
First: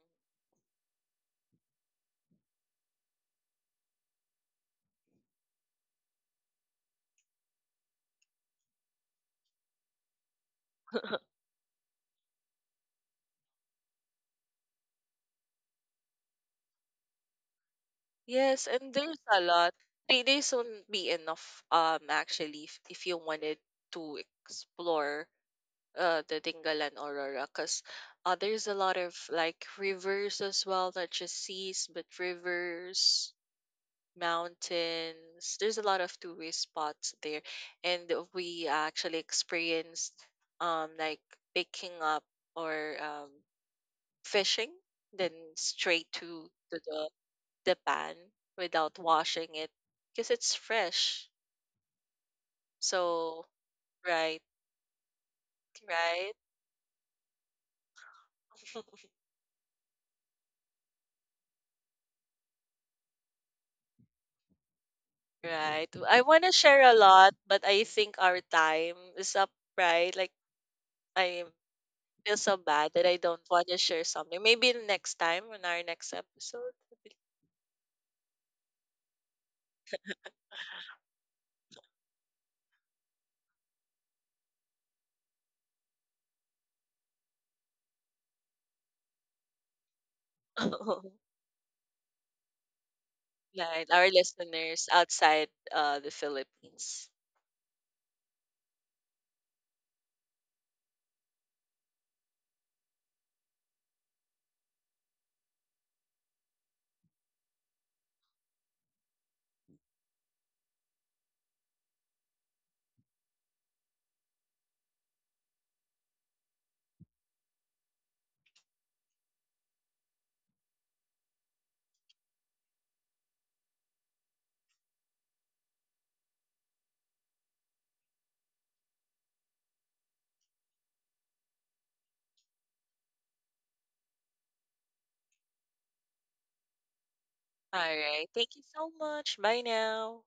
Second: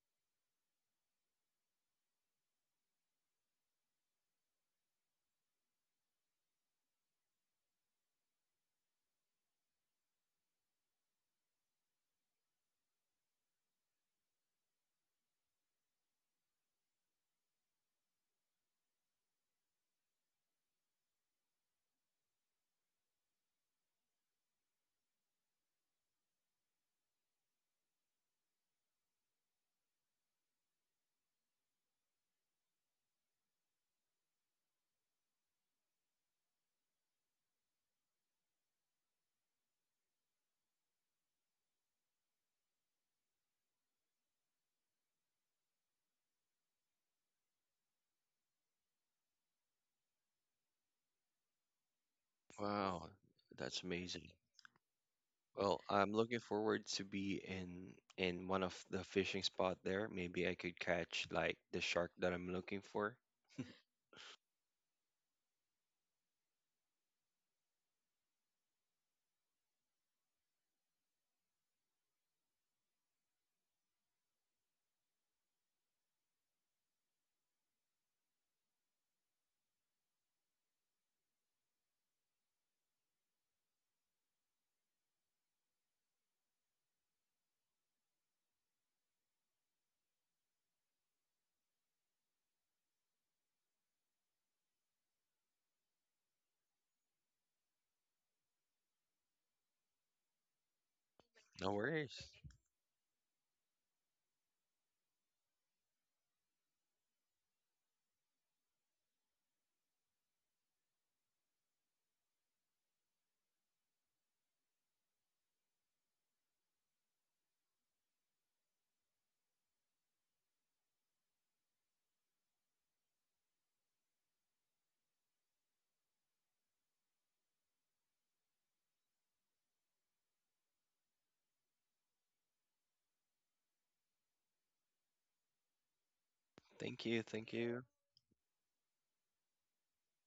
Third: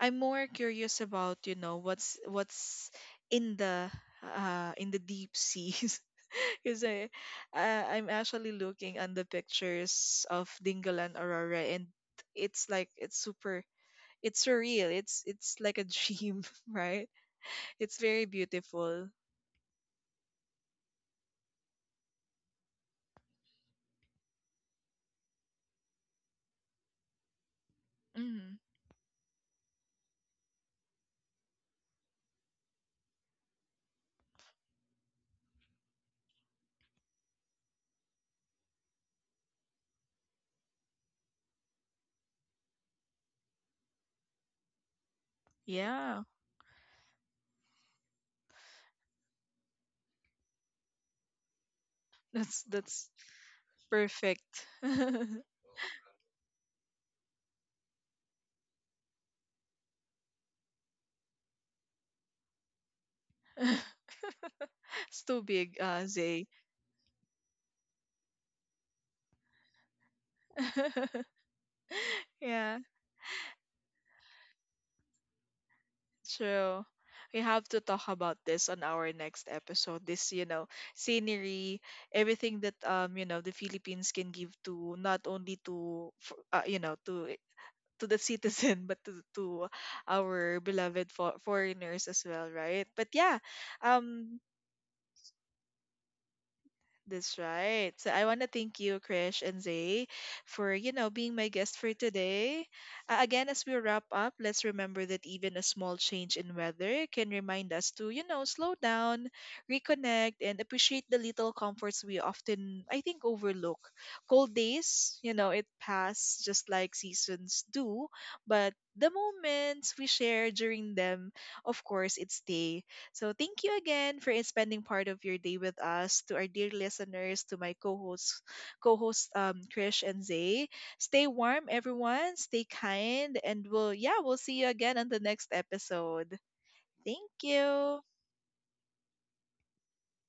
A: I'm more curious about, you know, what's in the, uh, in the deep seas, [LAUGHS] because I, I'm actually looking on the pictures of Dingalan
C: [LAUGHS]
A: Aurora, and it's like, it's super, it's surreal. It's like a dream, [LAUGHS] right? It's very
C: Yes, and
A: beautiful.
C: there's a lot. 3 days won't be enough, actually, if you wanted to explore the Dingalan Aurora, because
A: Mm,
C: there's a lot of like rivers as well, not just seas, but rivers, mountains. There's a lot of tourist spots there, and we actually experienced like picking up or fishing, then straight
A: yeah.
C: to the pan without washing it because it's fresh.
A: That's
B: Wow.
C: So,
B: That's amazing.
C: right,
A: perfect. [LAUGHS]
B: Well, I'm
C: right,
B: looking forward to be in one of
C: [LAUGHS]
B: the fishing spot there. Maybe I could catch like the shark that I'm looking for.
A: It's too big,
C: right. I want
A: Zay.
C: to share a lot, but I think our time is up, right? Like,
A: [LAUGHS]
C: I feel so
A: Yeah,
C: bad that I don't want to share something. Maybe next time on our next episode.
A: true. We have to talk about this on our next episode. This, you know, scenery, everything that, you know, the Philippines can give to, not only to, you know, to to the [LAUGHS] citizen but to our beloved
C: [LAUGHS]
A: foreigners as well, right? But yeah,
C: Right, our
A: um.
C: listeners outside the Philippines.
A: That's right. So I want to thank you, Krish and Zay, for, you know, being my
B: No
A: guest for
B: worries.
A: today. Again, as we wrap up, let's remember that even a small change in weather can remind us to, you know, slow down, reconnect, and appreciate the little comforts we often, I think, overlook. Cold days, you know, it pass just like seasons do, but the moments we share during them, of course, it stays. So thank you again for spending part of your day with us. To our dear listeners, to my co-hosts, Krish and Zay. Stay warm, everyone. Stay kind, and we'll, yeah, we'll see you again on the next episode.
B: Thank you.
A: Thank
B: Thank
C: All
B: you.
A: you.
C: right. Thank you so much. Bye now.